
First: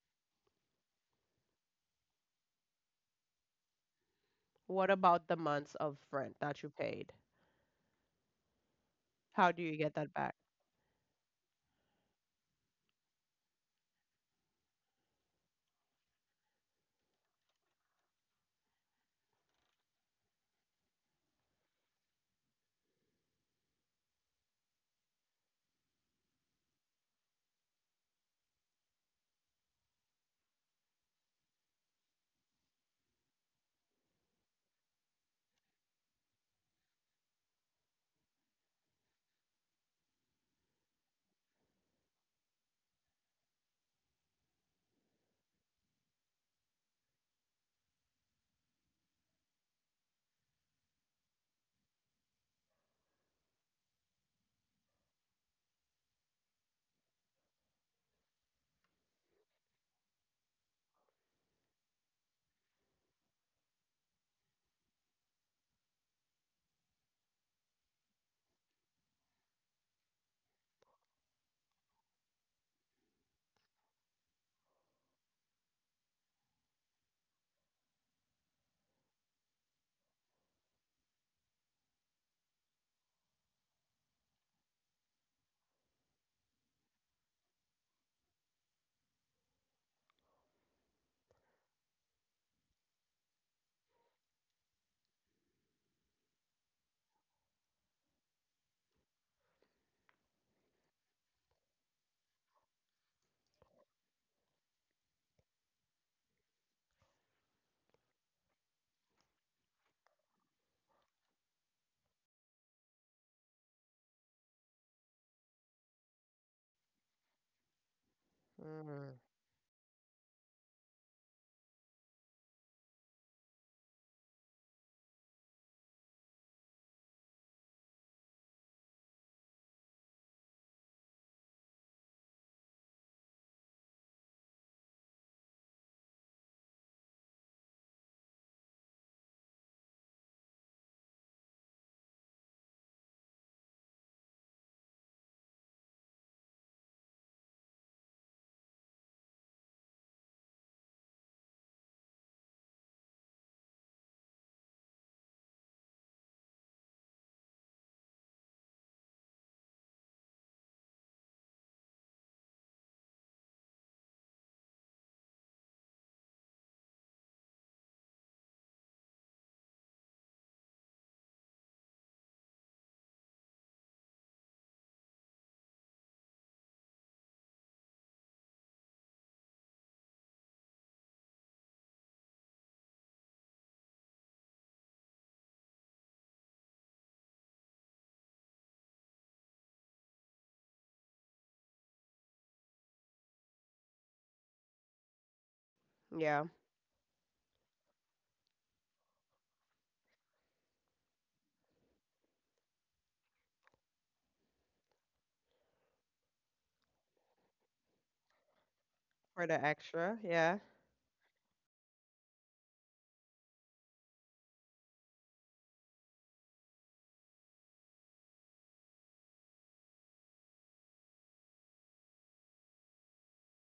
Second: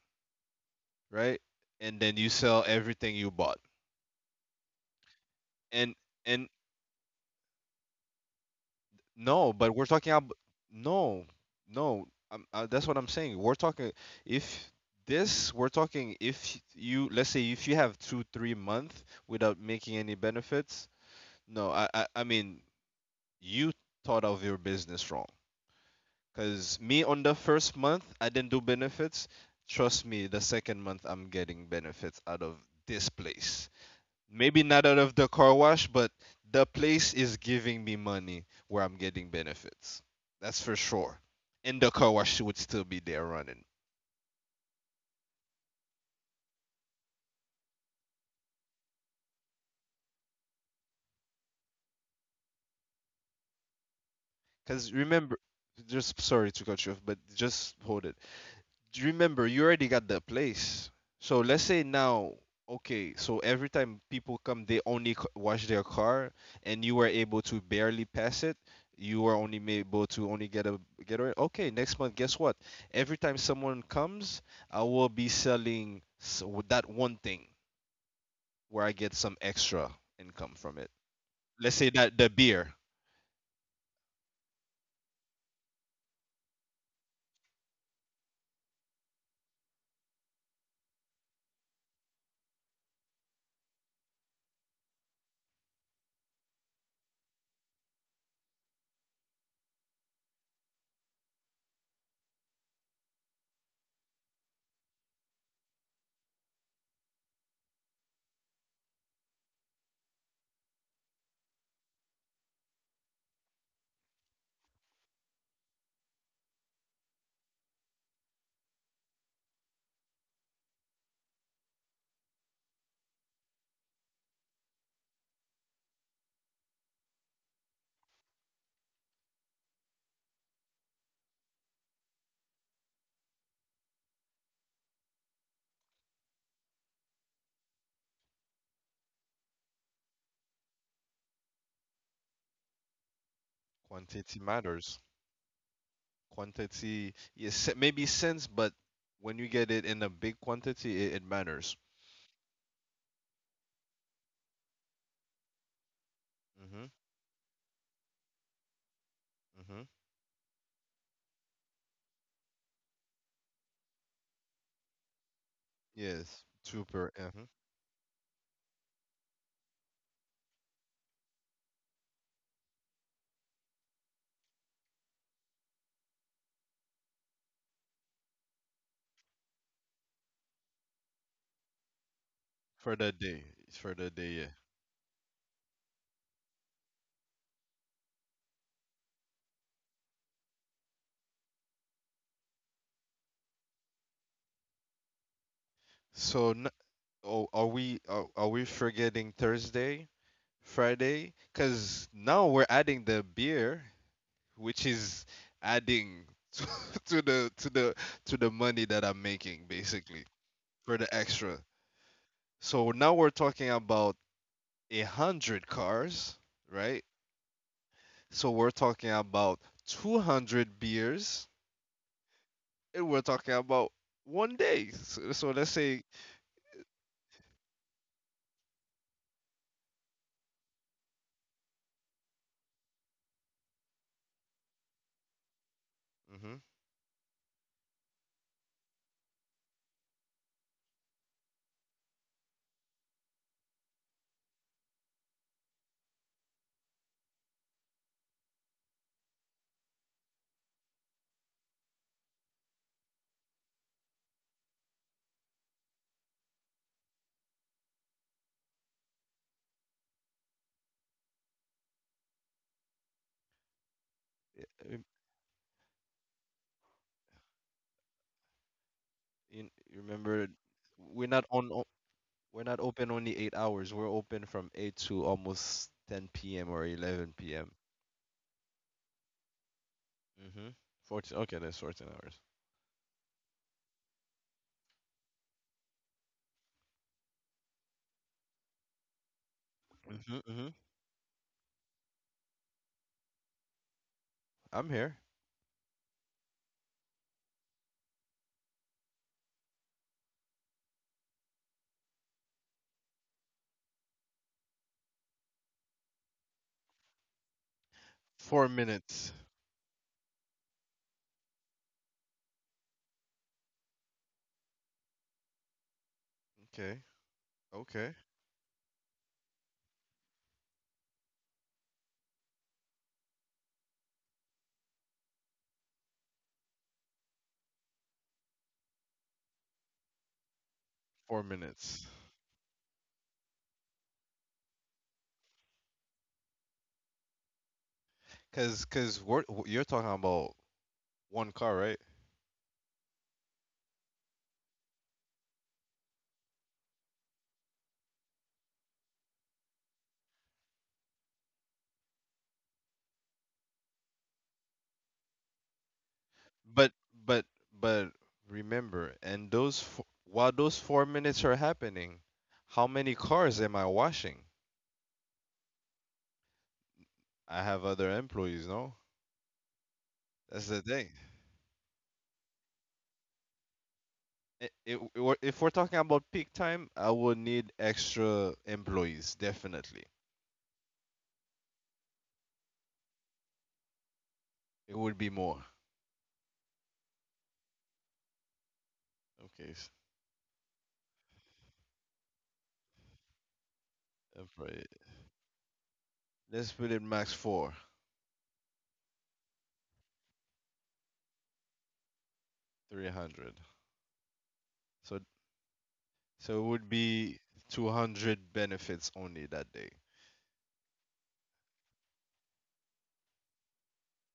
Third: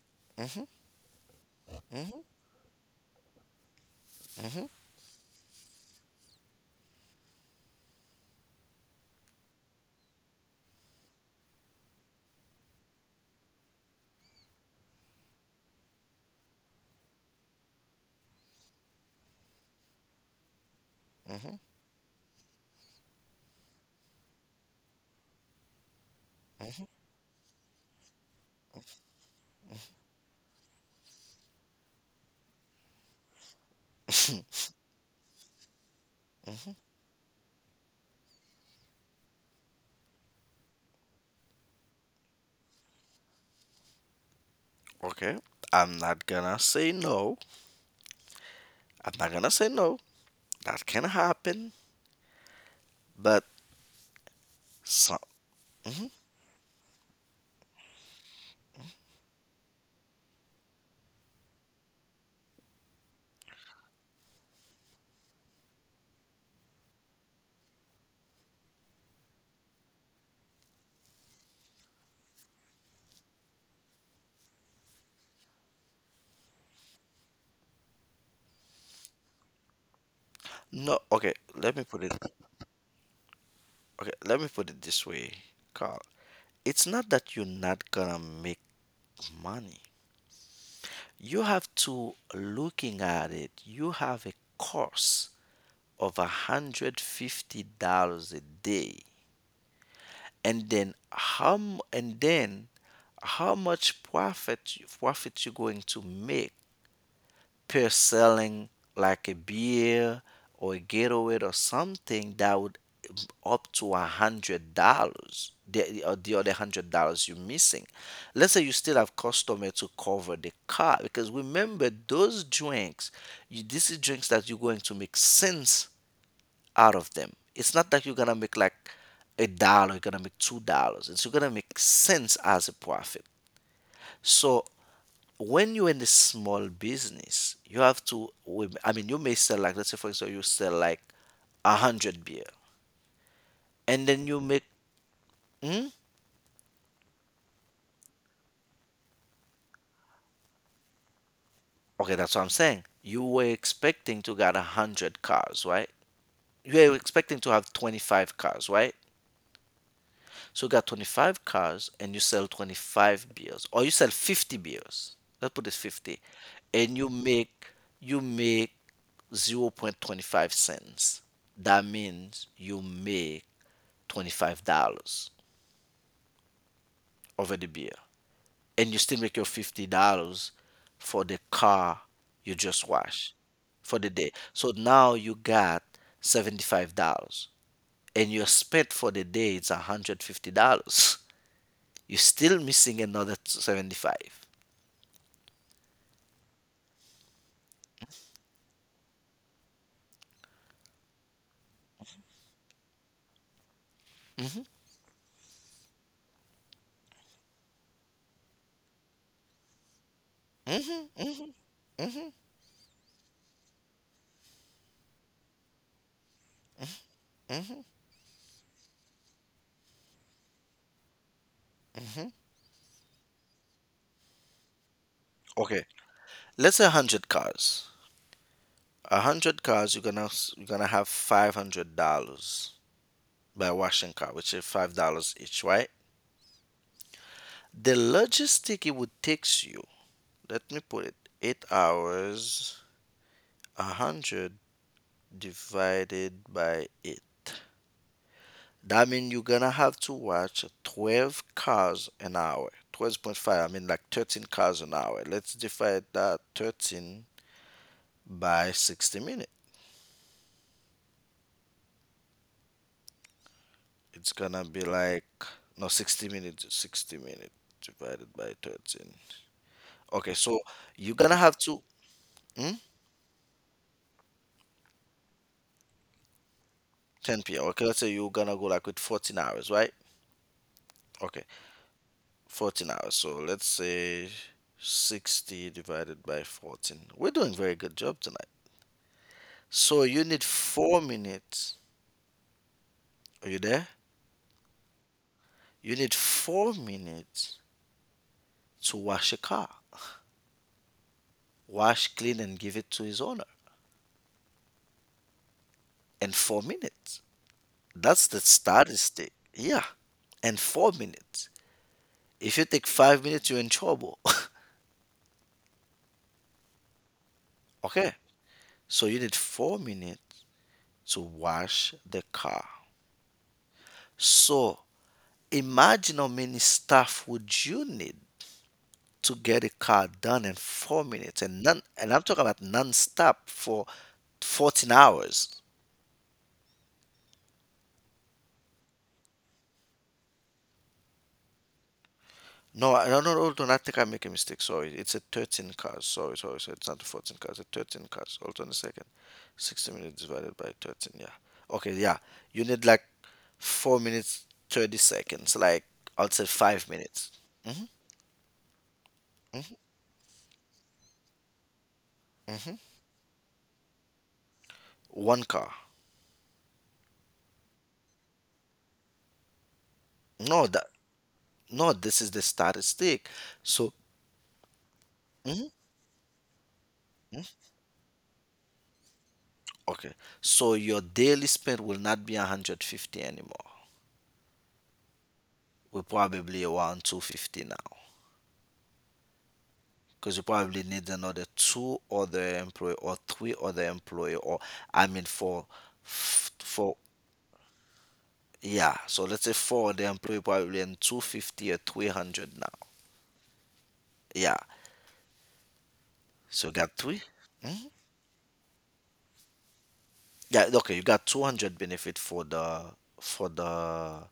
Speaker 1: right? And then you sell everything you bought.
Speaker 2: Mm-hmm.
Speaker 3: What about the months
Speaker 1: And
Speaker 3: of rent
Speaker 1: and
Speaker 3: that you paid? How
Speaker 1: No,
Speaker 3: do
Speaker 1: but
Speaker 3: you
Speaker 1: we're
Speaker 3: get
Speaker 1: talking
Speaker 3: that
Speaker 1: about.
Speaker 3: back?
Speaker 1: No, no. That's what I'm saying. We're talking, if this we're talking if you let's say if you have 2-3 months without making any benefits.
Speaker 2: Hmm.
Speaker 1: No, I mean, you thought of your business wrong. Because me, on the first month, I didn't do benefits. Trust me, the second month, I'm getting benefits out of this place. Maybe not out of the car wash, but the place is giving me money where I'm getting benefits. That's for sure. And the car wash would still be there running.
Speaker 2: Okay. I'm not gonna say no. I'm not gonna say no. That can happen. But
Speaker 1: Because
Speaker 2: some
Speaker 1: remember, just sorry to cut you off, but just hold it. Remember, you already got the place. So let's say now, okay, so every time people come they only wash their car, and you were able to barely pass it. You were only able to only get a Okay, next month, guess what, every time someone comes, I will be selling that one thing where I get some extra income from it.
Speaker 2: no. Okay.
Speaker 1: Let's
Speaker 2: Let me
Speaker 1: say
Speaker 2: put it.
Speaker 1: that the beer.
Speaker 2: Okay. Let me put it this way, Carl. It's not that you're not gonna make money. You have to looking at it. You have a cost of $150 a day, and then how? And then how much profit you're going to make per selling like a beer or a Gatorade or something that would up to $100, or the other $100 you're missing. Let's say you still have
Speaker 3: Mm,
Speaker 2: customer to cover the car because remember those drinks, this is drinks that you're going to make sense out of them. It's not that you're gonna make like a dollar, you're gonna make $2. It's you're gonna make sense as a profit. So when you're in the small business, you have to, I mean, you may sell like, let's say for instance, you sell like a hundred beer and then
Speaker 1: Quantity
Speaker 2: you make,
Speaker 1: matters.
Speaker 2: hmm?
Speaker 1: Quantity, yes, maybe sense. But when you get it in a big quantity, it matters.
Speaker 2: Okay, that's what I'm saying. You were expecting to get a hundred cars, right?
Speaker 1: Mm-hmm.
Speaker 2: You were expecting to have 25 cars, right?
Speaker 1: Mm-hmm.
Speaker 2: So you got 25 cars and you sell 25 beers or you sell 50 beers. Let's put it 50.
Speaker 1: Yes.
Speaker 2: And you
Speaker 1: Super. Yeah. Mhm.
Speaker 2: make, you make 0.25 cents. That means you make $25 over the beer and you still make your $50 for the car you just
Speaker 1: For that
Speaker 2: washed
Speaker 1: day. It's for
Speaker 2: for the
Speaker 1: that
Speaker 2: day.
Speaker 1: day. Yeah.
Speaker 2: So now you got $75 and your spent for the day is $150. You're still missing another 75.
Speaker 3: yeah,
Speaker 1: So, oh, are we forgetting Thursday, Friday? Cause now we're adding the beer, which is adding to, to the to the to the money that I'm
Speaker 3: for the
Speaker 1: making
Speaker 3: extra.
Speaker 1: basically,
Speaker 3: Yeah.
Speaker 1: for the extra. So now we're talking about a hundred cars, right? So we're talking about 200 beers. And we're talking about one day. Let's
Speaker 2: Okay,
Speaker 1: say,
Speaker 2: let's say 100 cars. 100 cars you're gonna you're gonna have $500 by washing car, which is $5 each, right?
Speaker 1: hmm
Speaker 2: The logistic, it would takes you, let me put it, 8 hours. 100 divided by 8, that means you're gonna have to watch 12 cars an hour. 12.5, I mean, like 13 cars an hour. Let's divide that 13 by 60 minutes. It's gonna be like, no, 60 minutes divided by 13.
Speaker 1: you, you
Speaker 2: Okay,
Speaker 1: remember,
Speaker 2: so you're
Speaker 1: we're
Speaker 2: gonna
Speaker 1: not
Speaker 2: have
Speaker 1: on,
Speaker 2: to,
Speaker 1: o- we're
Speaker 2: hmm?
Speaker 1: not open only 8 hours. We're open from eight to almost 10 p.m. or 11
Speaker 2: 10 p.m.,
Speaker 1: p.m.
Speaker 2: okay, let's say you're gonna go like with 14 hours, right?
Speaker 1: Mm-hmm. 14.
Speaker 2: Okay,
Speaker 1: Okay, that's 14 hours.
Speaker 2: 14 hours. So let's say 60 divided by 14. We're doing very good job tonight. So you
Speaker 1: Mm-hmm,
Speaker 2: need
Speaker 1: mm-hmm.
Speaker 2: 4 minutes. Are you there?
Speaker 1: I'm here.
Speaker 2: You need 4 minutes to wash a car. Wash, clean, and give it to his owner. And 4 minutes. That's the
Speaker 1: Four
Speaker 2: statistic.
Speaker 1: minutes.
Speaker 2: Yeah. And 4 minutes. If you take 5 minutes, you're in trouble.
Speaker 1: Okay.
Speaker 2: Okay.
Speaker 1: Okay.
Speaker 2: So you need 4 minutes to wash the car. So imagine how many staff would you need to get a car done in 4 minutes,
Speaker 1: Four
Speaker 2: and non
Speaker 1: minutes.
Speaker 2: and I'm talking about non-stop for 14 hours.
Speaker 1: Cause you're talking about one car, right?
Speaker 2: No, no, no, no, do not think I make a mistake. Sorry, it's a 13 cars. Sorry, sorry, sorry. It's not the 14 cars. It's 13 cars. Hold on a second. 60 minutes divided by 13. Yeah. Okay. Yeah. You need like 4 minutes 30 seconds. Like I'll say five
Speaker 1: But
Speaker 2: minutes.
Speaker 1: but but remember, and those f while those 4 minutes are happening, how many cars am I washing?
Speaker 2: One car.
Speaker 1: I have other employees, no? That's
Speaker 2: No,
Speaker 1: the
Speaker 2: that
Speaker 1: thing.
Speaker 2: no. This is the statistic. So
Speaker 1: If we're talking about peak time, I would need extra employees, definitely.
Speaker 2: okay. So your daily spend will not be 150 anymore.
Speaker 1: It would be more.
Speaker 2: We probably around 250 now
Speaker 1: Okay,
Speaker 2: because you probably need another two other employee or three other employee, or
Speaker 1: employee.
Speaker 2: I mean,
Speaker 1: Let's put
Speaker 2: for
Speaker 1: it max four,
Speaker 2: yeah, so let's say four other employee probably in 250 or 300 now.
Speaker 1: 300.
Speaker 2: Yeah,
Speaker 1: So so it
Speaker 2: so you
Speaker 1: would
Speaker 2: got 3.
Speaker 1: be
Speaker 2: Mhm.
Speaker 1: 200 benefits only that day.
Speaker 2: Yeah, okay, you got 200 benefit for the